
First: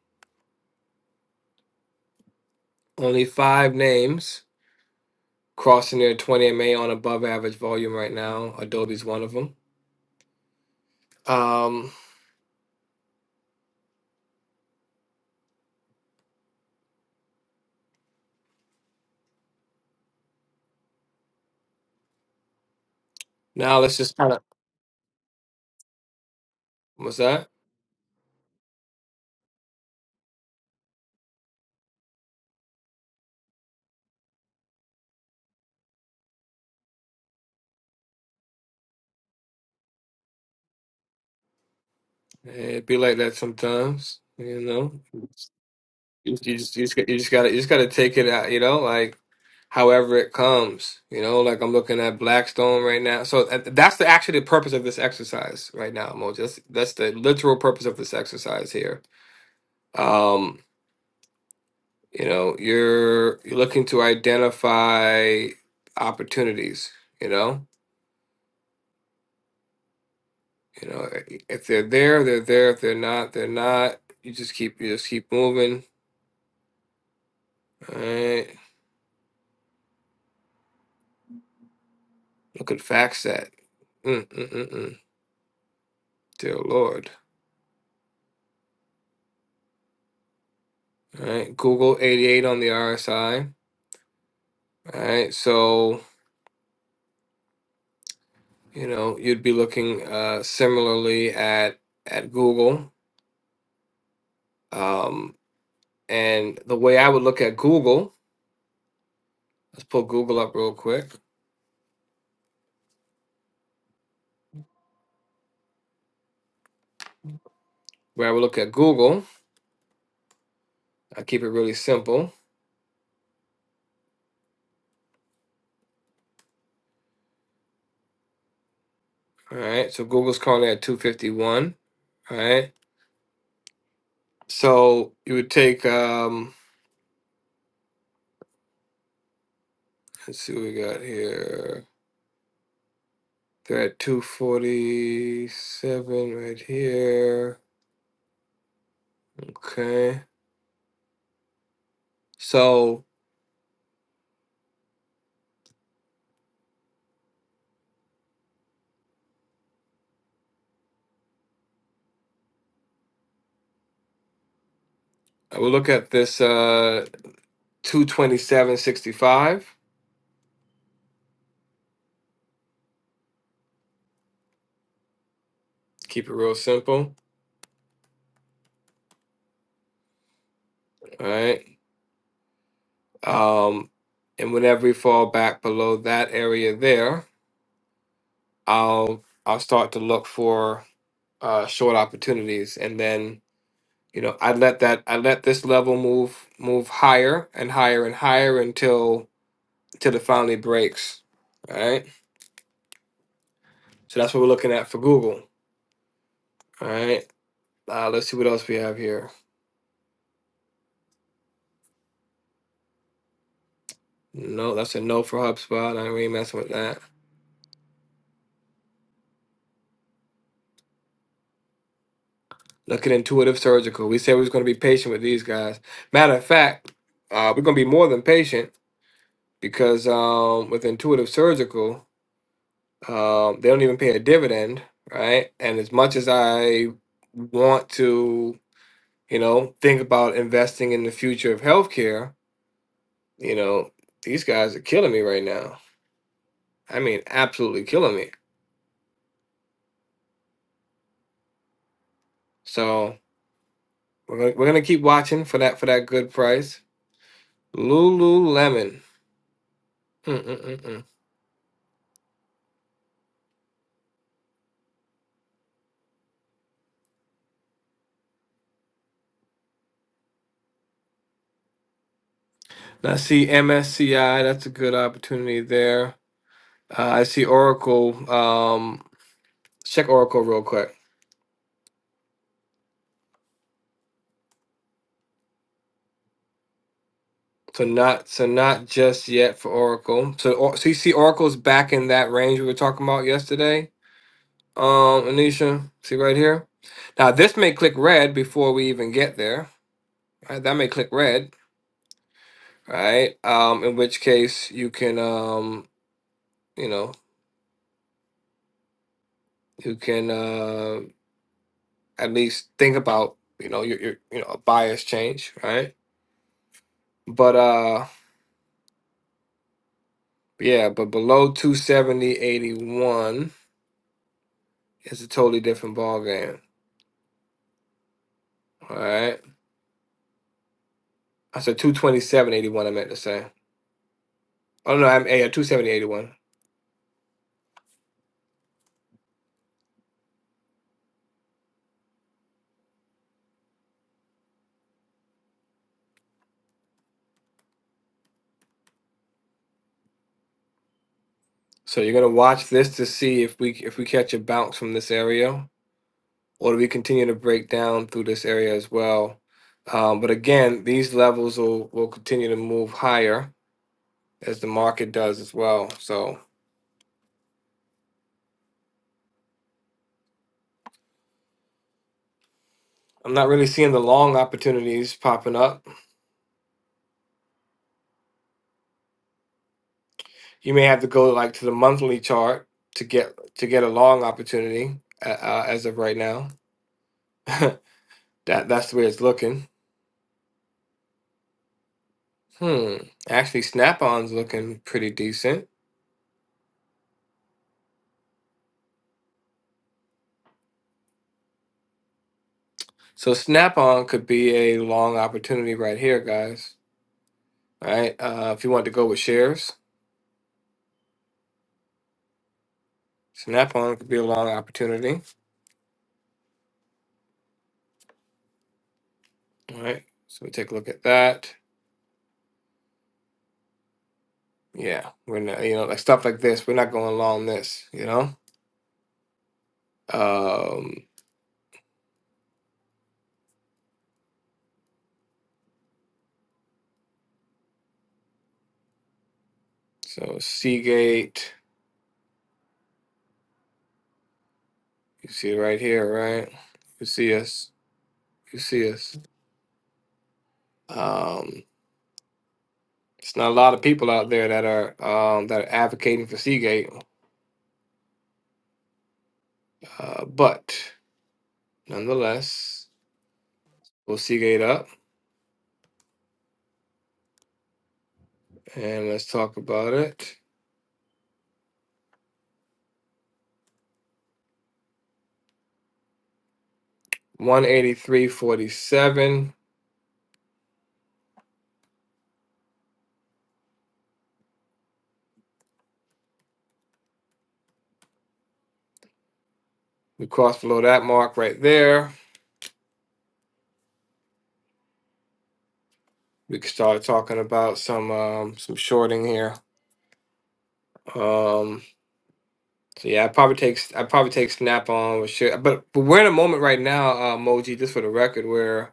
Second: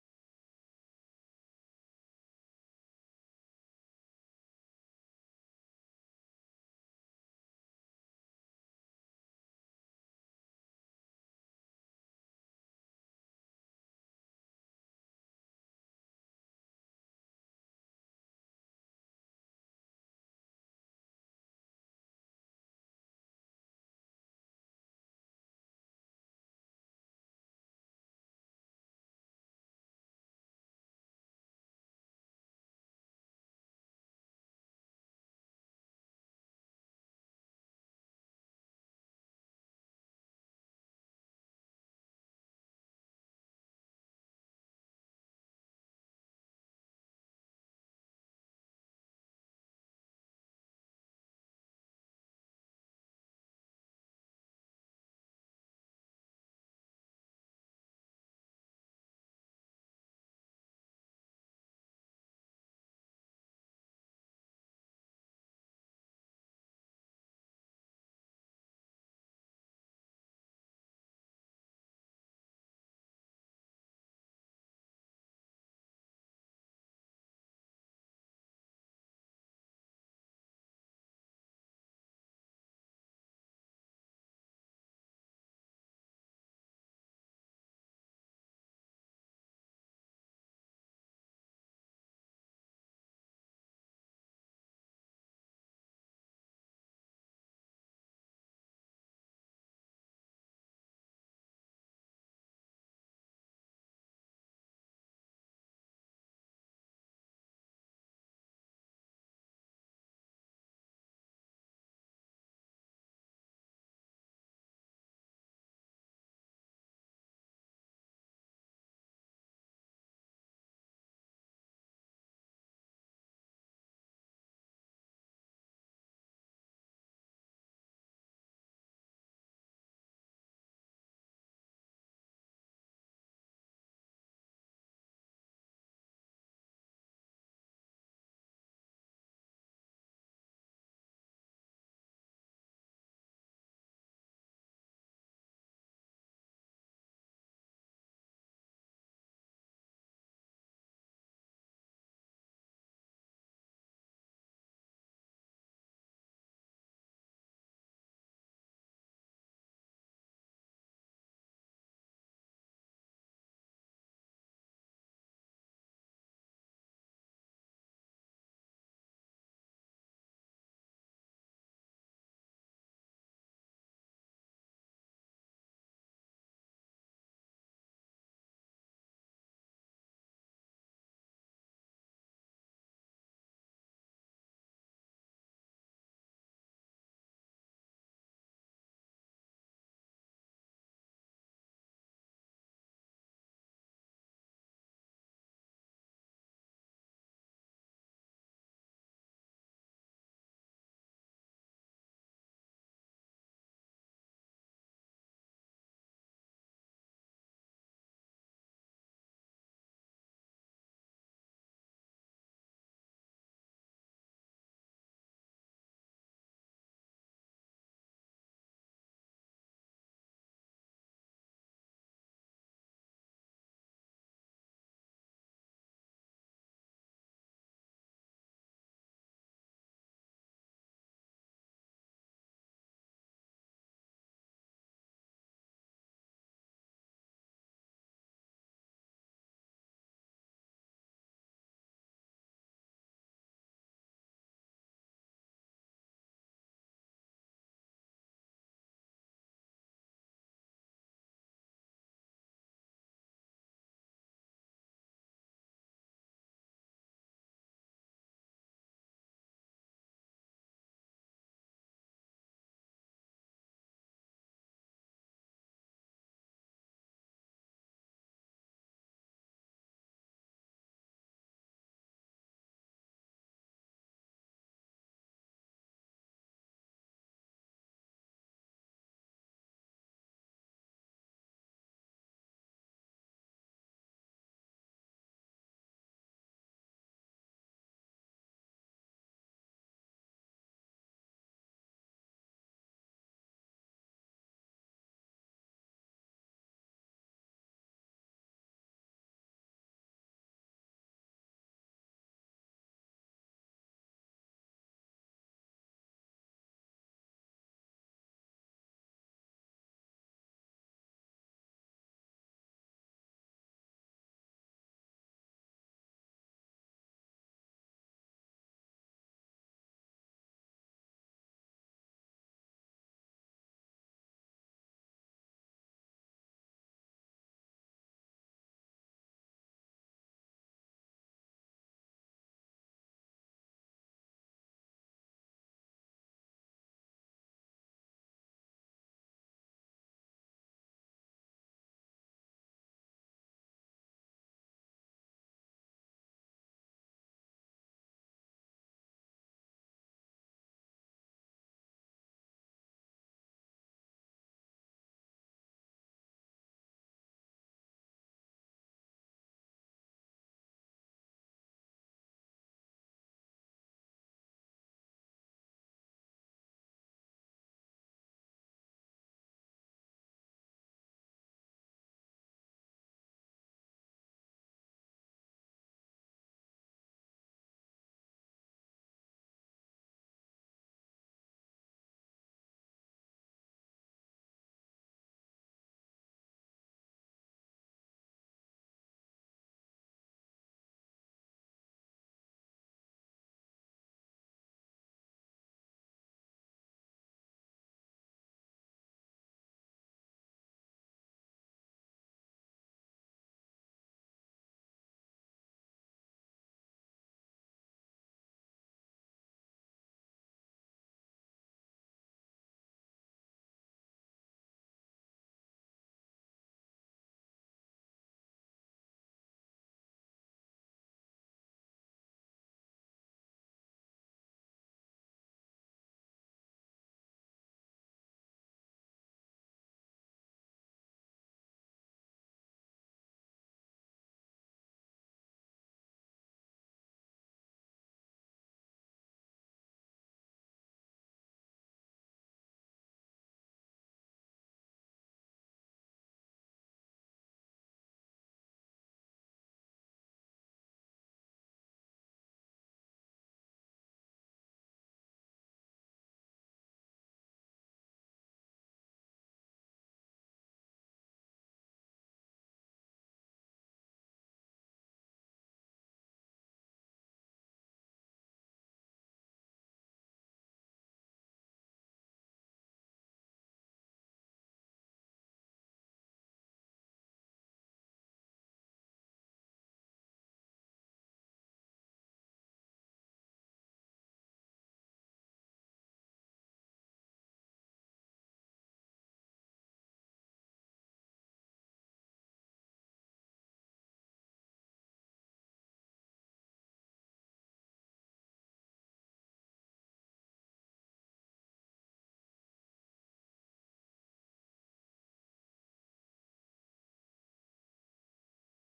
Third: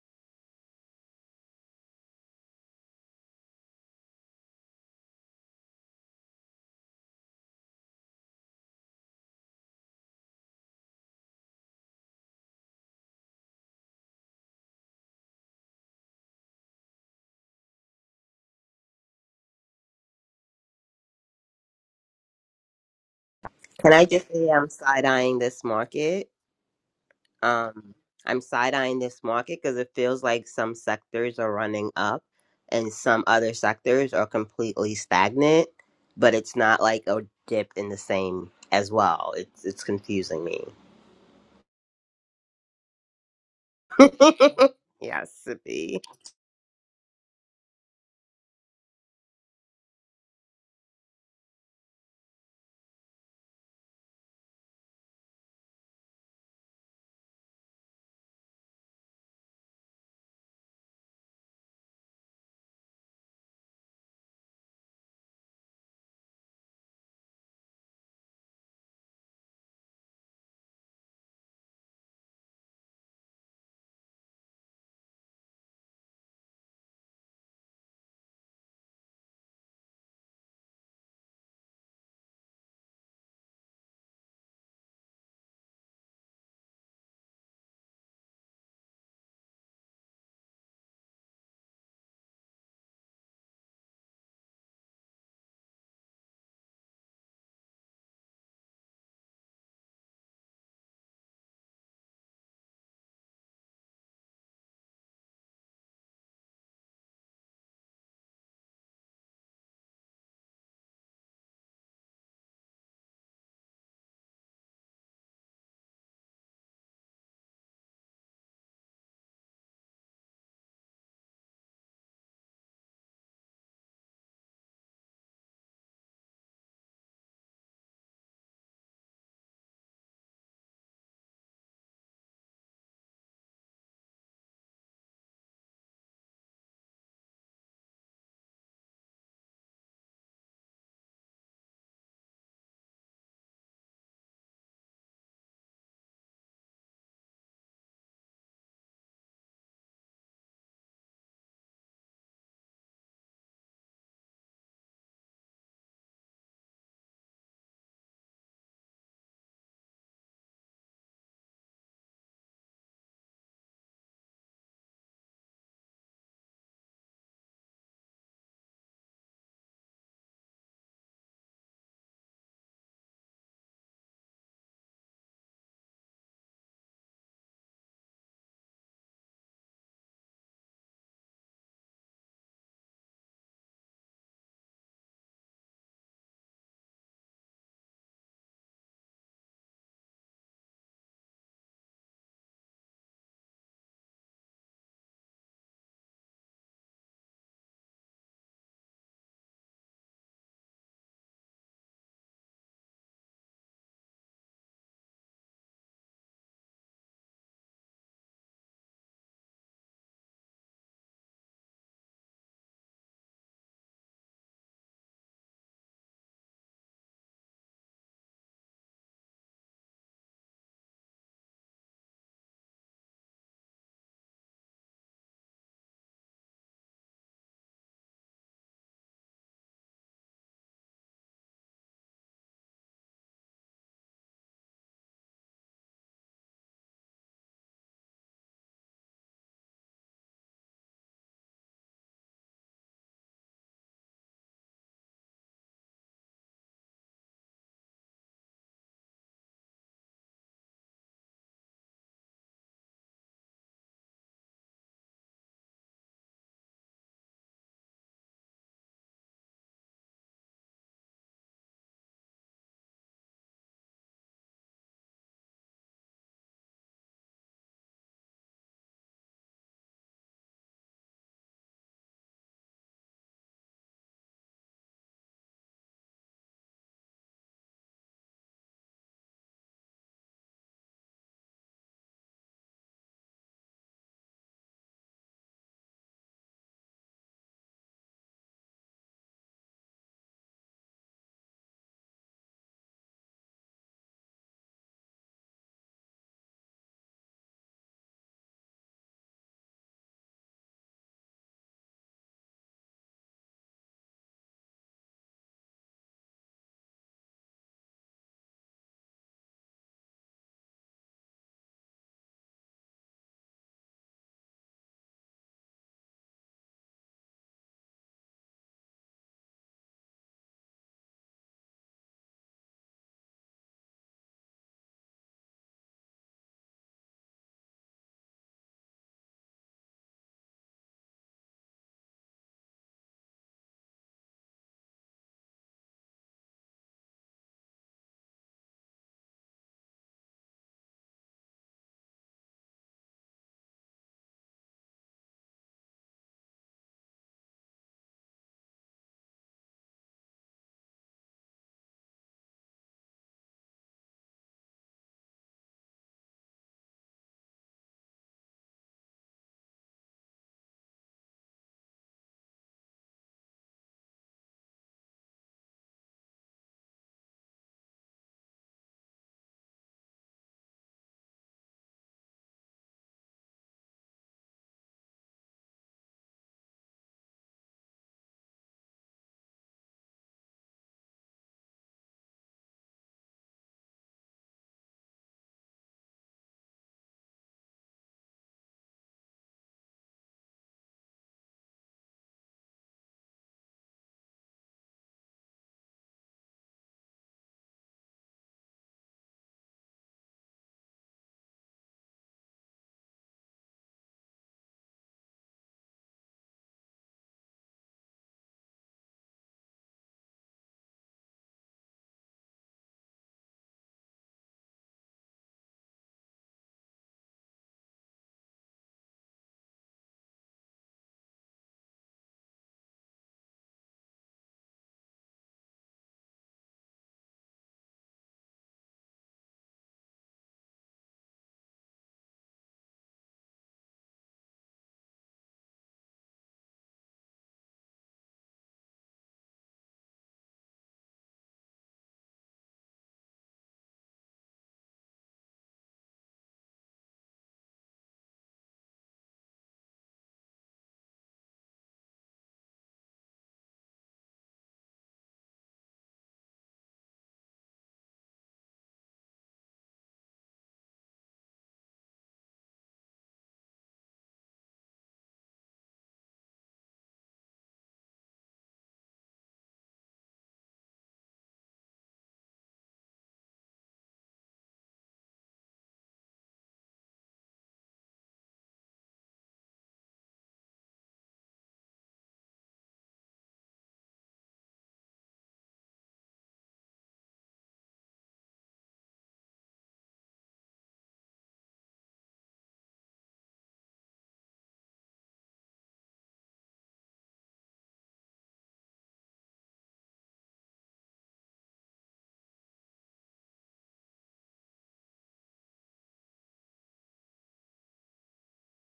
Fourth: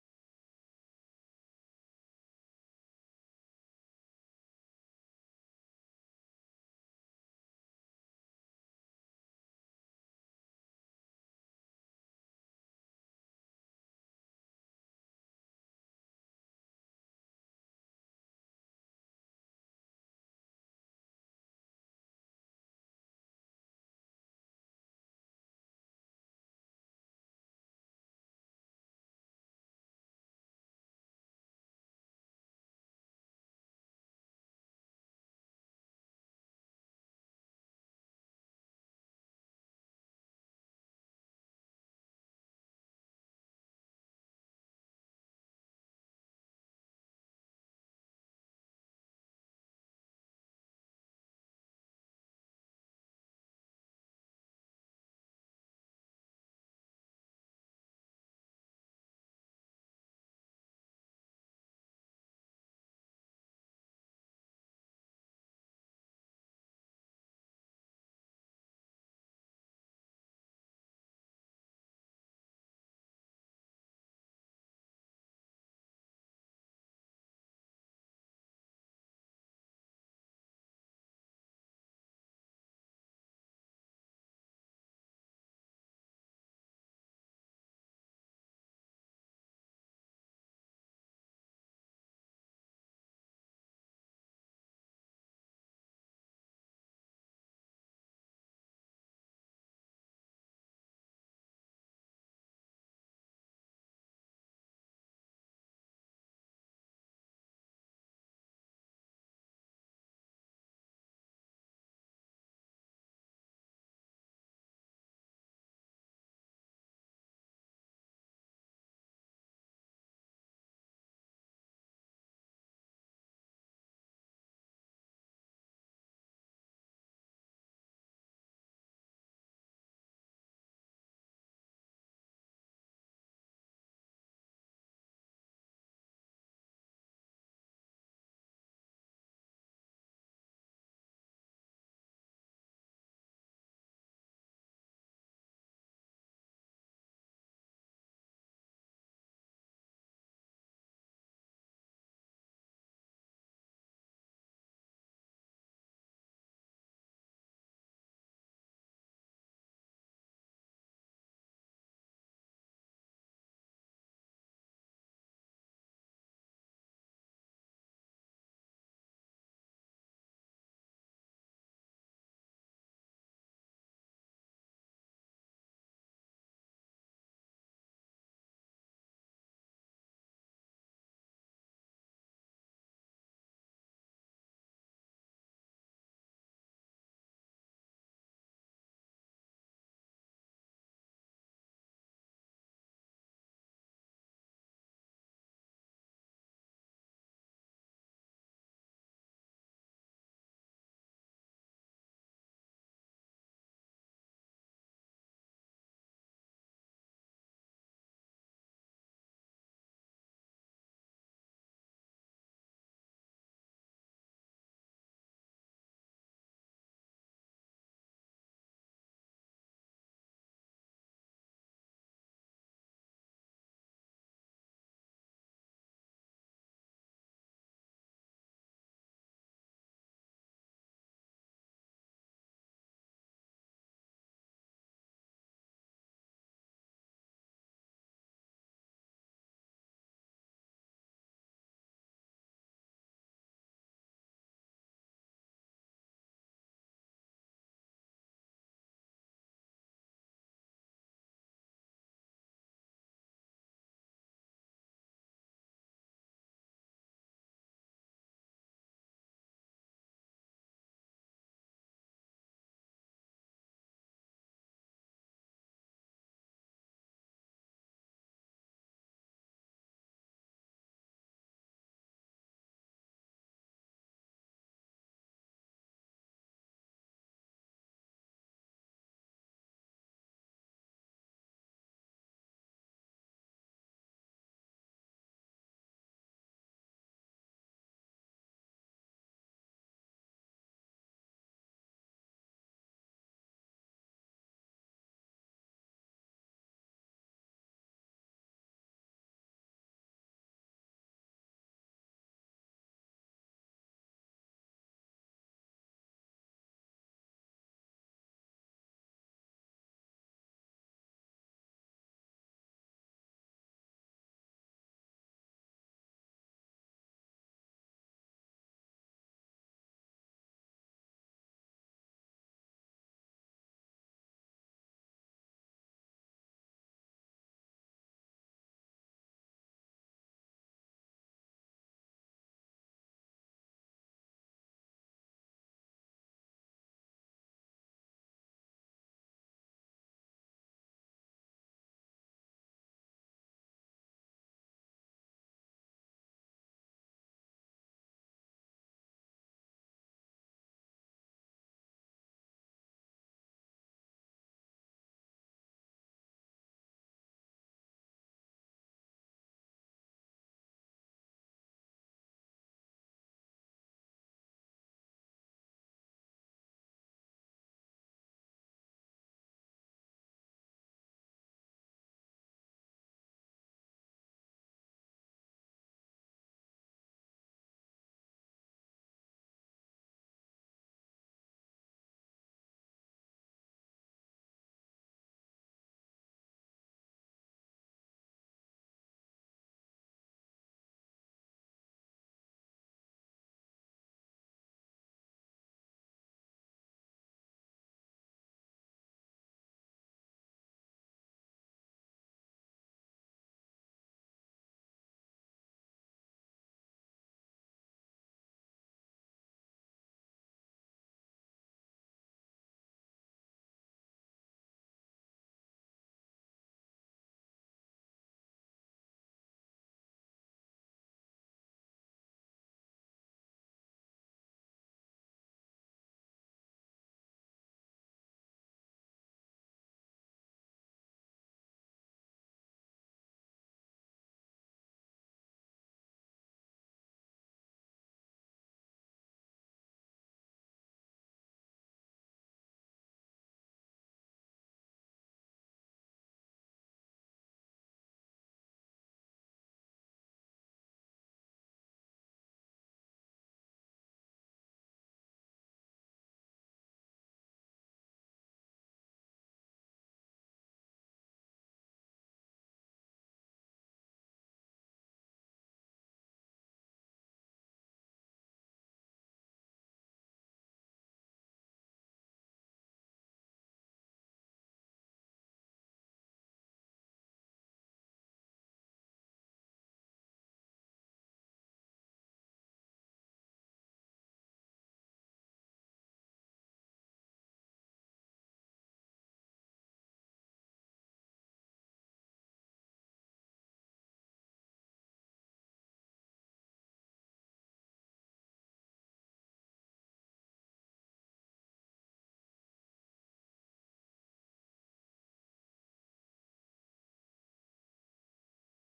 A: Only five names crossing their 20 MA on above average volume right now. Adobe's one of them. Um, now
D: Can
A: let's
D: I
A: just
D: just
A: kind of
D: say I'm side eyeing this market?
A: what's that?
D: Um, I'm side eyeing this market because it feels like some sectors are running up and some other sectors are completely stagnant, but it's not like a dip in the same as well. It's it's confusing me.
A: It'd be like that sometimes, you know.
D: yes, it be.
A: You just, you just you just gotta you just gotta take it out, you know, like however it comes, you know. Like I'm looking at Blackstone right now, so uh, that's the actually the purpose of this exercise right now, Mo. That's that's the literal purpose of this exercise here. Um, You know, you're you're looking to identify opportunities, you know? You know, eh, if they're there, they're there. If they're not, they're not. You just keep you just keep moving. All right. Look at FactSet. Mm, mm, mm, mm. Dear Lord. All right. Google 88 on the RSI. All right. So, you know, you'd be looking uh similarly at at Google. Um, and the way I would look at Google, let's pull Google up real quick. When I would look at Google, I keep it really simple. All right. So Google's currently at 251. All right. So you would take, um, let's see what we got here. They're at 247 right here. Okay. So I would look at this uh 227.65. Keep it real simple. All right. Um, and whenever we fall back below that area there, I'll I'll start to look for uh, short opportunities, and then you know I let that I let this level move move higher and higher and higher until until it finally breaks. All right, so that's what we're looking at for Google. All right, uh, let's see what else we have here. No, that's a no for HubSpot. I ain't messing with that. Look at Intuitive Surgical. We said we was going to be patient with these guys. Matter of fact, uh, we're going to be more than patient because um, with Intuitive Surgical. Um, they don't even pay a dividend, right? And as much as I want to, you know, think about investing in the future of healthcare, you know, these guys are killing me right now. I mean, absolutely killing me. So we're gonna, we're gonna keep watching for that for that good price. Lululemon. Mm-mm-mm-mm. I see MSCI. That's a good opportunity there. Uh, I see Oracle. Um, check Oracle real quick. So not so not just yet for Oracle. So or, so you see Oracle's back in that range we were talking about yesterday. Um, Anisha, see right here. Now this may click red before we even get there. Right? That may click red, right? Um, in which case you can um, you know, you can uh at least think about, you know, your, your you know, a bias change, right? But uh yeah, but below 270.81 is a totally different ball game. All right. I said 227.81. I meant to say. Oh no, I'm a 270.81. So you're gonna watch this to see if we if we catch a bounce from this area, or do we continue to break down through this area as well? Um, but again, these levels will will continue to move higher as the market does as well. So I'm not really seeing the long opportunities popping up. You may have to go like to the monthly chart to get to get a long opportunity uh, uh, as of right now. that that's the way it's looking. Hmm. Actually, Snap-on's looking pretty decent. So Snap-on could be a long opportunity right here, guys. All right. Uh, if you want to go with shares, Snap-on could be a long opportunity. All right. So we take a look at that. Yeah, we're not, you know, like stuff like this. We're not going long this, you know. Um, so Seagate, you see it right here, right? You see us. You see us. Um, it's not a lot of people out there that are um that are advocating for Seagate Uh, but nonetheless, we'll Seagate up and let's talk about it. 183.47. We crossed below that mark right there. We can start talking about some um, some shorting here. Um, so yeah, I probably take I probably take Snap on with shit, but but we're in a moment right now, uh, Moji. Just for the record, where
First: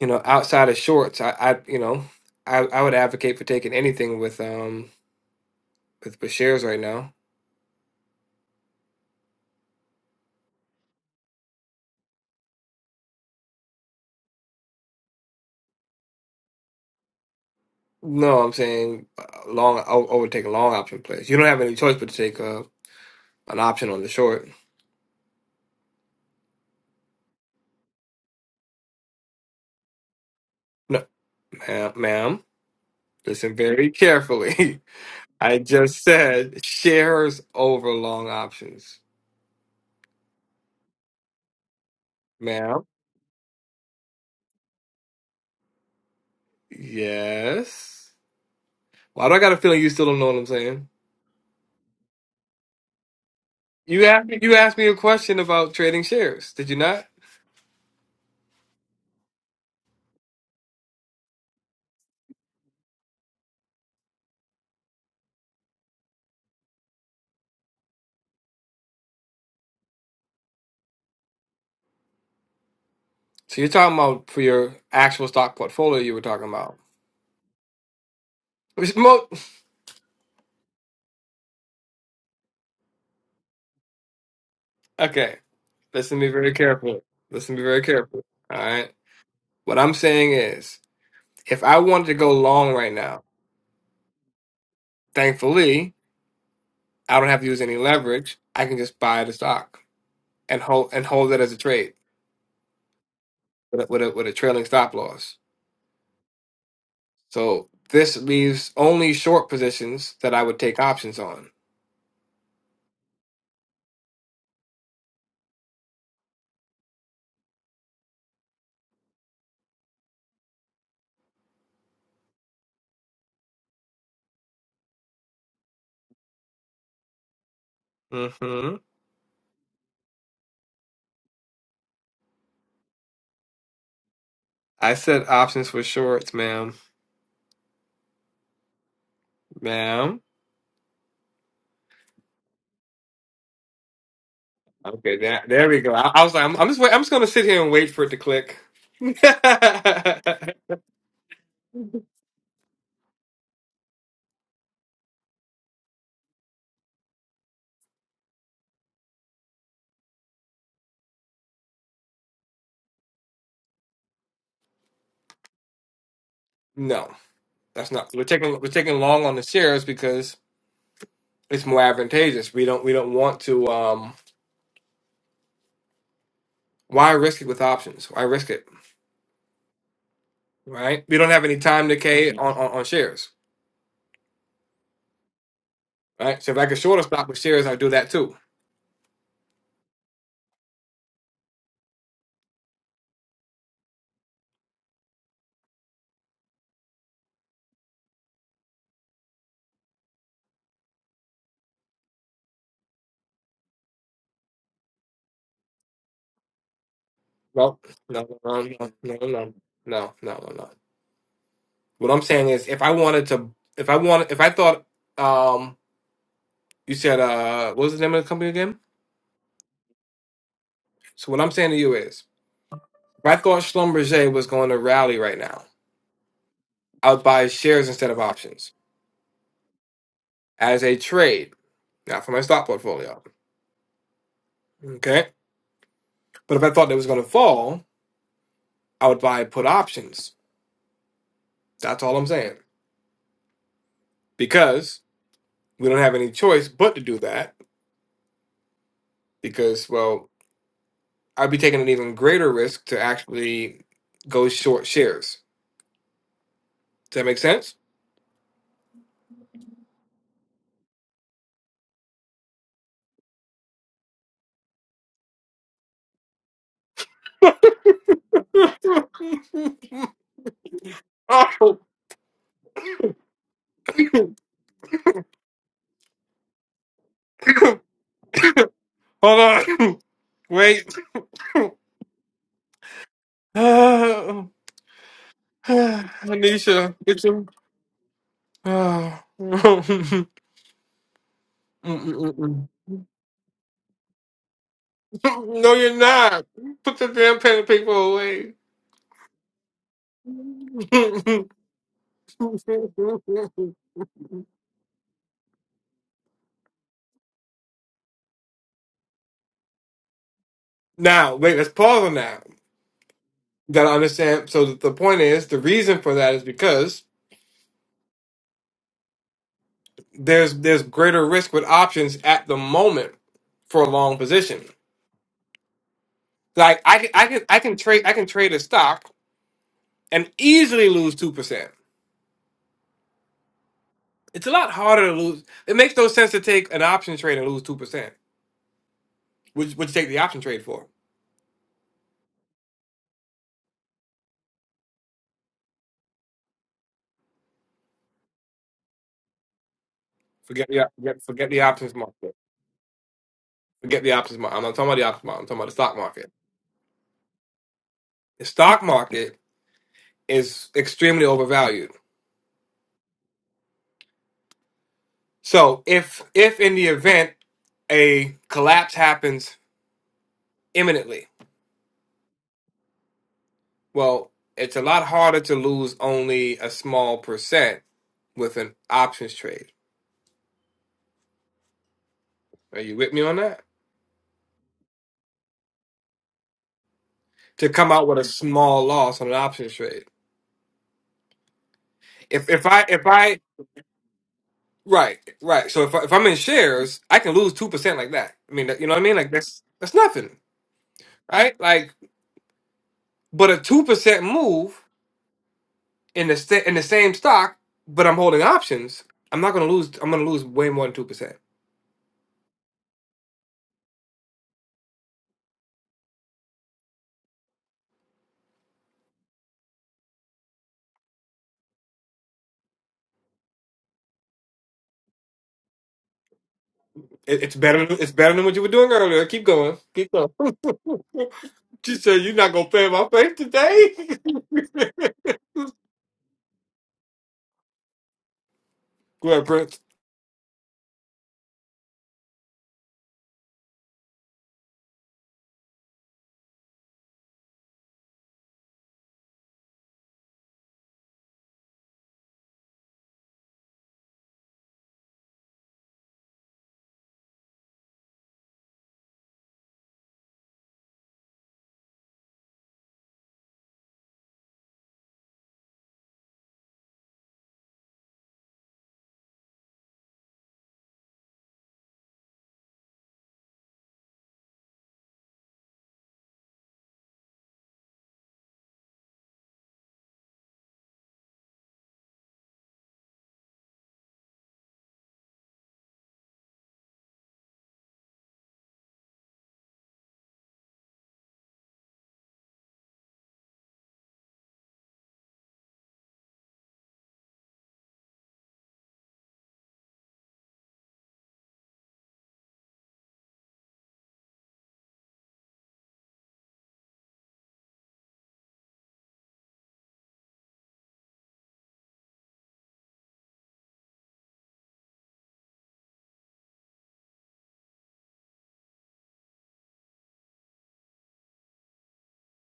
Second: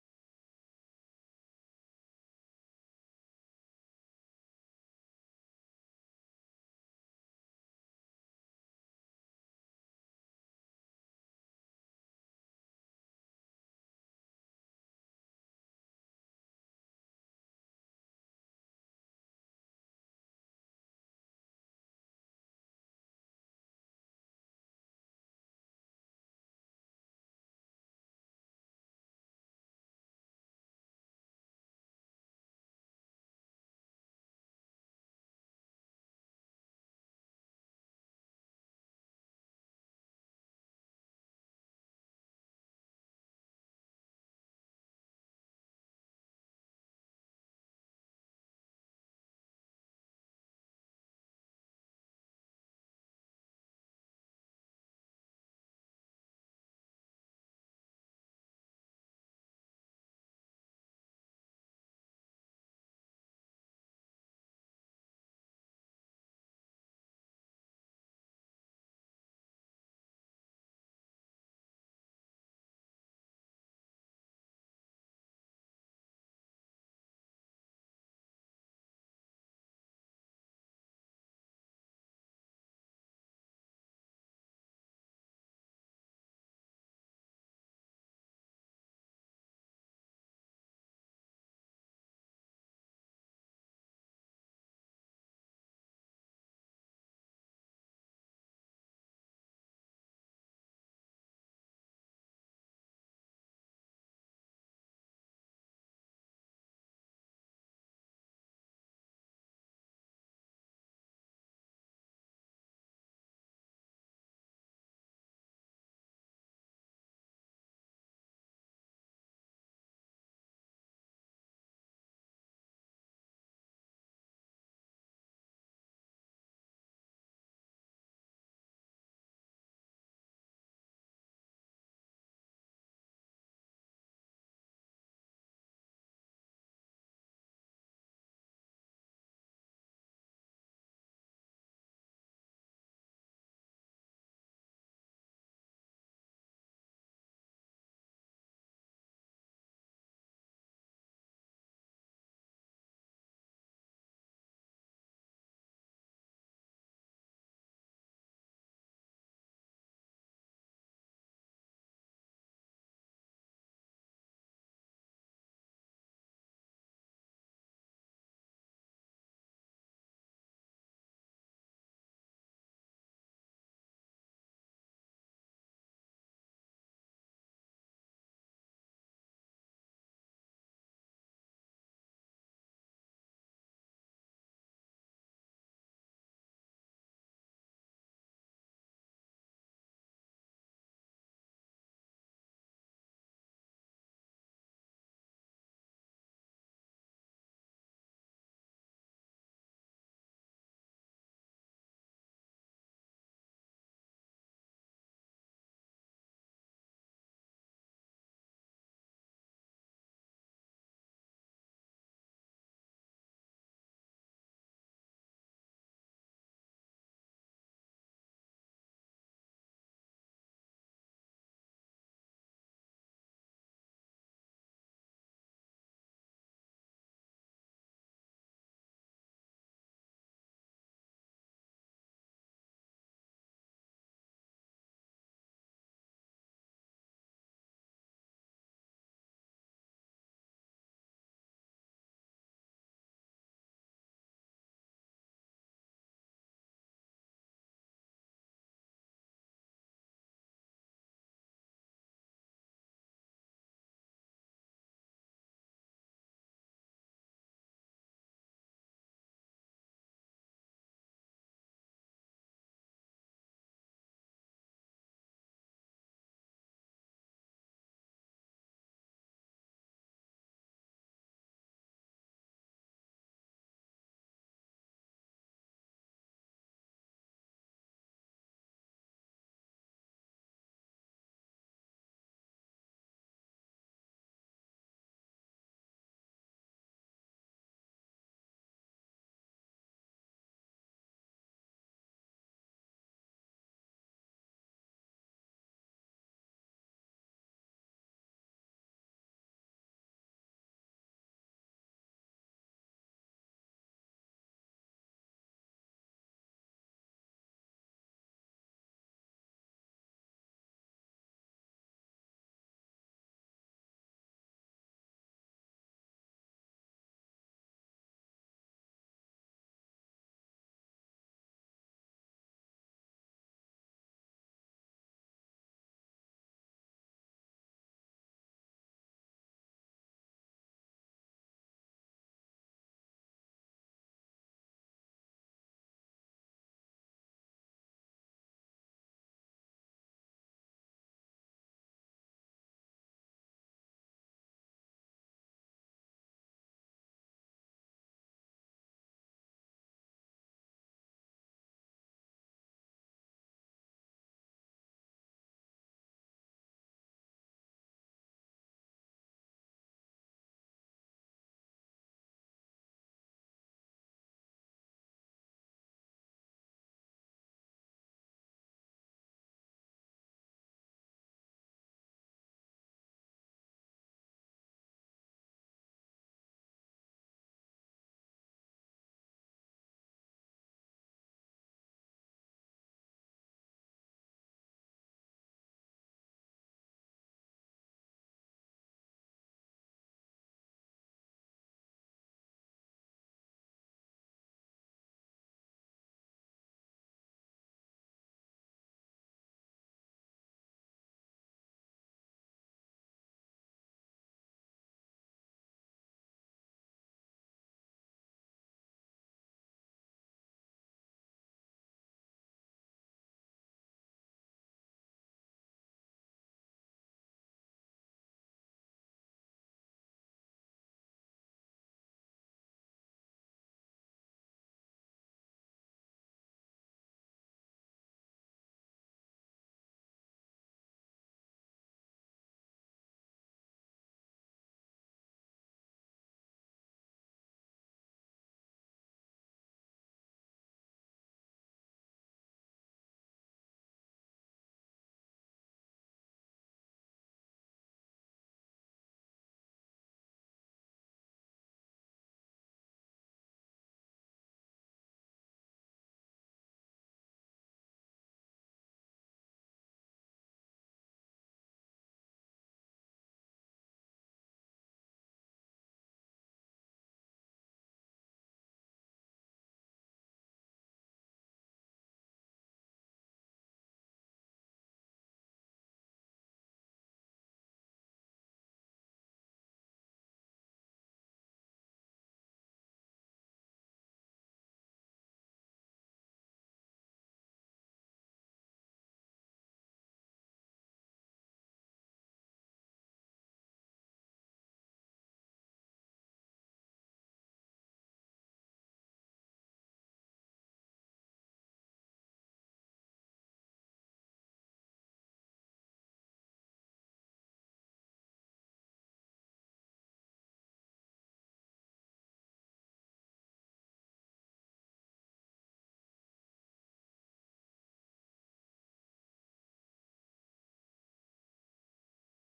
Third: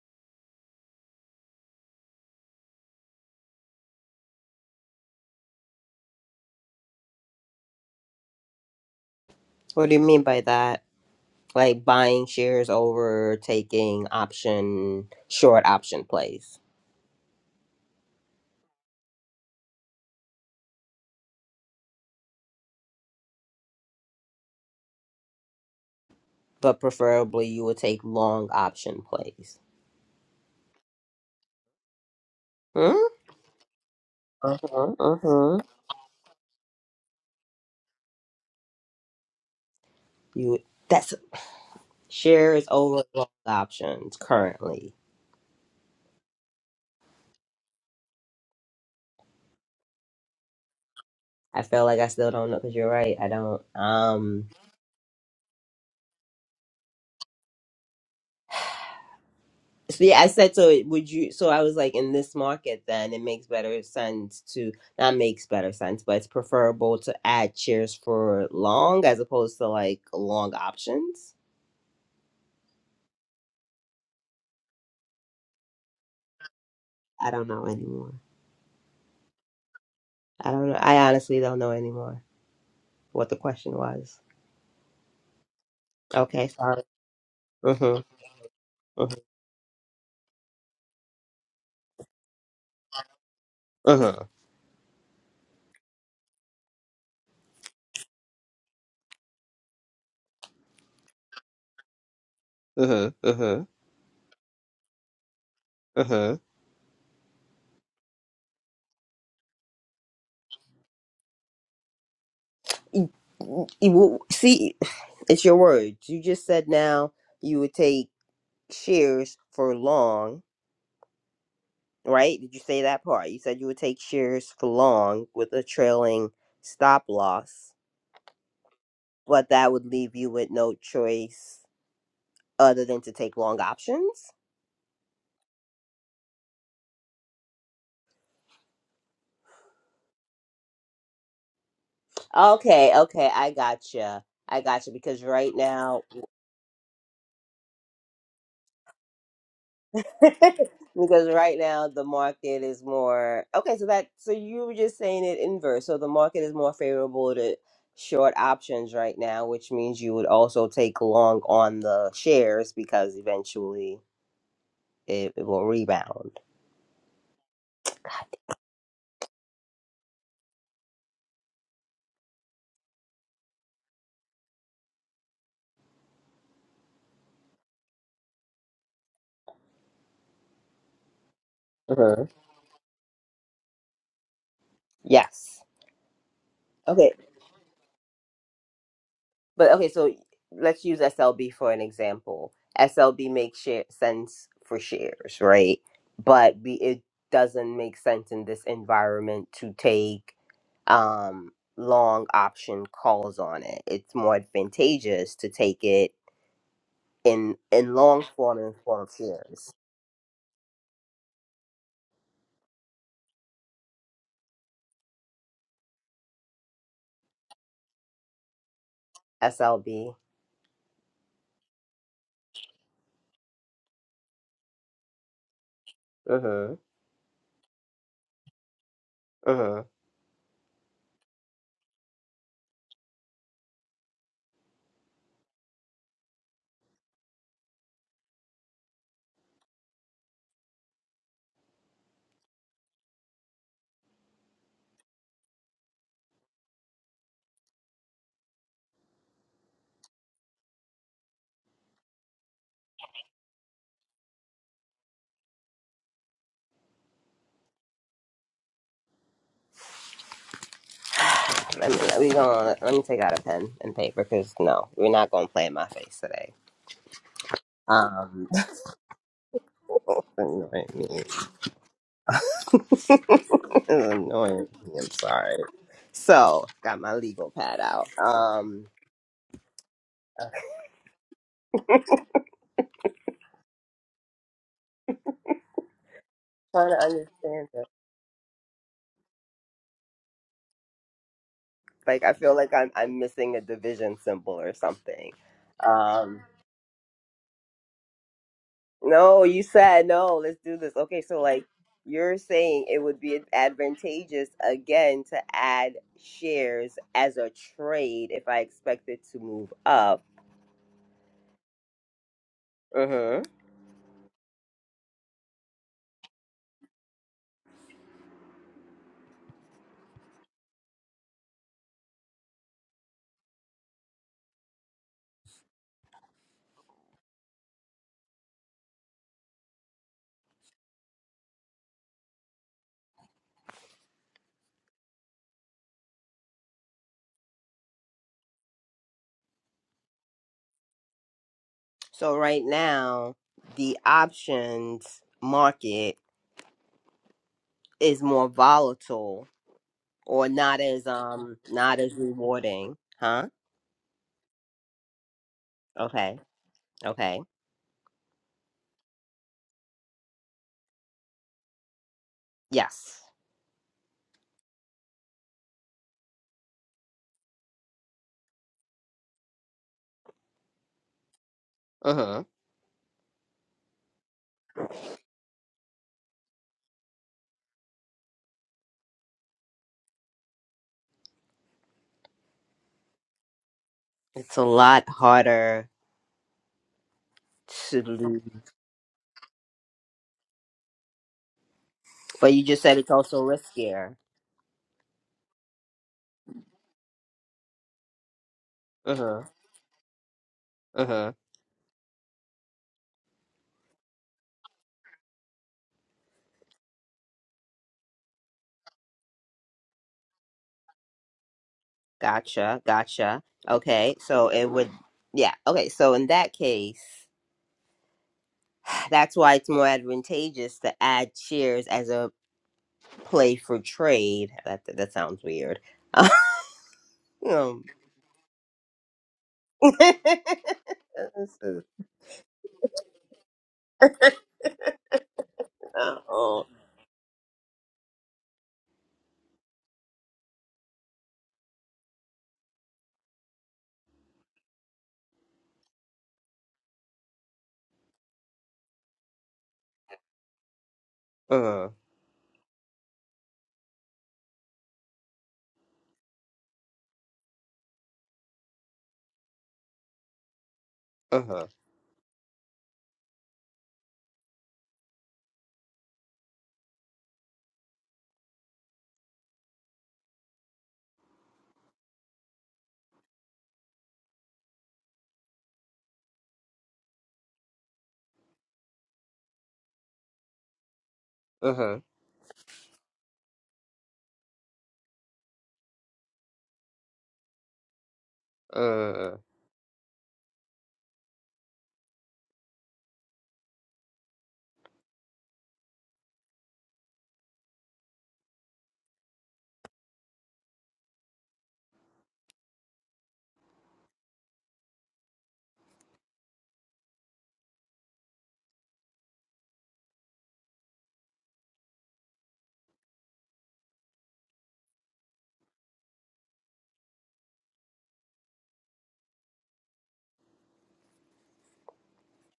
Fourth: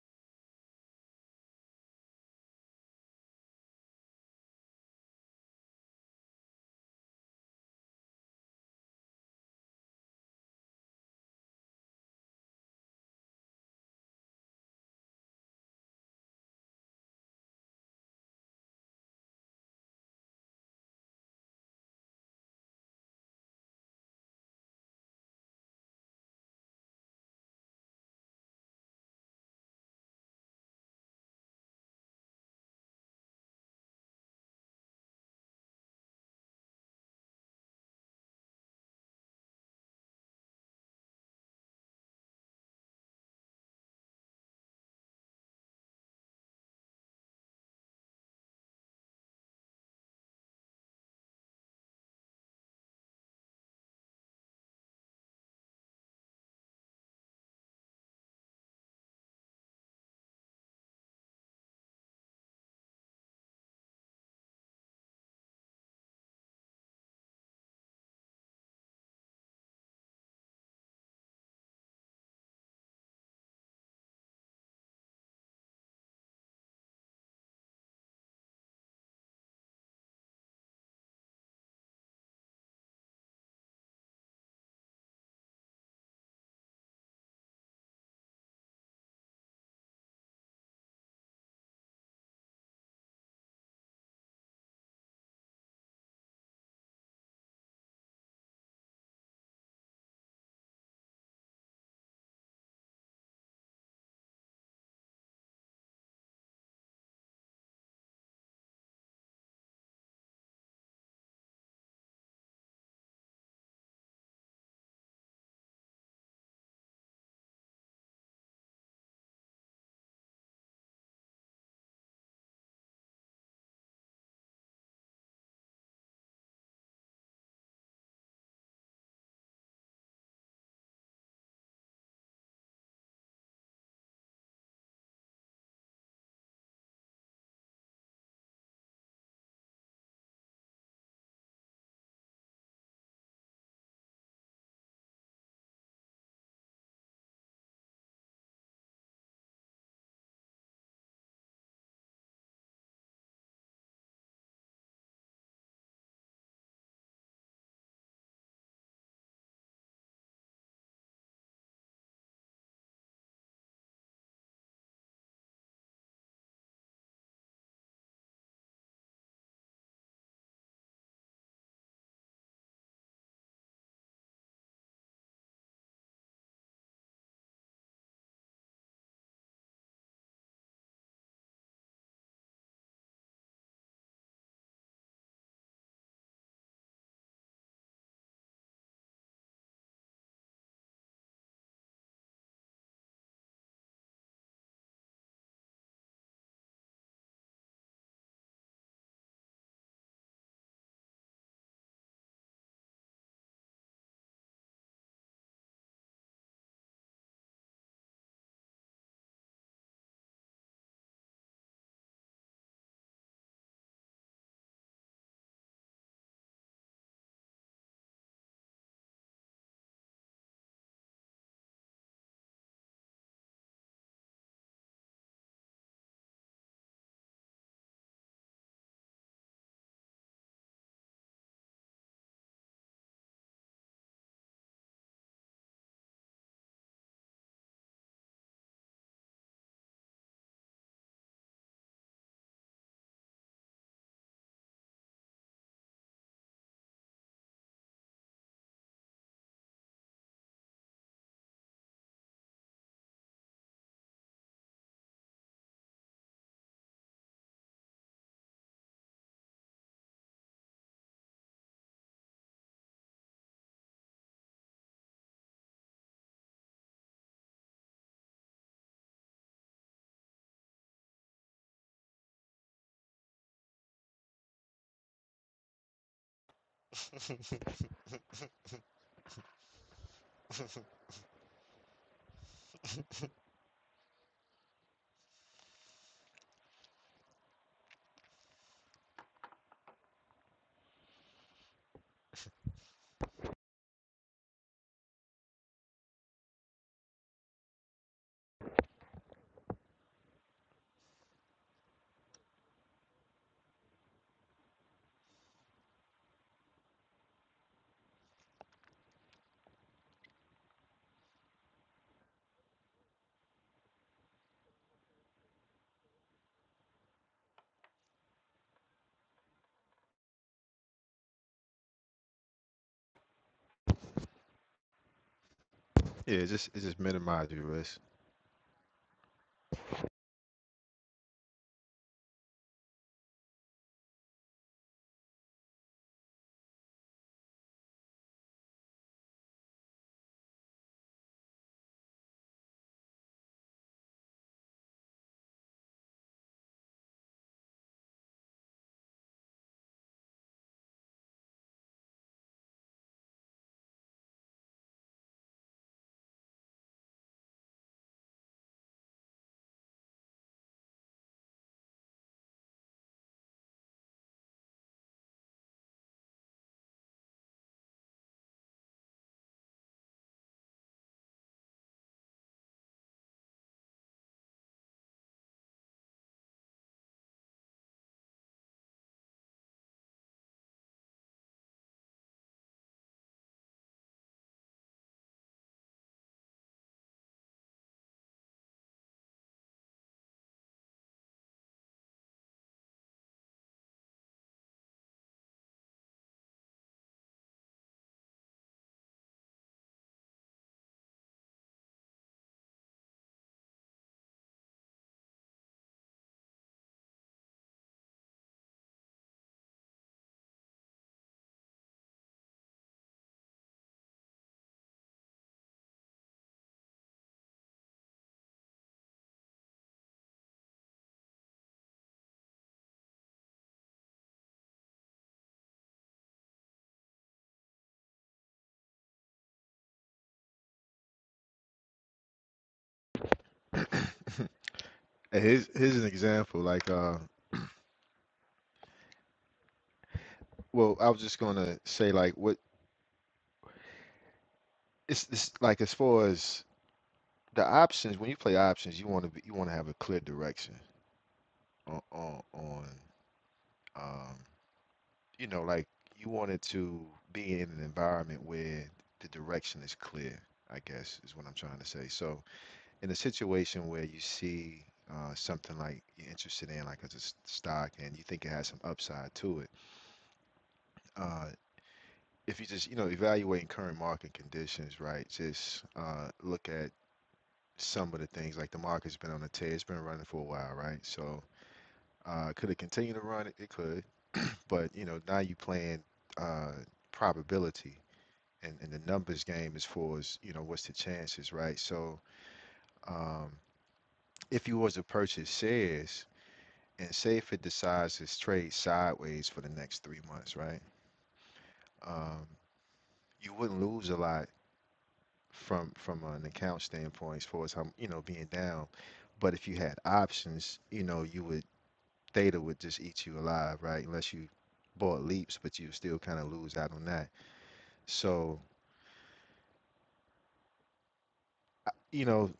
A: you know outside of shorts, I, I you know I, I would advocate for taking anything with um with, with shares right now
D: What do you mean by that? Like buying shares over taking option short option plays.
A: No, I'm saying uh, long. I would I would take a long option place. You don't have any choice but to take uh, an option on the short.
D: but preferably you would take long option plays.
A: No, ma'am, ma'am,
D: Hmm?
A: listen very carefully.
D: Uh-huh,
A: I
D: uh-huh.
A: just said shares over long options,
D: You that's shares
A: ma'am.
D: over long options currently.
A: Yes. Why do I got a feeling you still don't know what I'm saying?
D: I feel like I still don't know because you're right. I don't.
A: You asked me,
D: Um.
A: you asked me a question about trading shares. Did you not?
D: So yeah, I said so. Would you? So I was like, in this market, then it makes better sense to not makes better sense, but it's preferable to add shares for long as opposed to like long options.
A: So you're talking about for your actual stock portfolio. You were talking about.
D: I don't know anymore.
A: Which mo-
D: I don't know. I honestly don't know anymore what the question was.
A: Okay, listen to me
D: Okay,
A: very carefully. Listen to me very
D: Uh-huh.
A: carefully. All right.
D: Uh-huh.
A: What I'm saying is, if I wanted to go long right now,
D: Uh-huh.
A: thankfully, I don't have to use any leverage. I can just buy the stock and hold and hold it as a trade
D: Uh-huh. Uh-huh.
A: with a, with a, with a trailing stop loss.
D: Uh-huh.
A: So this leaves only short positions that I would take options on.
D: You, you will- see, it's your words. You just said now you would take shares for long, right? Did you say that part? You said you would take shares for long with a trailing stop loss,
A: hmm
D: but that would leave you with no choice other than to take long options.
A: I said options for shorts, ma'am, ma'am.
D: Okay, okay, I gotcha. I gotcha
A: Okay,
D: because
A: there,
D: right
A: there we go.
D: now
A: I, I was like, I'm, I'm just wait, I'm just gonna sit here and wait for it to click. no,
D: because right now the market is more okay so that so you were just saying it inverse so the market is more favorable to short options right now which means you would also take long on the shares because eventually it, it will rebound
A: that's not. We're taking we're taking long on the shares because it's more advantageous. We don't we don't want to um why risk it with options? Why risk it? Right? We don't have any time
D: Mhm.
A: decay on, on, on shares.
D: yes
A: Right? So if I can short a
D: Okay.
A: stock with shares, I do that too.
D: But okay, so let's use SLB for an example. SLB makes share, sense for shares, right? But we, it doesn't make sense in this environment to take um, long option calls on it. It's more advantageous to take it in
A: Well,
D: in long
A: no,
D: form
A: no, no,
D: and
A: no,
D: form of
A: no, no, no,
D: shares.
A: no, no. no. What I'm saying is if I wanted to if I wanted if I thought um you said uh what was the name of the company again?
D: SLB.
A: So what I'm saying to you is if I thought Schlumberger was going to rally right now,
D: Mhm.
A: I would buy shares instead of options
D: Mhm.
A: as a trade, not for my stock portfolio. Okay. But if I thought it was going to fall, I would buy put options. That's all I'm saying. Because we don't have any choice but to do that. Because, well, I'd be taking an even greater risk to actually go short shares. Does that make sense?
D: Let me let me go on. Let me take out a pen and paper because no, we're not gonna play in my face today. Um.
A: Oh.
D: It's
A: Hold
D: annoying. I'm sorry. So, got my legal pad out. Um,
A: on.
D: I'm
A: Wait. Ah, ah,
D: trying
A: Anisha,
D: to
A: get your.
D: understand it.
A: Ah. Mm,
D: Like,
A: mm,
D: I
A: mm,
D: feel
A: mm.
D: like I'm I'm missing a division symbol or something.
A: no, you're
D: Um,
A: not. Put the damn pen and paper away.
D: no, you said no. Let's do this. Okay, so like you're saying, it would be
A: now,
D: advantageous again to add shares as a trade if I expect it to move up.
A: wait, let's pause on that.
D: Mm-hmm.
A: Gotta understand. So the the point is, the reason for that is because there's there's greater risk with options at the moment for a long position.
C: Yeah, it just
A: Like
C: it
A: I
C: just
A: can I can
C: minimize
A: I
C: your
A: can
C: risk.
A: trade I can trade a stock and easily lose two percent. It's a lot harder to lose. It makes no sense to take an option trade and lose two percent. Would would you take the option trade for?
D: So right now, the options market. is more volatile or
A: Forget the
D: not
A: op-
D: as
A: forget, forget
D: um
A: the options
D: not as
A: market.
D: rewarding huh
A: Forget the options market. I'm not talking about the options market. I'm talking about the stock market.
D: okay okay
A: The stock market is extremely overvalued.
D: yes
A: So if if in the event a collapse happens imminently,
D: mm-hmm.
A: well, it's a lot harder to lose only a small percent with an options trade. Are you with me on that?
D: it's a lot harder
A: To come
D: to
A: out with a
D: lose
A: small loss on an options trade. If
D: but you
A: if
D: just
A: I
D: said
A: if
D: it's
A: I
D: also riskier
A: right right so if I, if I'm in shares, I can lose two percent like that. I mean, you know what I mean? Like
D: mm-hmm.
A: that's that's nothing,
D: Mm-hmm.
A: right? Like, but a two percent move. in the sta- in the same stock, but I'm holding options. I'm not gonna lose. I'm gonna lose way more than two percent.
D: gotcha gotcha okay so it would yeah okay so in that case that's why it's more advantageous to add shares as a play for trade that that sounds weird
A: It, it's
D: um,
A: better. Than, it's better than what you were doing earlier. Keep going. Keep
D: this
A: going.
D: is-
A: she said, "You're not gonna pay my face
C: and
A: today."
C: here's here's an example. Like, uh,
A: Go ahead, Prince.
C: well, I was just gonna say like what it's, it's like as far as the options when you play options, you want to you want to have a clear direction
D: Uh-huh.
C: on on, on um, you know like you want it to be in an environment where the direction is clear. I guess is what I'm
D: Uh-huh.
C: trying to say. So. in a situation where you see uh, something like you're interested in, like as a s- stock, and you think it has some upside to it, uh, if you just, you know, evaluating current market conditions, right? Just uh, look at some of the things like the market's been on a tear, it's been running for a while, right? So
D: Uh-huh.
C: uh, could it continue to run? It, it could, but you know, now you playing uh, probability. And, and the
D: Uh.
C: numbers game as far as you know what's the chances right so um, if you was to purchase shares and say if it decides to trade sideways for the next three months, right? Um, you wouldn't lose a lot from from an account standpoint as far as how you know being down, but if you had options, you know you would theta would just eat you alive, right? Unless you bought leaps, but you still kind of lose out on that. So you know,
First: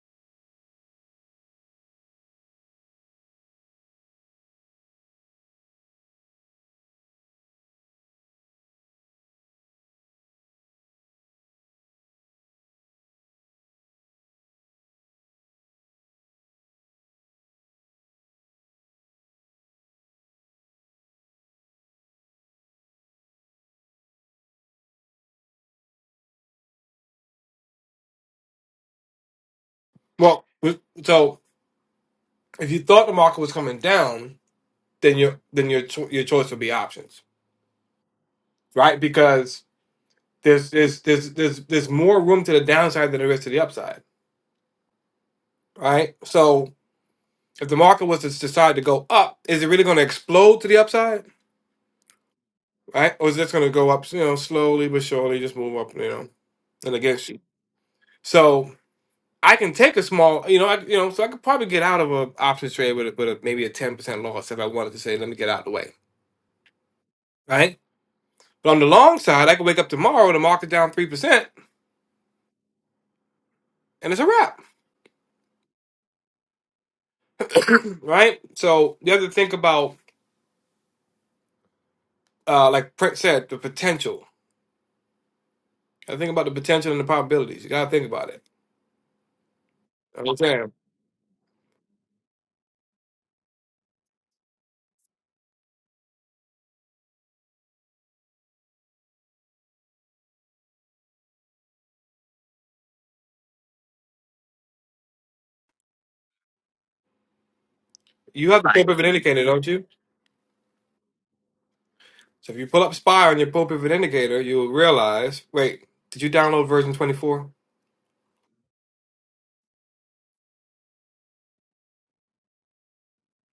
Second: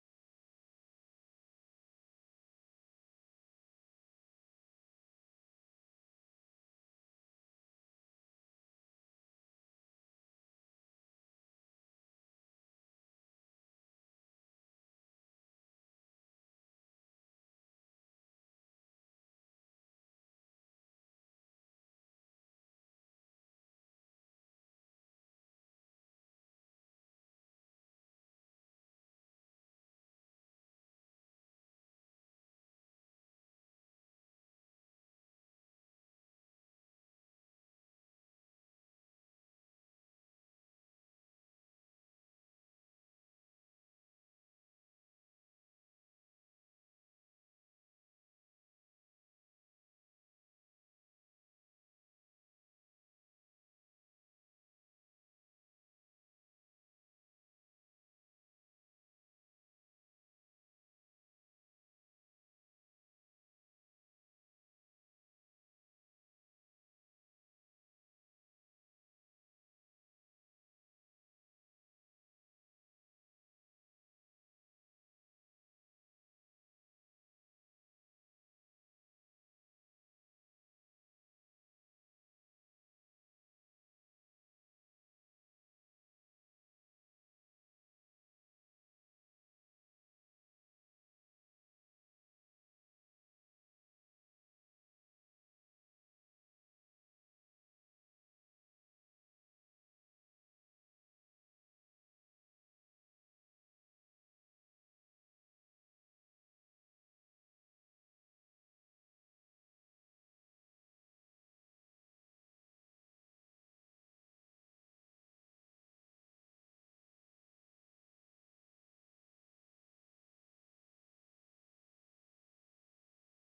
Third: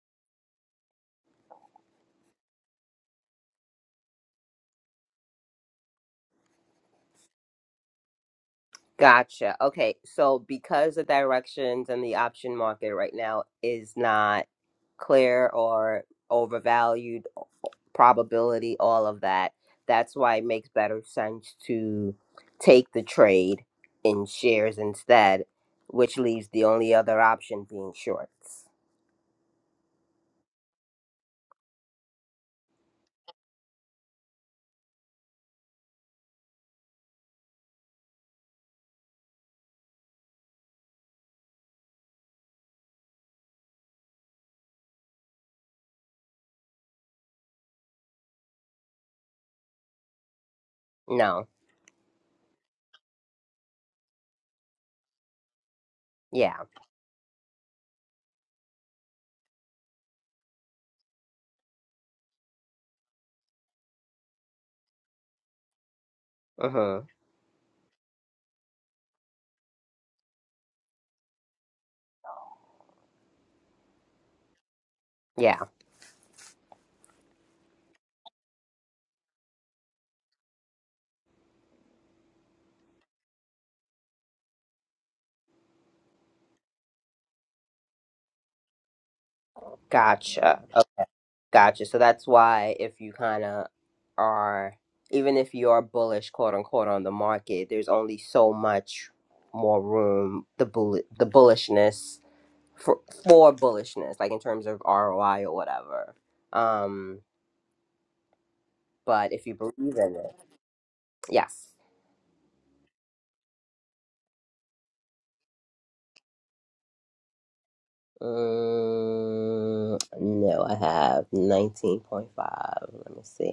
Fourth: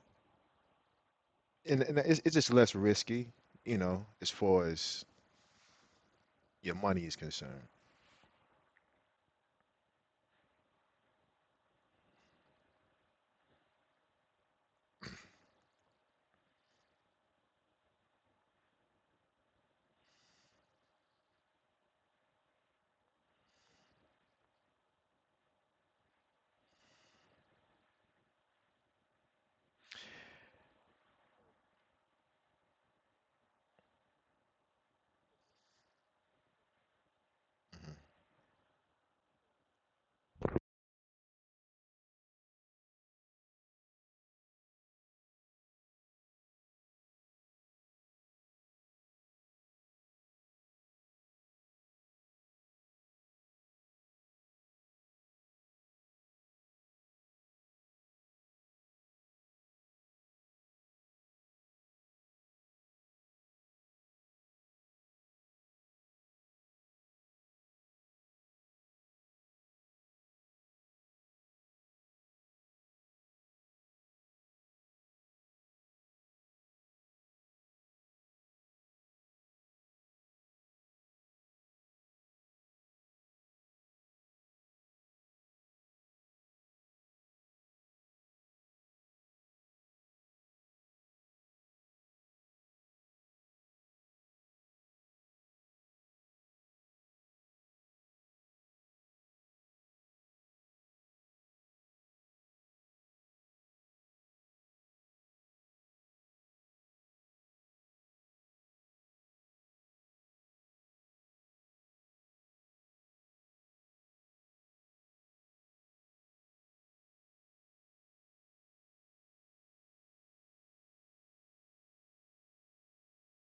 C: and, and it's, it's just less risky, you know, as far as your money is concerned.
D: Gotcha. Okay. So because the directions and the option market right now is not clear or overvalued, probability, all of that, that's why it makes better sense to take the trade in shares instead, which leaves the only other option being shorts.
A: Well, so if you thought the market was coming down, then your then your cho- your choice would be options,
C: Mhm.
A: right? Because there's there's there's there's there's more room to the downside than there is to the upside, right? So if the market was to decide to go up, is it really going to explode to the upside?
D: No.
A: right? Or is this going to go up, you know, slowly but surely, just move up, you know,
D: Yeah.
A: and against you? So I can take a small, you know, I, you know, so I could probably get out of a options trade with, a, with a, maybe a ten percent loss if I wanted to say, let me get out of the way,
D: Uh-huh.
A: right? But on the long side, I could wake up tomorrow with the market down three percent, and it's a wrap,
D: Yeah.
A: right? So you have to think about, uh, like Prince said, the potential. I think about the potential and the probabilities. You got to think about it. I'm
D: Gotcha.
A: saying
D: Gotcha. So that's why if you kind of are, even if you are bullish, quote unquote, on the market, there's only so much more room the bull the bullishness for for bullishness, like in terms of ROI or whatever. Um,
A: you have the paper of an
D: but
A: indicator,
D: if you
A: don't you?
D: believe in it, yes.
A: So if you pull up Spire on your pulpit indicator, you'll realize. Wait, did you download version twenty four?
D: Um, no, I have nineteen point five. Let me see.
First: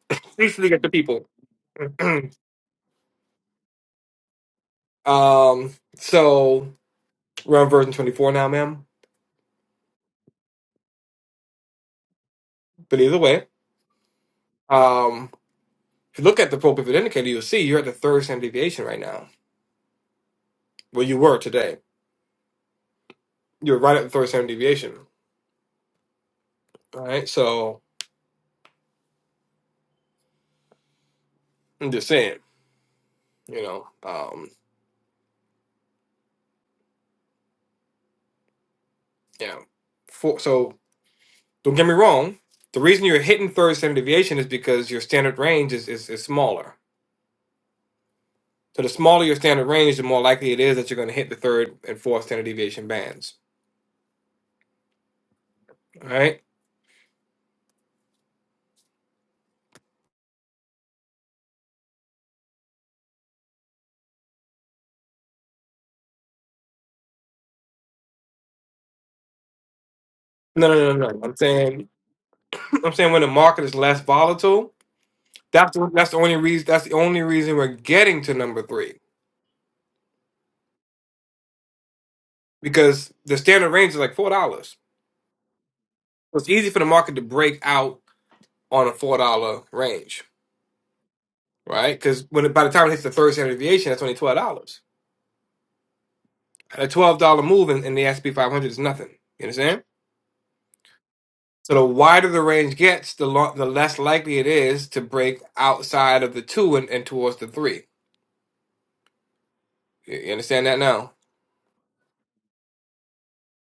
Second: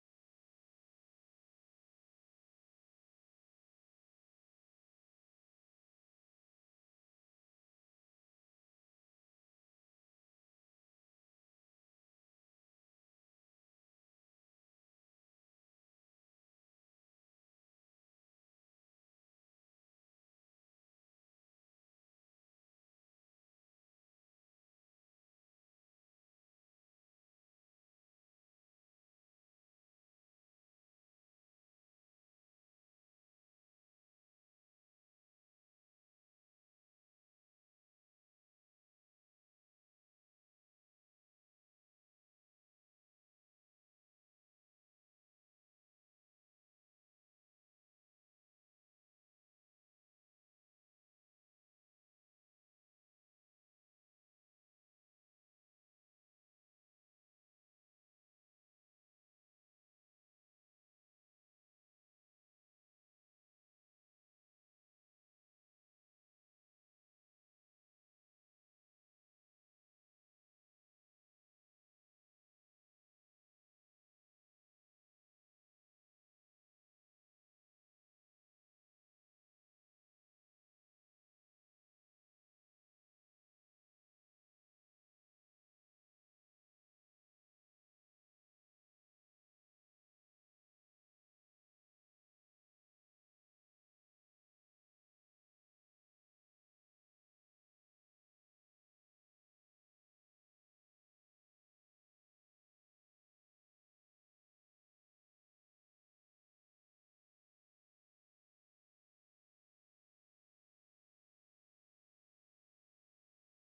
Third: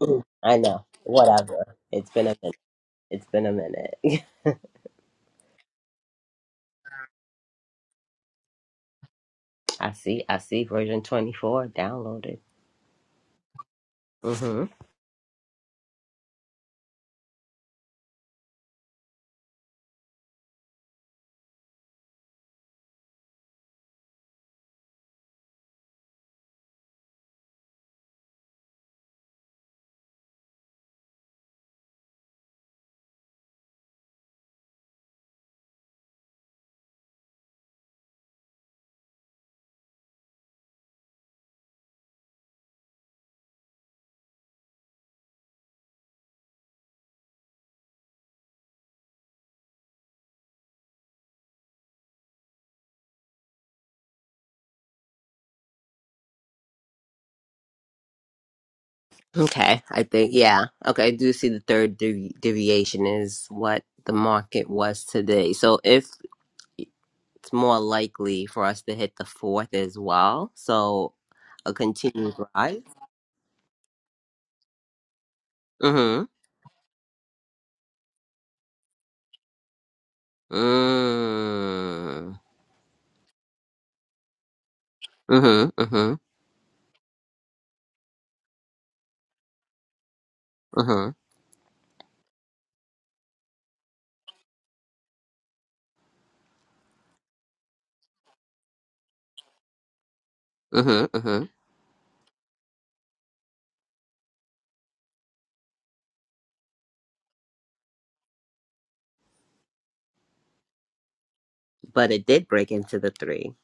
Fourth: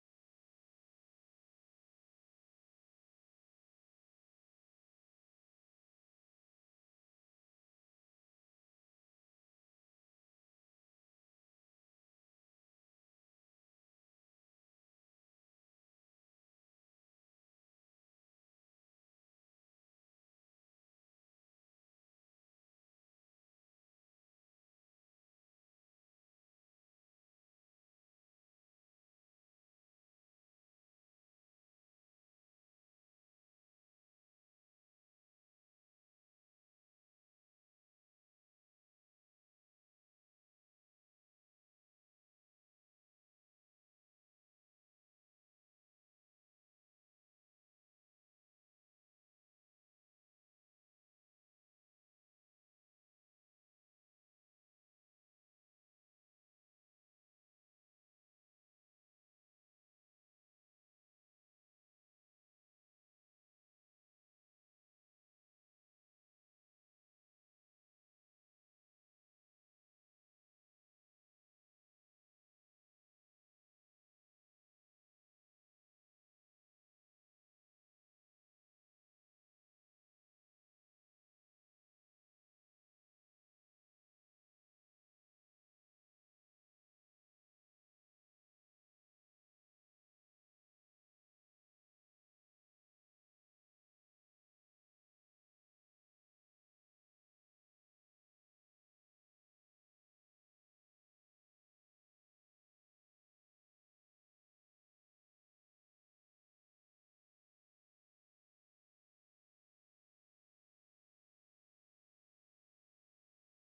D: I
A: Usually get
D: know.
A: the people.
D: Whatever. It's been a minute. It's been a minute.
A: um, so we're on version twenty four now, ma'am.
D: I see. I see. Version 24 downloaded.
A: But either way,
D: Mm-hmm.
A: um, if you look at the pulpit indicator, you'll see you're at the third standard deviation right now. Well, you were today. You're right at the third standard deviation. All right. So I'm just saying, you know, um, yeah. Four. so Don't get me wrong. The reason you're hitting third standard deviation is because your standard range is, is, is smaller. So the smaller your standard range, the more likely it is that you're going to hit the third and fourth standard deviation bands. All right.
D: Okay. I think, yeah. Okay. I do see the third devi- deviation is what the market was today. So if it's more likely for us to hit the fourth as well.
A: No, no, no, no.
D: So
A: no. I'm
D: a
A: saying,
D: continued rise.
A: I'm saying when the market is less volatile, that's the, that's the
D: Mm-hmm.
A: only reason. That's the only reason we're getting to number three
D: Mm.
A: because the standard range is like four dollars.
D: Mm-hmm. Mm-hmm.
A: So It's easy for the market to break out on a four dollar range,
D: Mm-hmm.
A: right? Because when it- by the time it hits the third standard deviation, that's only twelve dollars. a twelve dollar move in, in the S and P five hundred is nothing. You understand?
D: Mm-hmm. Mm-hmm.
A: So the wider the range gets, the lo- the less likely it is to break outside of the two and, and towards the three. You you understand that now,
D: But it did break into the three.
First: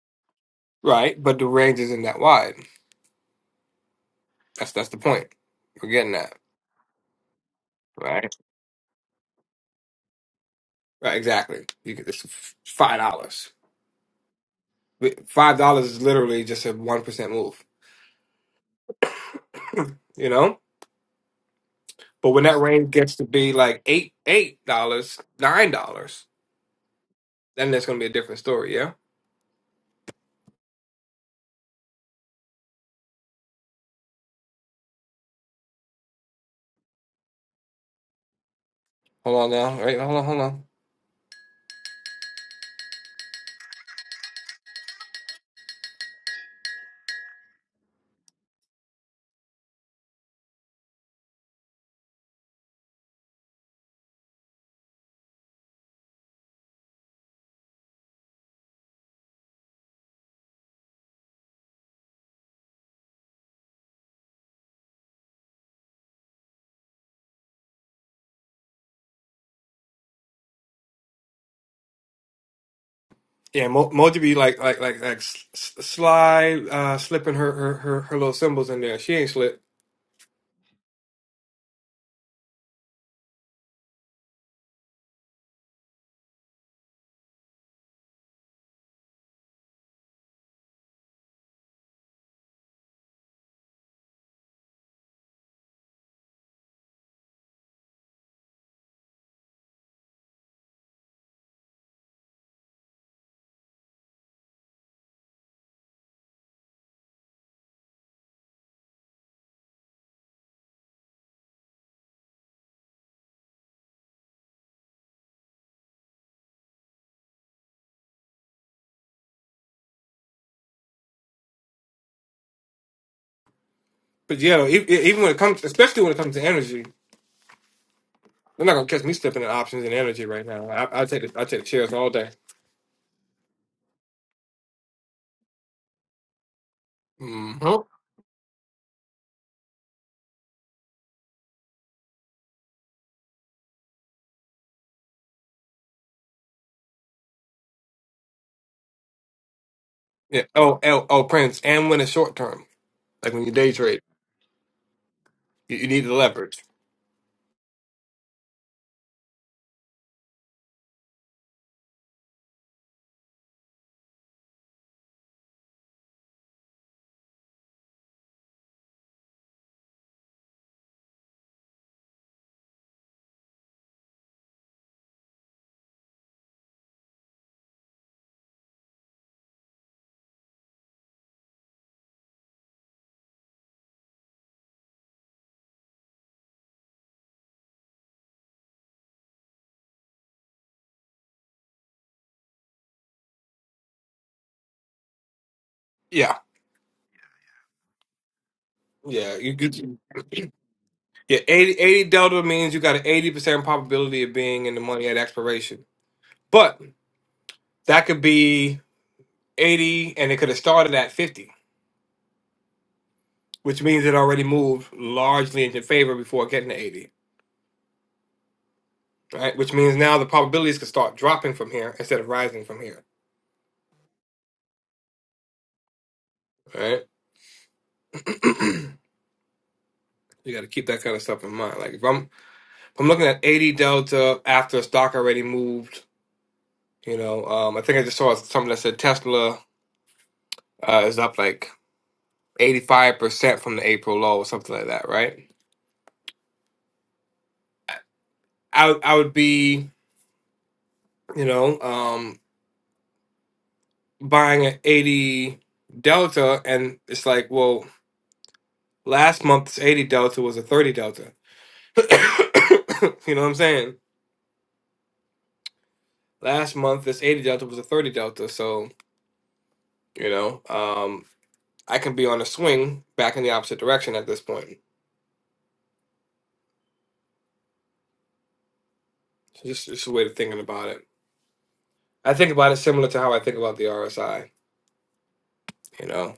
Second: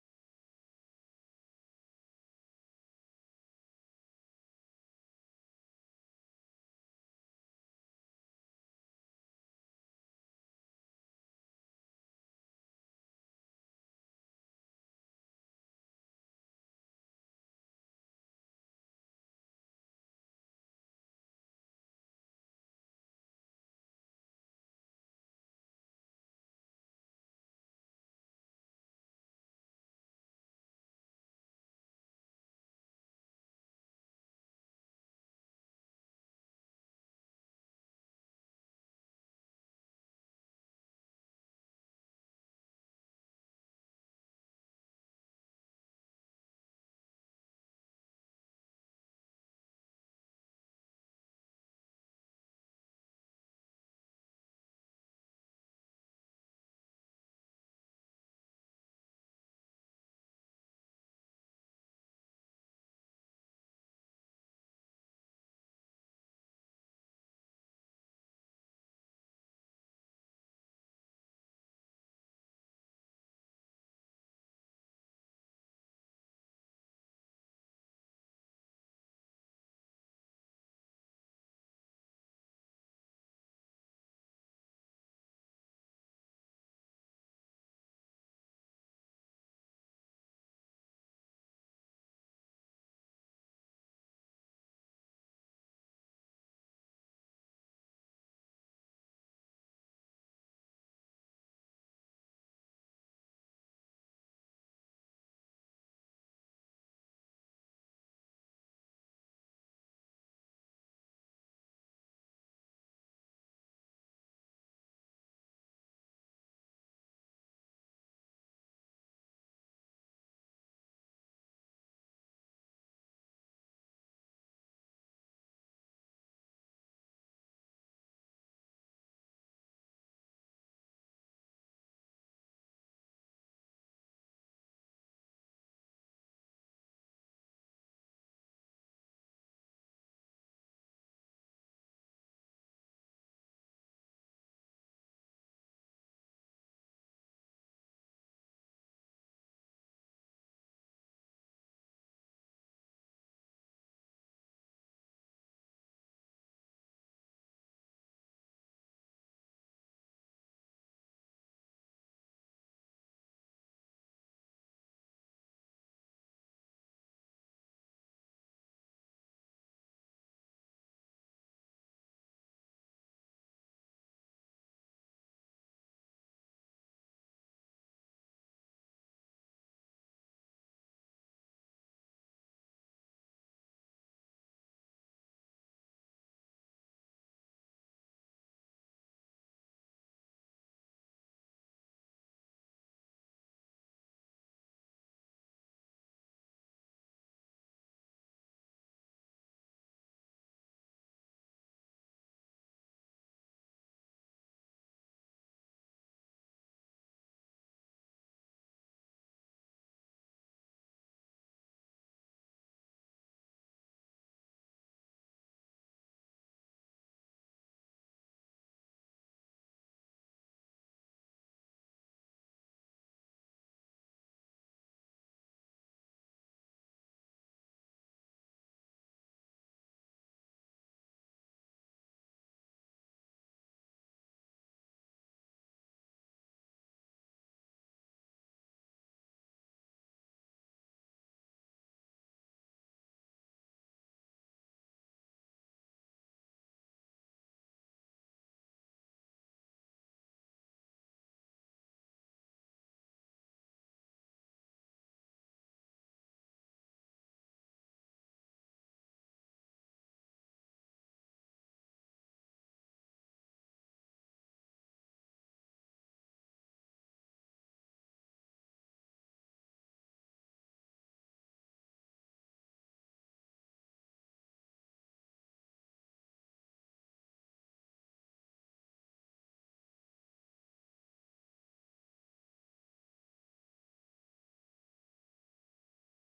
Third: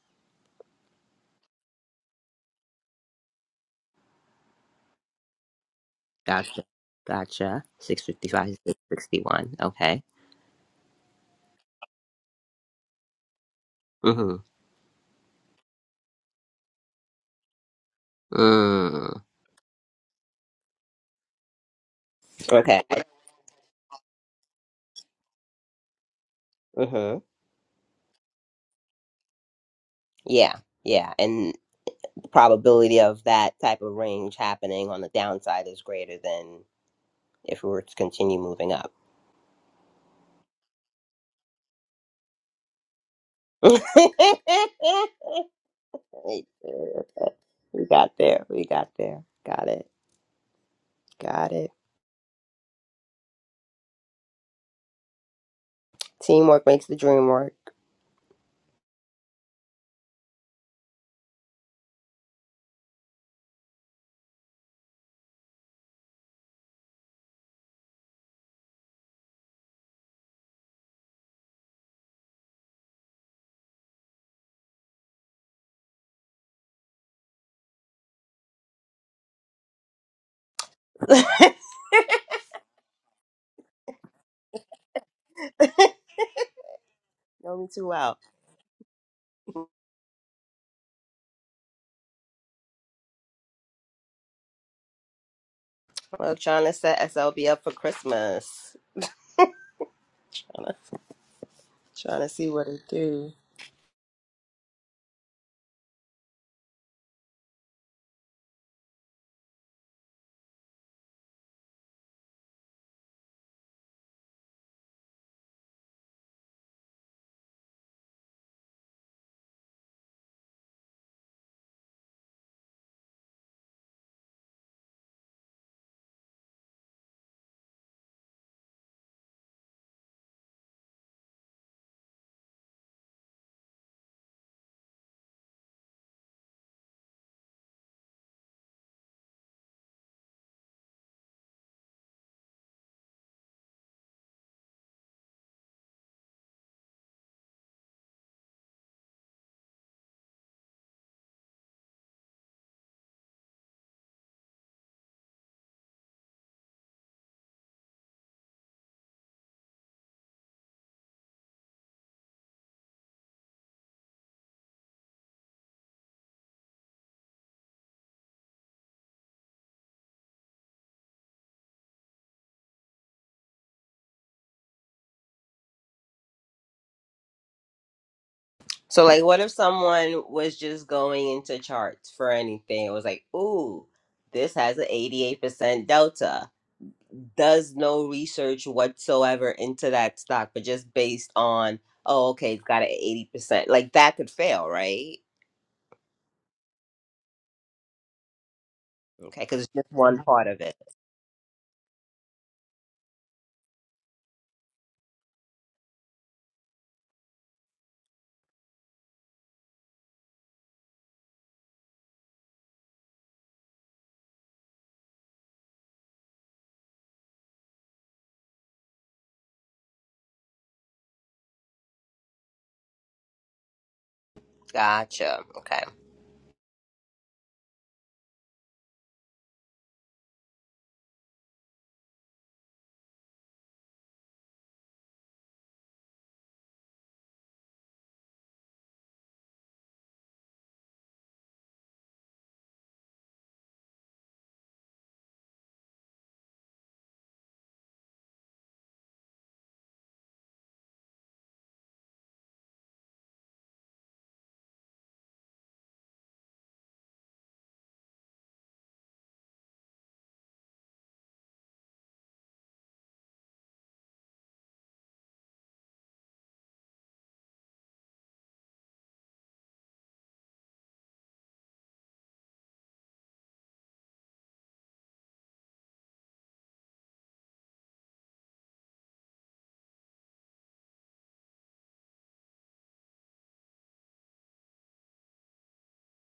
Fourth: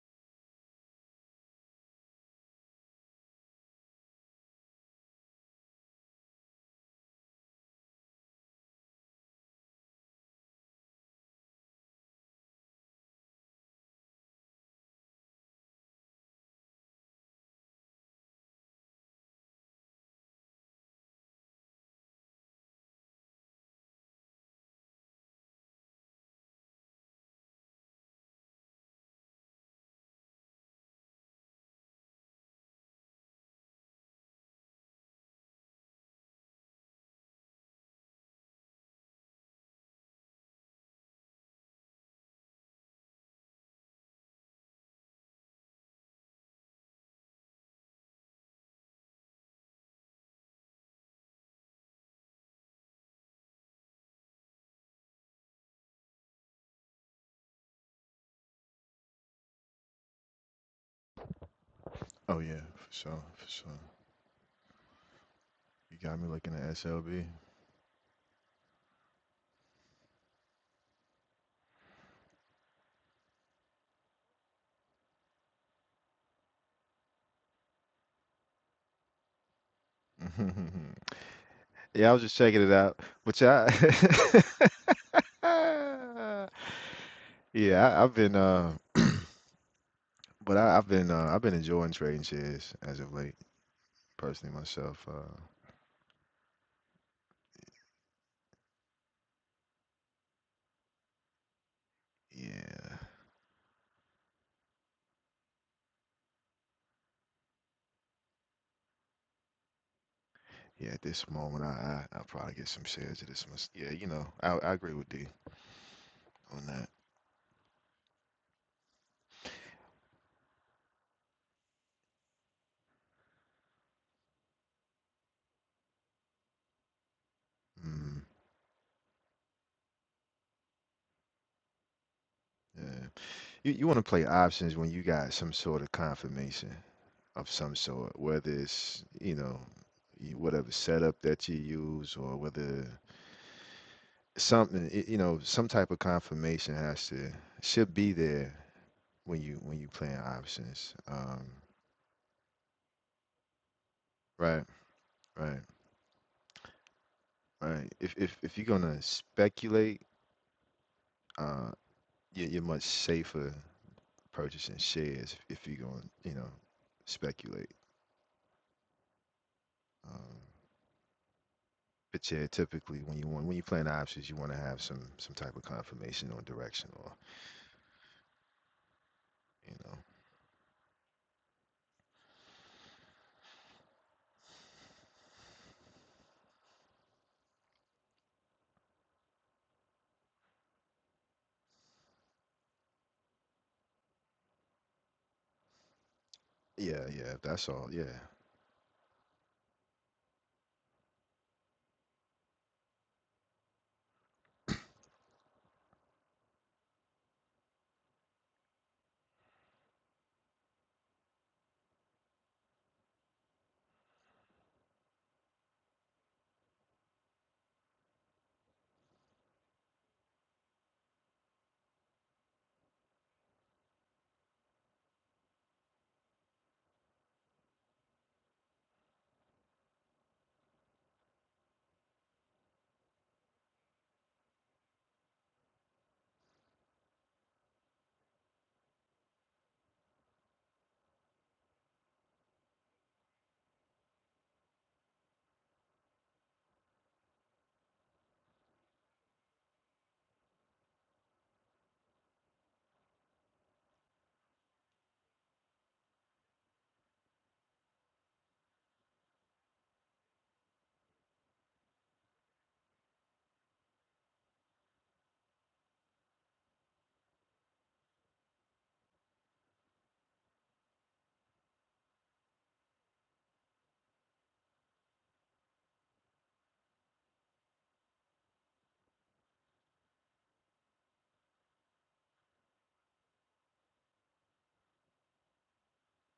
A: right? But the range isn't that wide. That's that's the point. We're getting that
D: Gotcha. Gotcha.
A: right.
D: 655, 661. Okay.
A: Right, exactly. You get this f- five dollars.
D: Mm-hmm.
A: Five dollars is literally just a one percent move.
D: mm.
A: You know. But when that
D: Okay.
A: range gets to be like eight eight dollars, nine dollars,
D: Mm-hmm.
A: then that's gonna be a different story. Yeah.
D: Yeah. Yeah. And the probability of that type of range happening on the downside is greater than if we were to continue moving up.
A: Hold on now. Right. Hold on. Hold on.
D: we got there. We got there. Got it. Got it. Teamwork makes the dream work.
C: Oh yeah, for sure, for sure. You got me looking at SLB.
A: Yeah, Mo- Moji be like like like like s- s- Sly uh, slipping her, her her her little symbols in there. She ain't slipped.
D: know
C: Yeah, I was just checking it out. But yeah, I-
D: me too
C: yeah, I, I've
D: well.
C: been, uh, but I, I've been, uh, I've been enjoying trading shares as of late, personally myself. Uh,
D: Well, trying to set SLB up for Christmas. Trying to see what it
C: yeah,
D: do.
C: yeah. At this moment, I, I, I'll probably get some shares of this. mys- Yeah, you know, I, I agree with D on that.
A: But yeah, e- e- even when it comes, especially when it comes to energy,
C: Mm,
A: they're not gonna catch me slipping in options and energy right now. I I take the I take the chairs all day.
C: yeah, you, you want to play options when you got some sort of confirmation of
A: hmm
C: some sort, whether it's, you know, y- whatever setup that you use or whether. something y- you know some type of confirmation has to should be there when you when you playing
A: Yeah. Oh,
C: options
A: oh, oh,
C: um
A: Prince, and when it's short term, like when you day trade,
C: right right
A: you, you need the leverage.
C: right if if, if you're gonna speculate uh you're, you're much safer purchasing shares if, if you're gonna you know speculate um but yeah typically when you want when you're playing options you want to have some some type of confirmation or direction or
D: So, like, what if
C: you know
D: someone was just going into charts for anything? It was like, ooh, this has an 88% delta. Does no research whatsoever into that stock, but just based on, oh, okay, it's got an 80%. Like, that could fail, right?
A: Yeah.
C: yeah yeah that's all yeah
A: Yeah.
D: Okay,
A: You,
D: because it's just
A: you
D: one part of it.
A: yeah. 80 80 delta means you got an eighty percent probability of being in the money at expiration, but that could be eighty, and it could have started at fifty. which means it already moved largely into favor before getting to 80, right? Which means now the probabilities could start dropping from here instead of rising from here,
D: Gotcha. Okay.
A: right? you got to keep that kind of stuff in mind. Like if I'm if I'm looking at 80 delta after a stock already moved, you know, um, I think I just saw something that said Tesla uh, is up like 85 percent from the April low or something like that, right? I would- I would be you know um, buying at 80 delta, and it's like well. Last month's 80 delta was a 30 delta. you know what I'm saying? Last month this 80 delta was a 30 delta, so you know, um I can be on a swing back in the opposite direction at this point. So just just a way of thinking about it. I think about it similar to how I think about the RSI, you know.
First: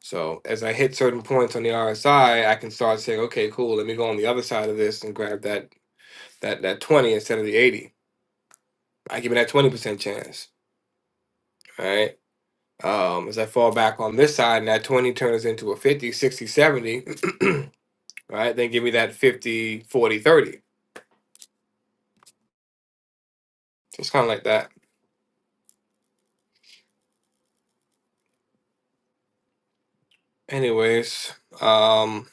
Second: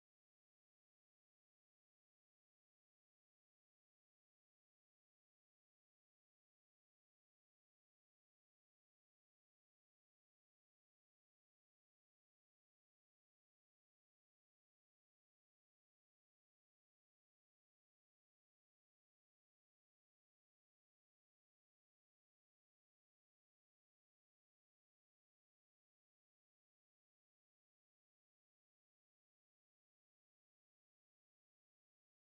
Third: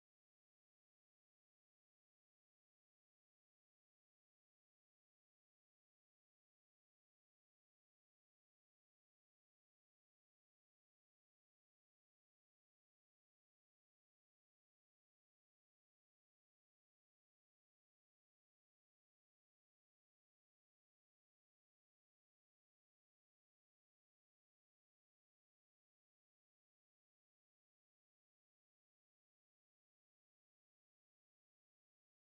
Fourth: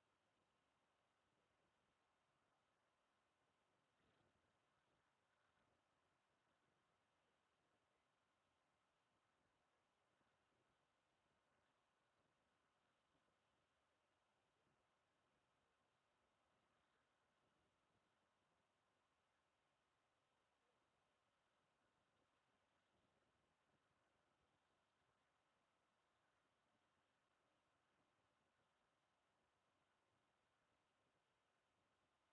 A: So as I hit certain points on the RSI, I I can start saying, okay, cool, let me go on the other side of this and grab that that that 20 instead of the 80. I give it that 20% chance, right? Um, as I fall back on this side and that 20 turns into a fifty, sixty, seventy. right? Then give me that fifty, forty, thirty. 40, So it's kind of like that. Anyways, um,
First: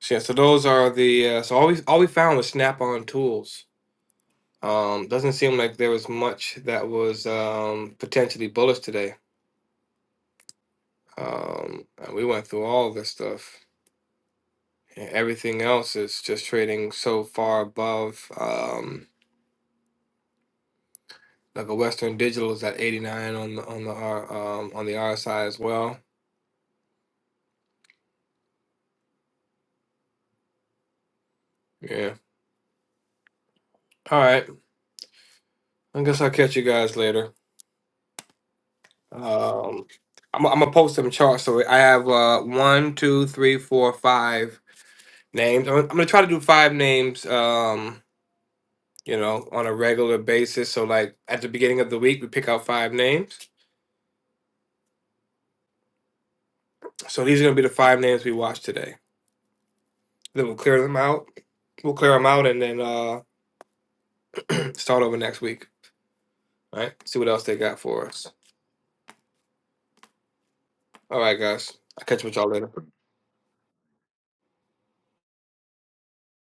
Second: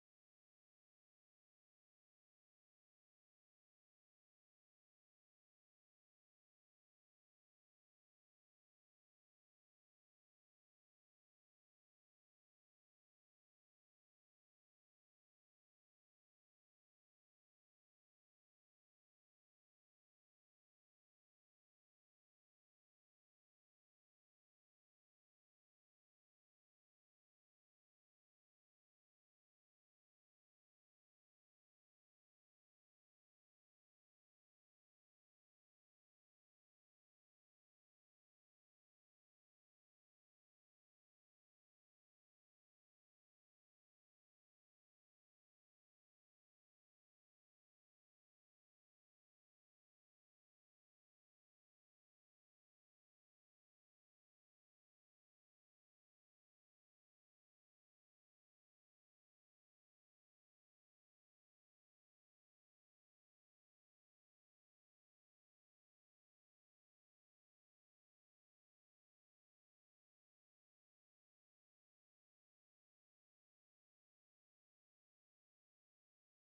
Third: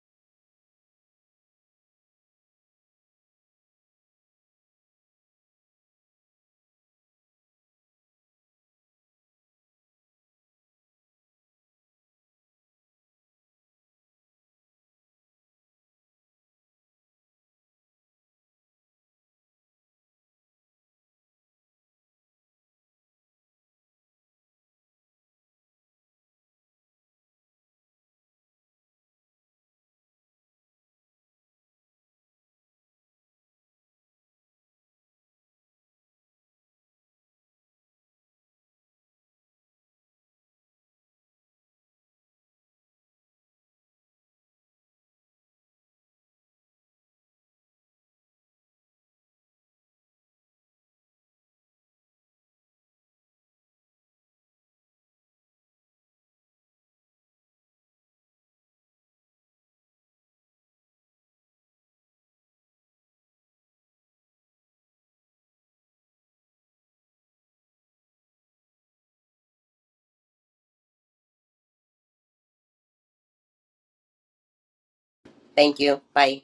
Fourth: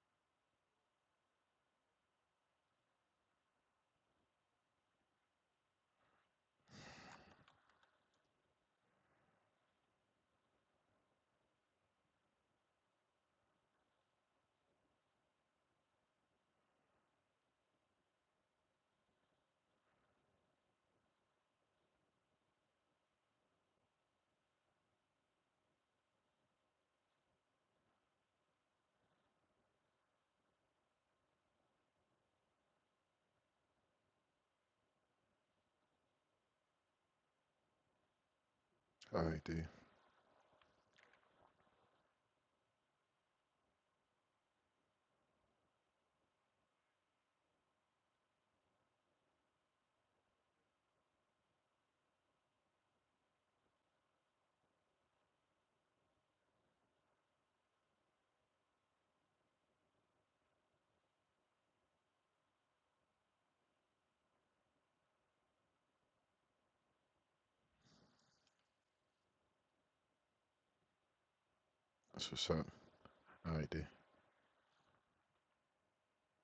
A: so yeah, so those are the, uh, so all we, all we found was snap-on tools. Um, doesn't seem like there was much that was um, potentially bullish today. Um, and we went through all this stuff. Yeah, Everything else is just trading so far above. Um, like a Western Digital is at 89 on the on the R um on the RSI as well. Yeah. All right. I guess I'll catch you guys later.
C: all right dude
A: Um I'm I'm gonna post some charts. So I have uh one, two, three, four, five names. I'm, I'm gonna try to do five names um, you know, on a regular basis. So like at the beginning of the week we pick out five names. So these are gonna be the five names we watch today. Then we'll clear them out. We'll clear them out and then uh start over next week. All right. See what else they got for us. All right, guys. I'll catch up
C: that's
A: with
C: what's
A: y'all
C: up
A: later.
C: all right dude
D: Thank you. Bye.